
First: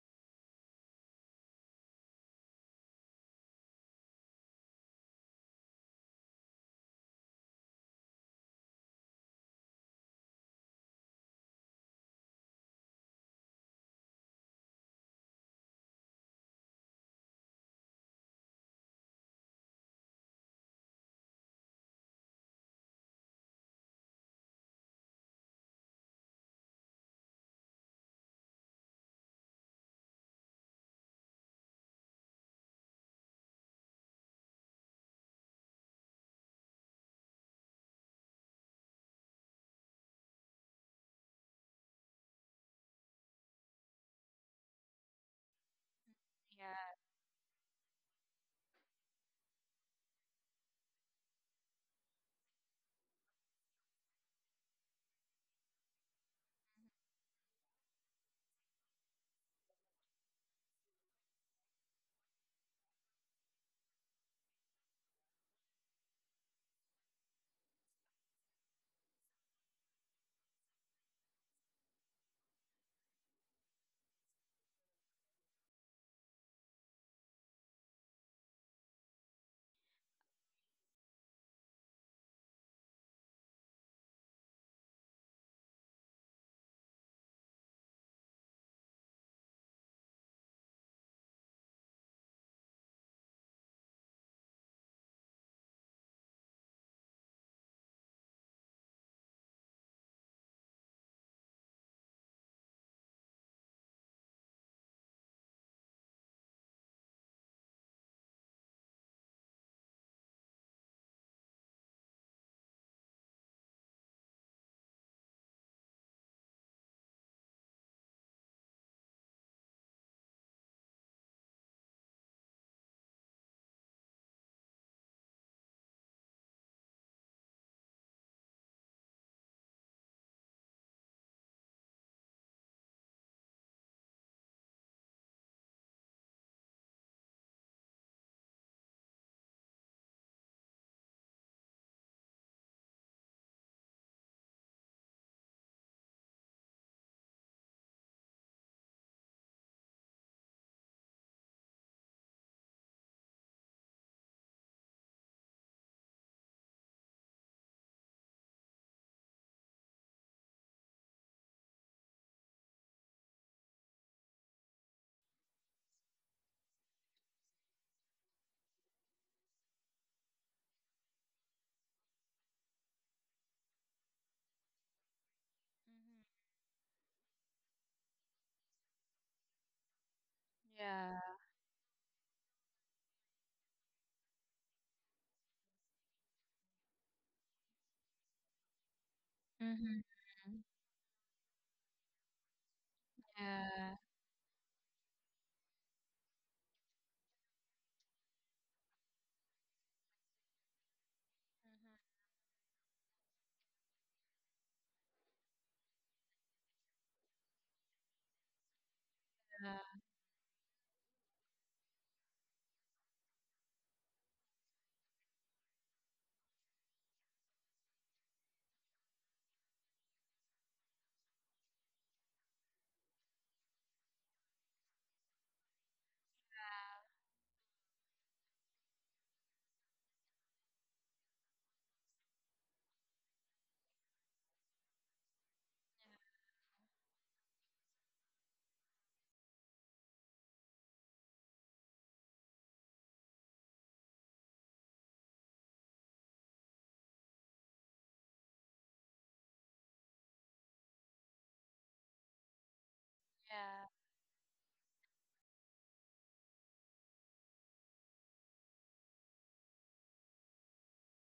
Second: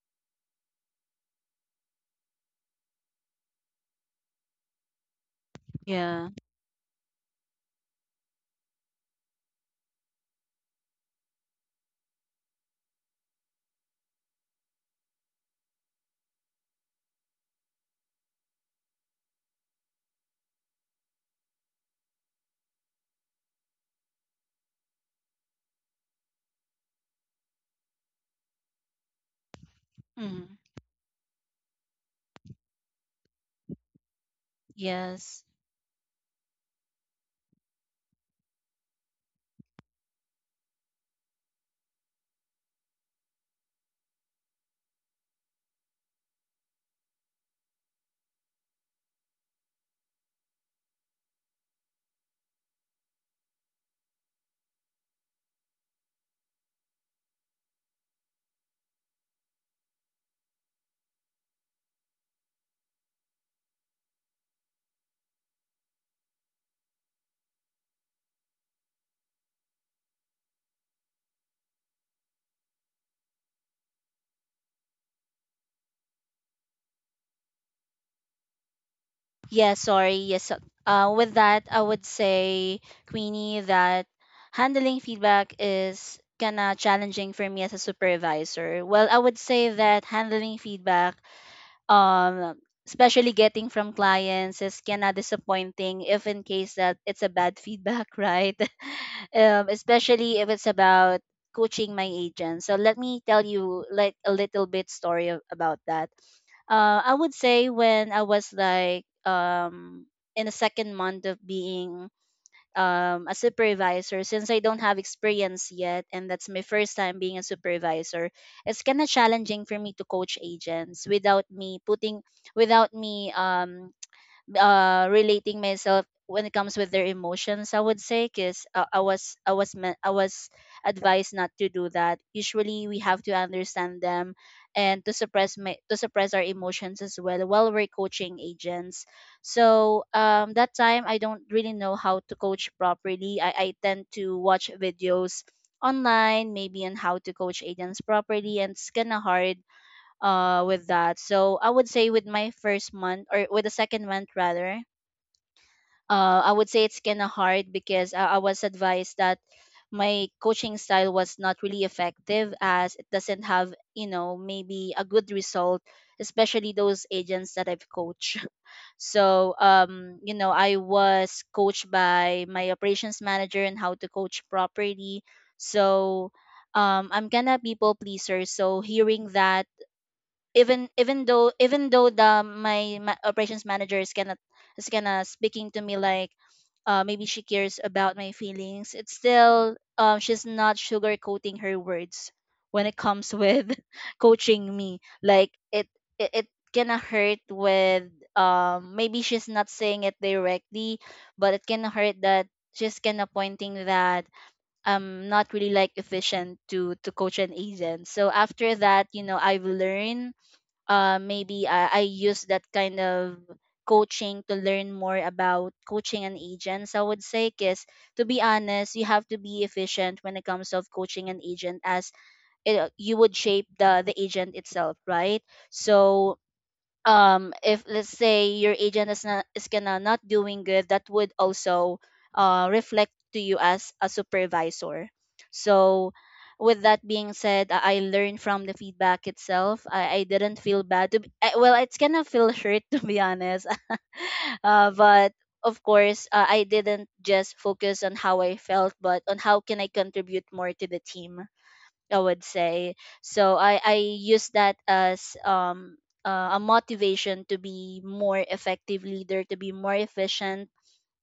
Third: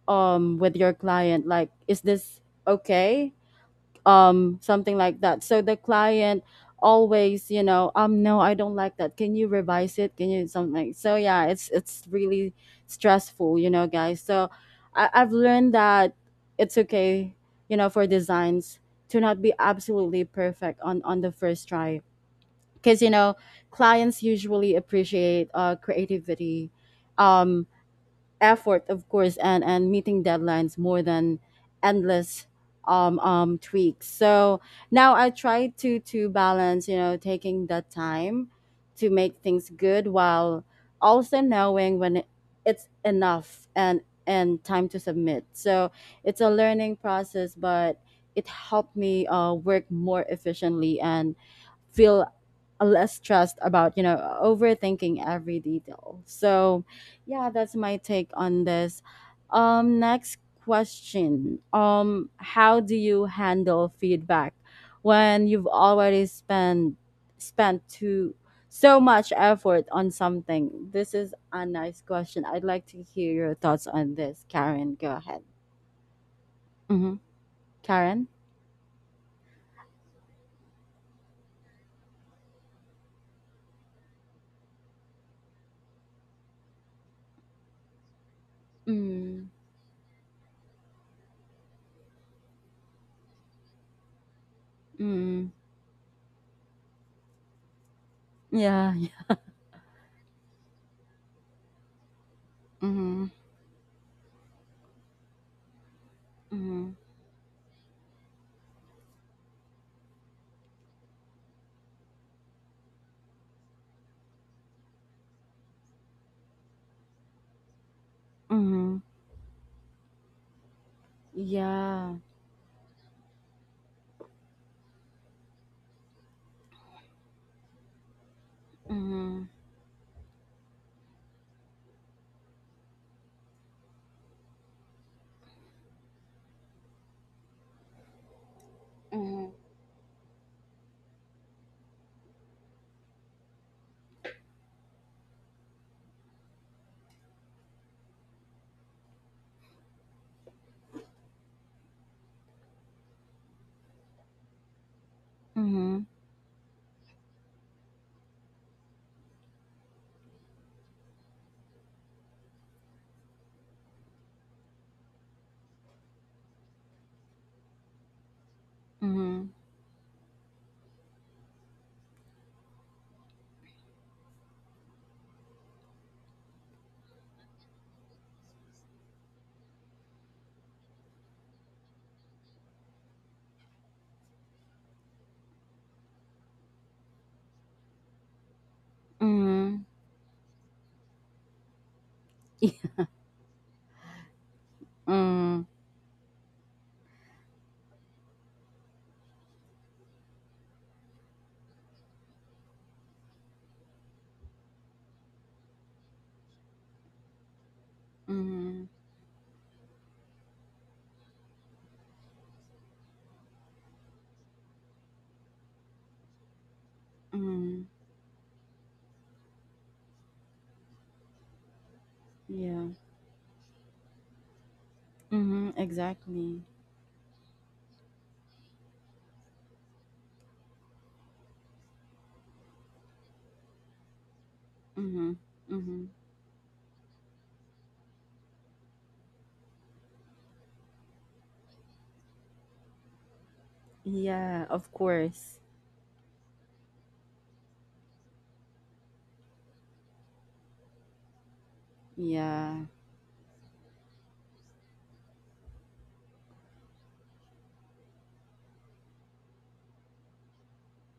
A: with your client, like, is this okay? Something like that. So the
C: Yeah.
A: client always, you know, "No, I don't like that, can you revise it, can you," something like. So yeah, it's really stressful, you know, guys. So I've learned that it's okay, you know, for designs to not be absolutely perfect on the first try, because, you know, clients usually appreciate creativity, um effort, of course, and meeting
C: Mm.
A: deadlines more than endless tweaks. So now I
C: Yes.
A: try to balance, you know, taking that time to make things good while also knowing when it's enough and time to submit. So it's a learning process, but it helped me work more efficiently and feel less stressed about, you know, overthinking every detail. So yeah, that's my take on this. Next question: how do you handle feedback when you've already spent spent too so much effort on something? This is a nice question. I'd like to hear your thoughts on this, Karen. Go ahead. Mm-hmm. Karen.
C: Yeah, sorry. Yes. so- with that, I would say, Queenie, that handling feedback is kind of challenging for me as a supervisor. Well, I would
A: Mm-hmm.
C: say that handling feedback um especially getting from clients is kinda disappointing if in case that it's a bad feedback, right?
A: Yeah.
C: Especially if it's about coaching my agent, so let me
A: Mm-hmm.
C: tell you like a little bit story about that.
A: Mm-hmm.
C: I would say when I was like in the second month of being a supervisor, since I don't have experience yet and that's my first time being a supervisor. It's
A: Mm-hmm.
C: kind of challenging for me to coach agents without me
A: Yeah.
C: putting without me relating myself when it comes with their emotions, I would say, because uh, i was
A: Mhm.
C: i was me- i was advised not to do that. Usually we have to understand them and to to suppress our emotions as well while we're coaching agents.
A: Hmm.
C: So that time I don't really know how to coach properly. I tend to watch videos online, maybe on how to coach agents properly, and it's kind of hard with that. So I would say with my first month, or with the second month rather,
A: Mhm.
C: I would say it's kind of hard because I was advised that my coaching style was not really effective, as it doesn't have, you know, maybe a good result, especially those agents that I've coached.
A: Mhm.
C: So, you know, I was coached by my operations manager and how to coach properly. So, I'm kind of people pleaser. So hearing that,
B: Yeah.
C: even though the my, ma operations manager is gonna speaking to me like, maybe she cares about my feelings, it's still,
A: Mhm.
B: Mm-hmm.
C: she's not sugarcoating her words when it comes with
B: Yeah.
C: coaching me. Like
A: Mm.
C: it it gonna hurt with, maybe she's not saying it directly, but it can hurt that she's kind of pointing that I'm not really like efficient to coach an agent. So after
A: Mhm.
C: that, you know, I've learned, maybe I use that kind of coaching to learn more about coaching and agents, I would say, because
A: Mhm.
C: to be honest, you have to be efficient when it comes of coaching an agent, as
A: Yeah.
C: it, you would shape the agent itself, right?
A: Mhm.
C: So
A: Exactly.
C: if let's say your agent is not is gonna not doing good, that would also reflect to you as a supervisor.
A: Mhm.
C: So
A: Mhm.
C: with that being said, I learned from the feedback itself. I didn't feel bad to be, well it's gonna feel hurt to be honest,
A: Yeah, of
C: but
A: course.
C: of course, I didn't just focus on how I felt, but on how can I contribute more to the team, I would
A: Yeah.
C: say. So
B: Yeah.
C: I use that as a motivation to be more effective leader, to be more efficient,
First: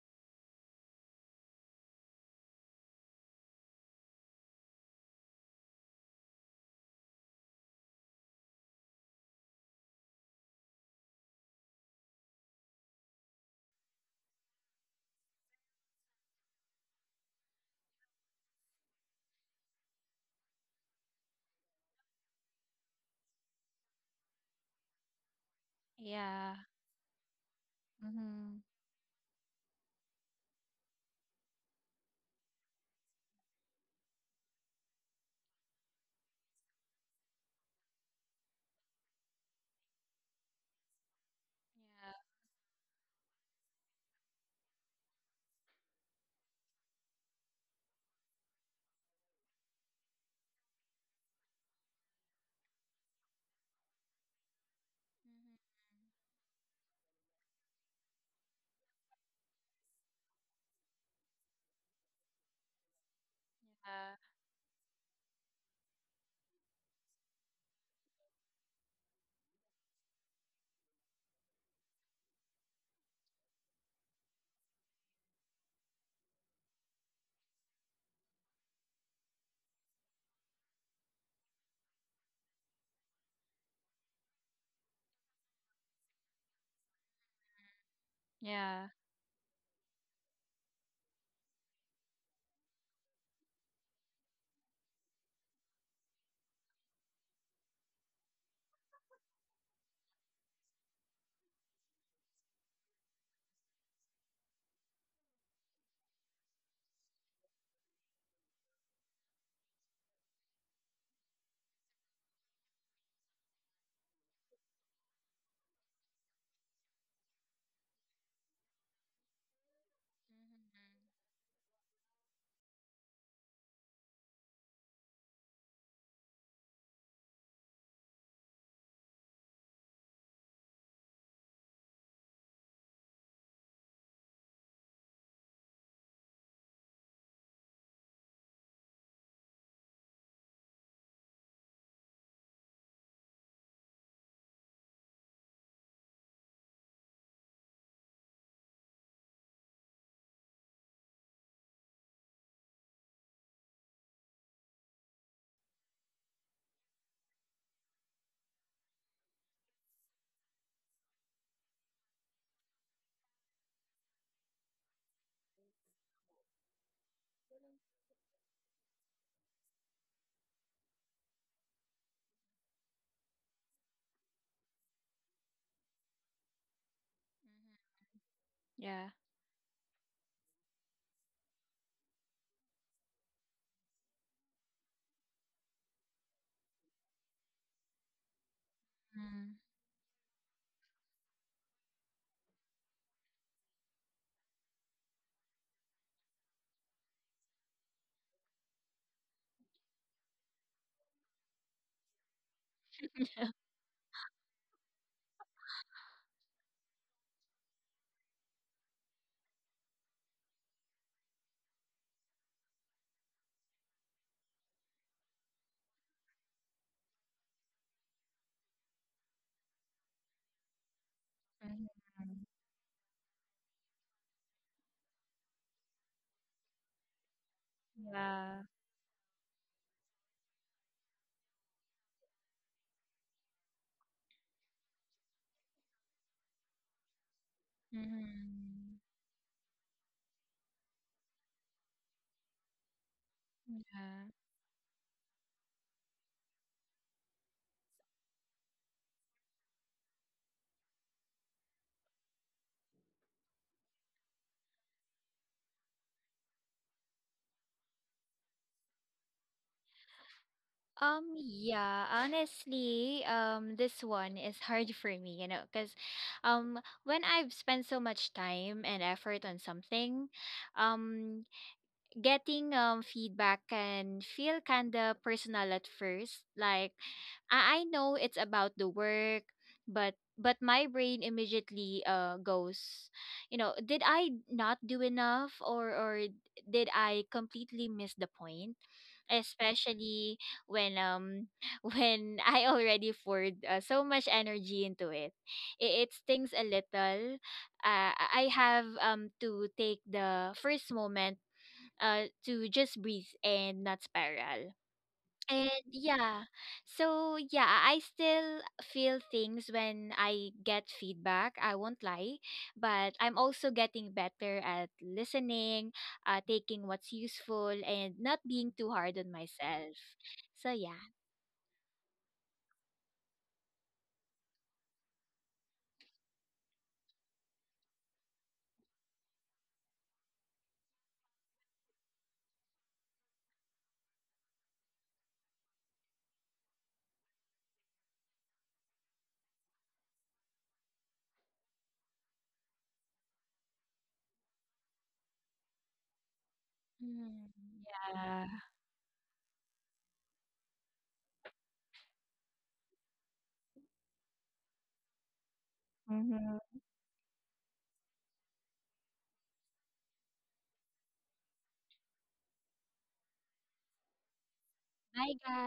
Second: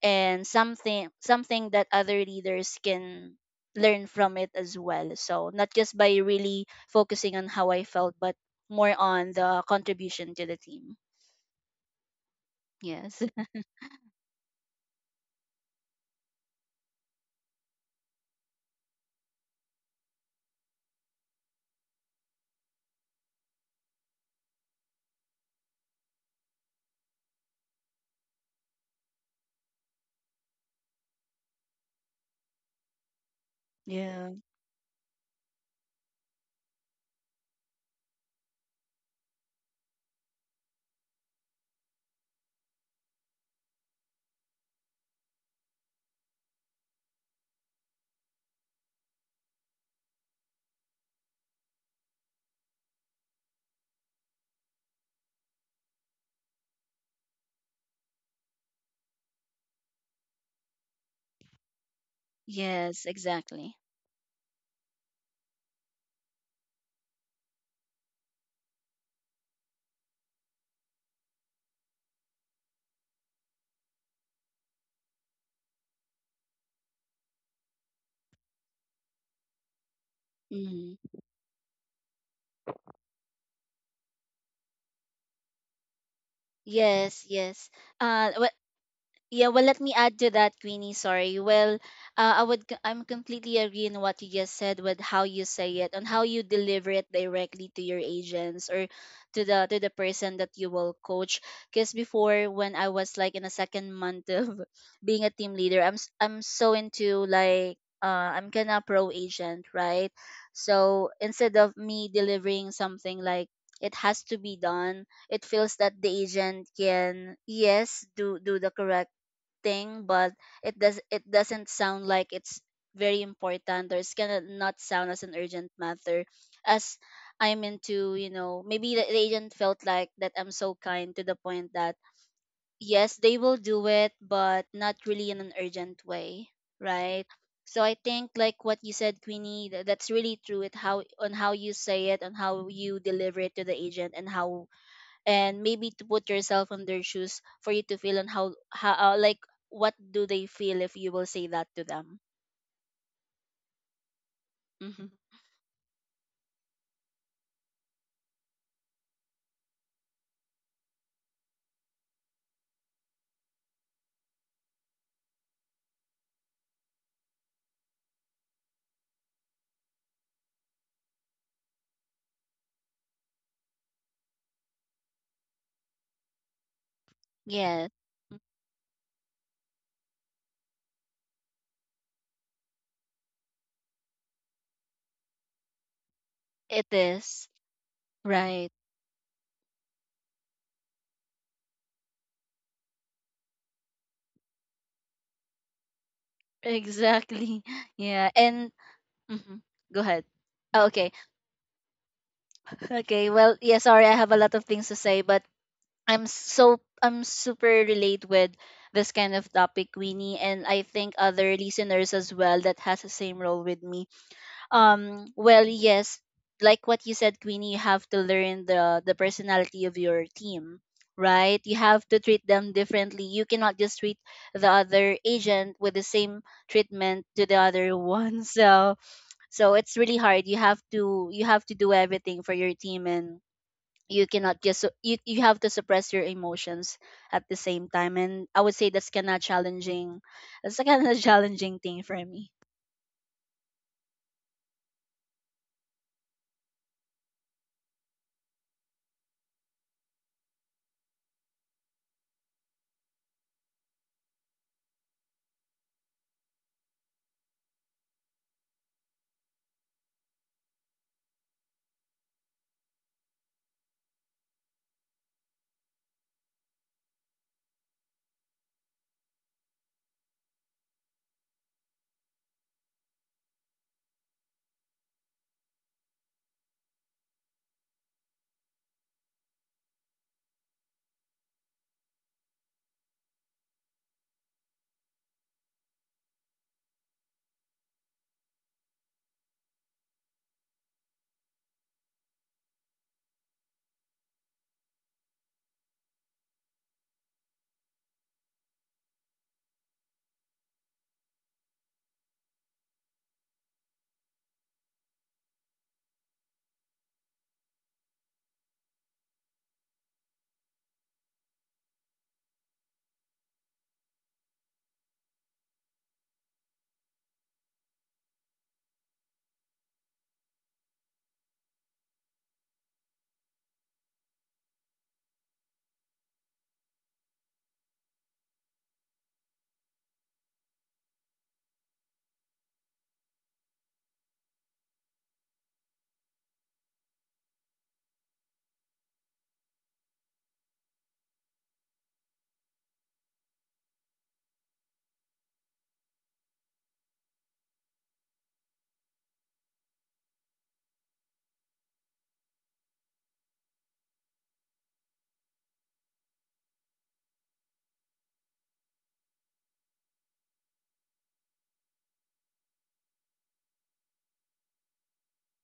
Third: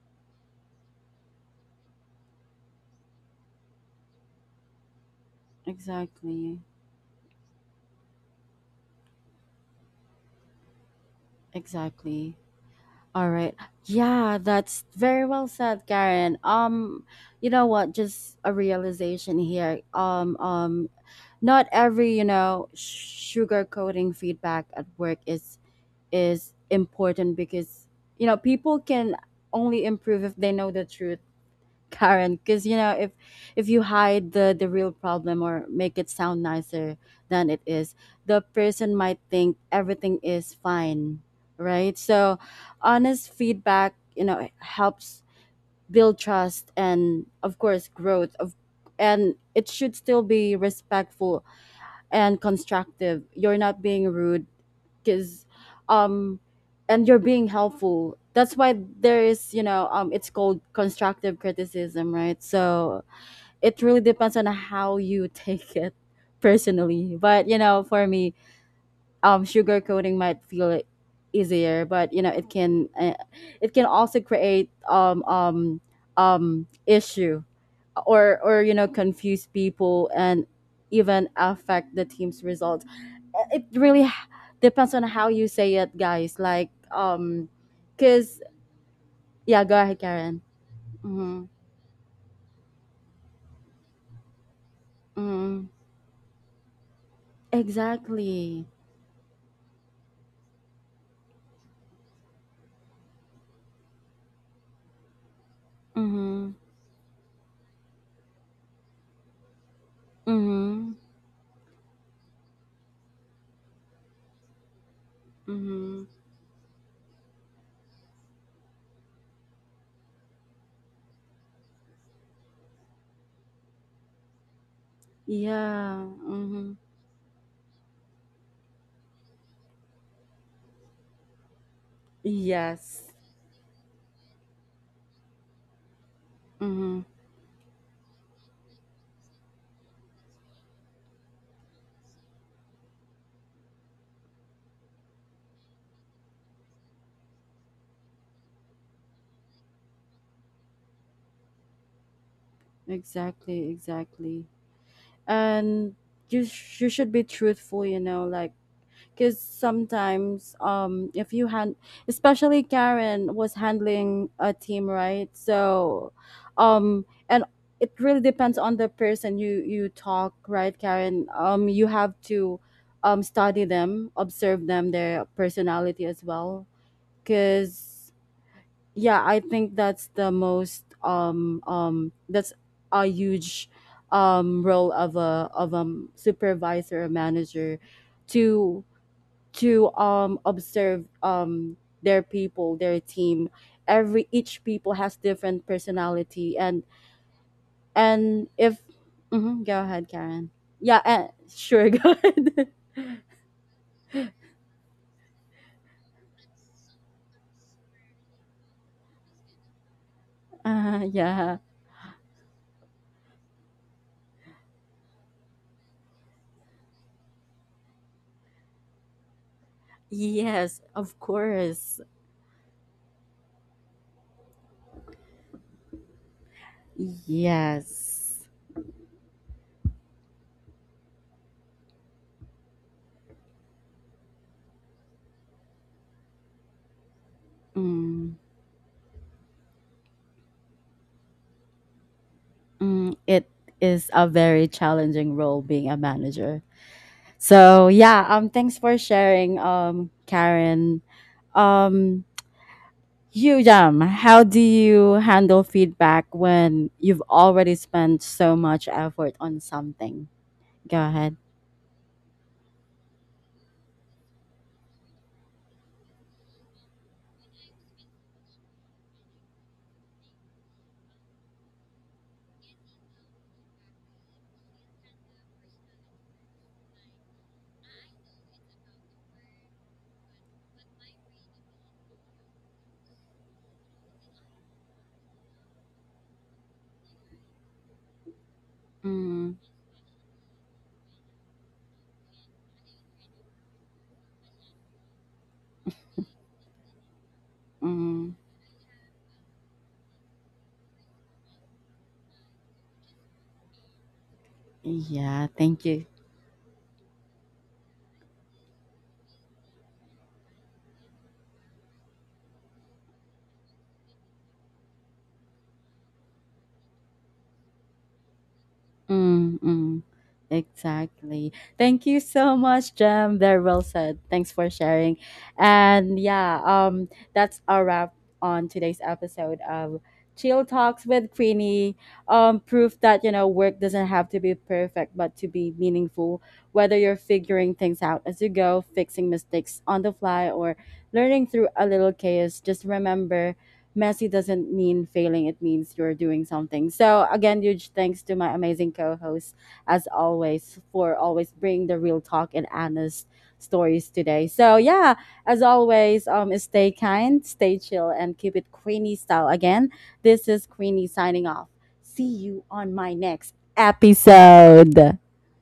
C: and something that other leaders can learn from it as well. So not just by
A: Exactly.
C: really focusing on how I felt, but more on the contribution to the team.
A: Exactly.
C: Yes.
A: All right. Yeah, that's very well said, Karen. You know what? Just a realization here. Not every, you know, sugar coating feedback at work is
B: Yeah.
A: important, because, you know,
B: Mm-hmm.
A: people can only improve if they know the truth, Karen. Because, you know, if you hide
C: Yeah.
A: the real problem or make it sound nicer than it is, the person might think everything is fine, right? So honest feedback, you know, helps build trust and, of course, growth of, and it should still be respectful and constructive. You're not being rude, because um and you're being helpful. That's why there is, you know, it's called constructive criticism, right? So
C: Yes. Exactly.
A: it really depends on how you take it personally. But, you know, for me, sugarcoating might feel easier, but, you know, it can also create issue, or you know, confuse people and
C: Mhm.
A: even affect the team's results. It really depends on how you say it, guys. Like,
C: Yes. Yes.
A: cause
C: Wh-
B: Yeah.
C: Yeah,
A: yeah,
C: well,
A: go
C: let me
A: ahead,
C: add to
A: Karen.
C: that, Queenie. Sorry.
A: Mm-hmm.
C: Well, I would, c- I'm completely agreeing in what you just said with how you
A: Mm-hmm.
C: say it and how you deliver it directly to your
A: Exactly.
C: agents or to the person that you will coach. Because before, when I was like in a second month of being a team leader, I'm
A: Mm-hmm.
C: so into like, I'm kind of pro agent, right?
A: Mm-hmm.
C: So instead of me delivering something like it has to be done, it feels that
A: Mm-hmm.
C: the agent can yes do the correct thing, but it doesn't sound like it's very important, or it's gonna not sound as an urgent
A: Yeah.
C: matter,
A: Mm-hmm.
C: as I'm into, you know, maybe the agent felt like that I'm so kind to the point that
A: Yes.
C: yes, they will do it, but not really in an urgent way,
A: Mm-hmm.
C: right? So I think like what you said, Queenie, that's really true. It how on how you say it, on how you deliver it to the agent, and how, and maybe to put yourself on their shoes for you to feel on how like what do they feel if you will say that to them.
A: Exactly. Exactly.
C: Hmm.
A: And you you should be truthful. You know, like, because sometimes if you hand, especially Karen was handling a team, right? So and it really depends on the person you talk, right, Karen? You have to study them, observe them, their personality as well,
C: Yeah,
A: because
B: Yeah. Yeah.
A: yeah, I think that's the most that's a huge role of a
C: it
A: supervisor or
C: is.
A: manager,
C: Right.
A: to
B: Mm-hmm.
A: to observe their people, their team. Every each people has different personality. and
C: Exactly. Yeah.
A: and
C: And
A: if
C: hmm,
A: mhm, go
C: go
A: ahead,
C: ahead.
A: Karen.
C: Oh,
A: Yeah,
C: okay.
A: sure, go ahead.
C: Okay, well yeah sorry, I have a lot of things to say, but I'm super relate with this kind of topic, Winnie, and I think
A: Yeah.
C: other listeners as well that has the same role with me. Well, yes, like what you said, Queenie, you have to learn the personality of your
A: Yes,
C: team,
A: of
C: right? You
A: course.
C: have to
B: Mm-hmm.
C: treat them differently. You cannot just treat the other agent with the same treatment to the other
A: Yes.
C: one.
B: Yeah.
C: So, so it's really hard. You have to do everything for your team, and you cannot just su- you have to suppress your emotions at the same time.
A: Mm.
C: And I would say
B: Mm-hmm.
C: that's kind of challenging, that's kind of challenging thing for me.
A: Mm, it is a
B: Yeah.
A: very challenging role, being a manager. So yeah, thanks for sharing, Karen. um You, Jam, how do you handle feedback when you've already spent so much effort on something? Go ahead.
B: Yeah, honestly, this one is hard for me, you know, because when I've spent so much time and effort on something, um, getting feedback can feel kind of personal at first. Like, I know it's about the work, but my brain immediately goes, you know, did I not do enough, or did I completely miss the point?
A: Mm.
B: Especially when when I already poured so much energy into it. It stings a little. Uh,
A: Mm,
B: I I have to take the first moment to just breathe and not spiral.
A: yeah,
B: And
A: thank you.
B: yeah, so yeah, I still feel things when I get feedback. I won't lie, but I'm also getting better at listening, taking what's useful, and not being too hard on
A: Mm,
B: myself.
A: mm.
B: So yeah.
A: Exactly. Thank you so much, Jem. Very well said. Thanks for sharing. And yeah, that's a wrap on today's episode of Chill Talks with Queenie. Proof that, you know, work doesn't have to be perfect, but to be meaningful. Whether you're figuring things out as you go, fixing mistakes on the fly, or learning through a little chaos, just remember: messy doesn't mean failing, it means you're doing something. So,
B: Mhm.
A: again, huge thanks to
B: Yeah.
A: my amazing co hosts, as always, for always bringing the real talk and honest stories today. So, yeah, as always,
B: Mm-hmm.
A: stay kind, stay chill, and keep it Queenie style. Again, this is Queenie signing off. See you on my next episode.
B: Bye, guys.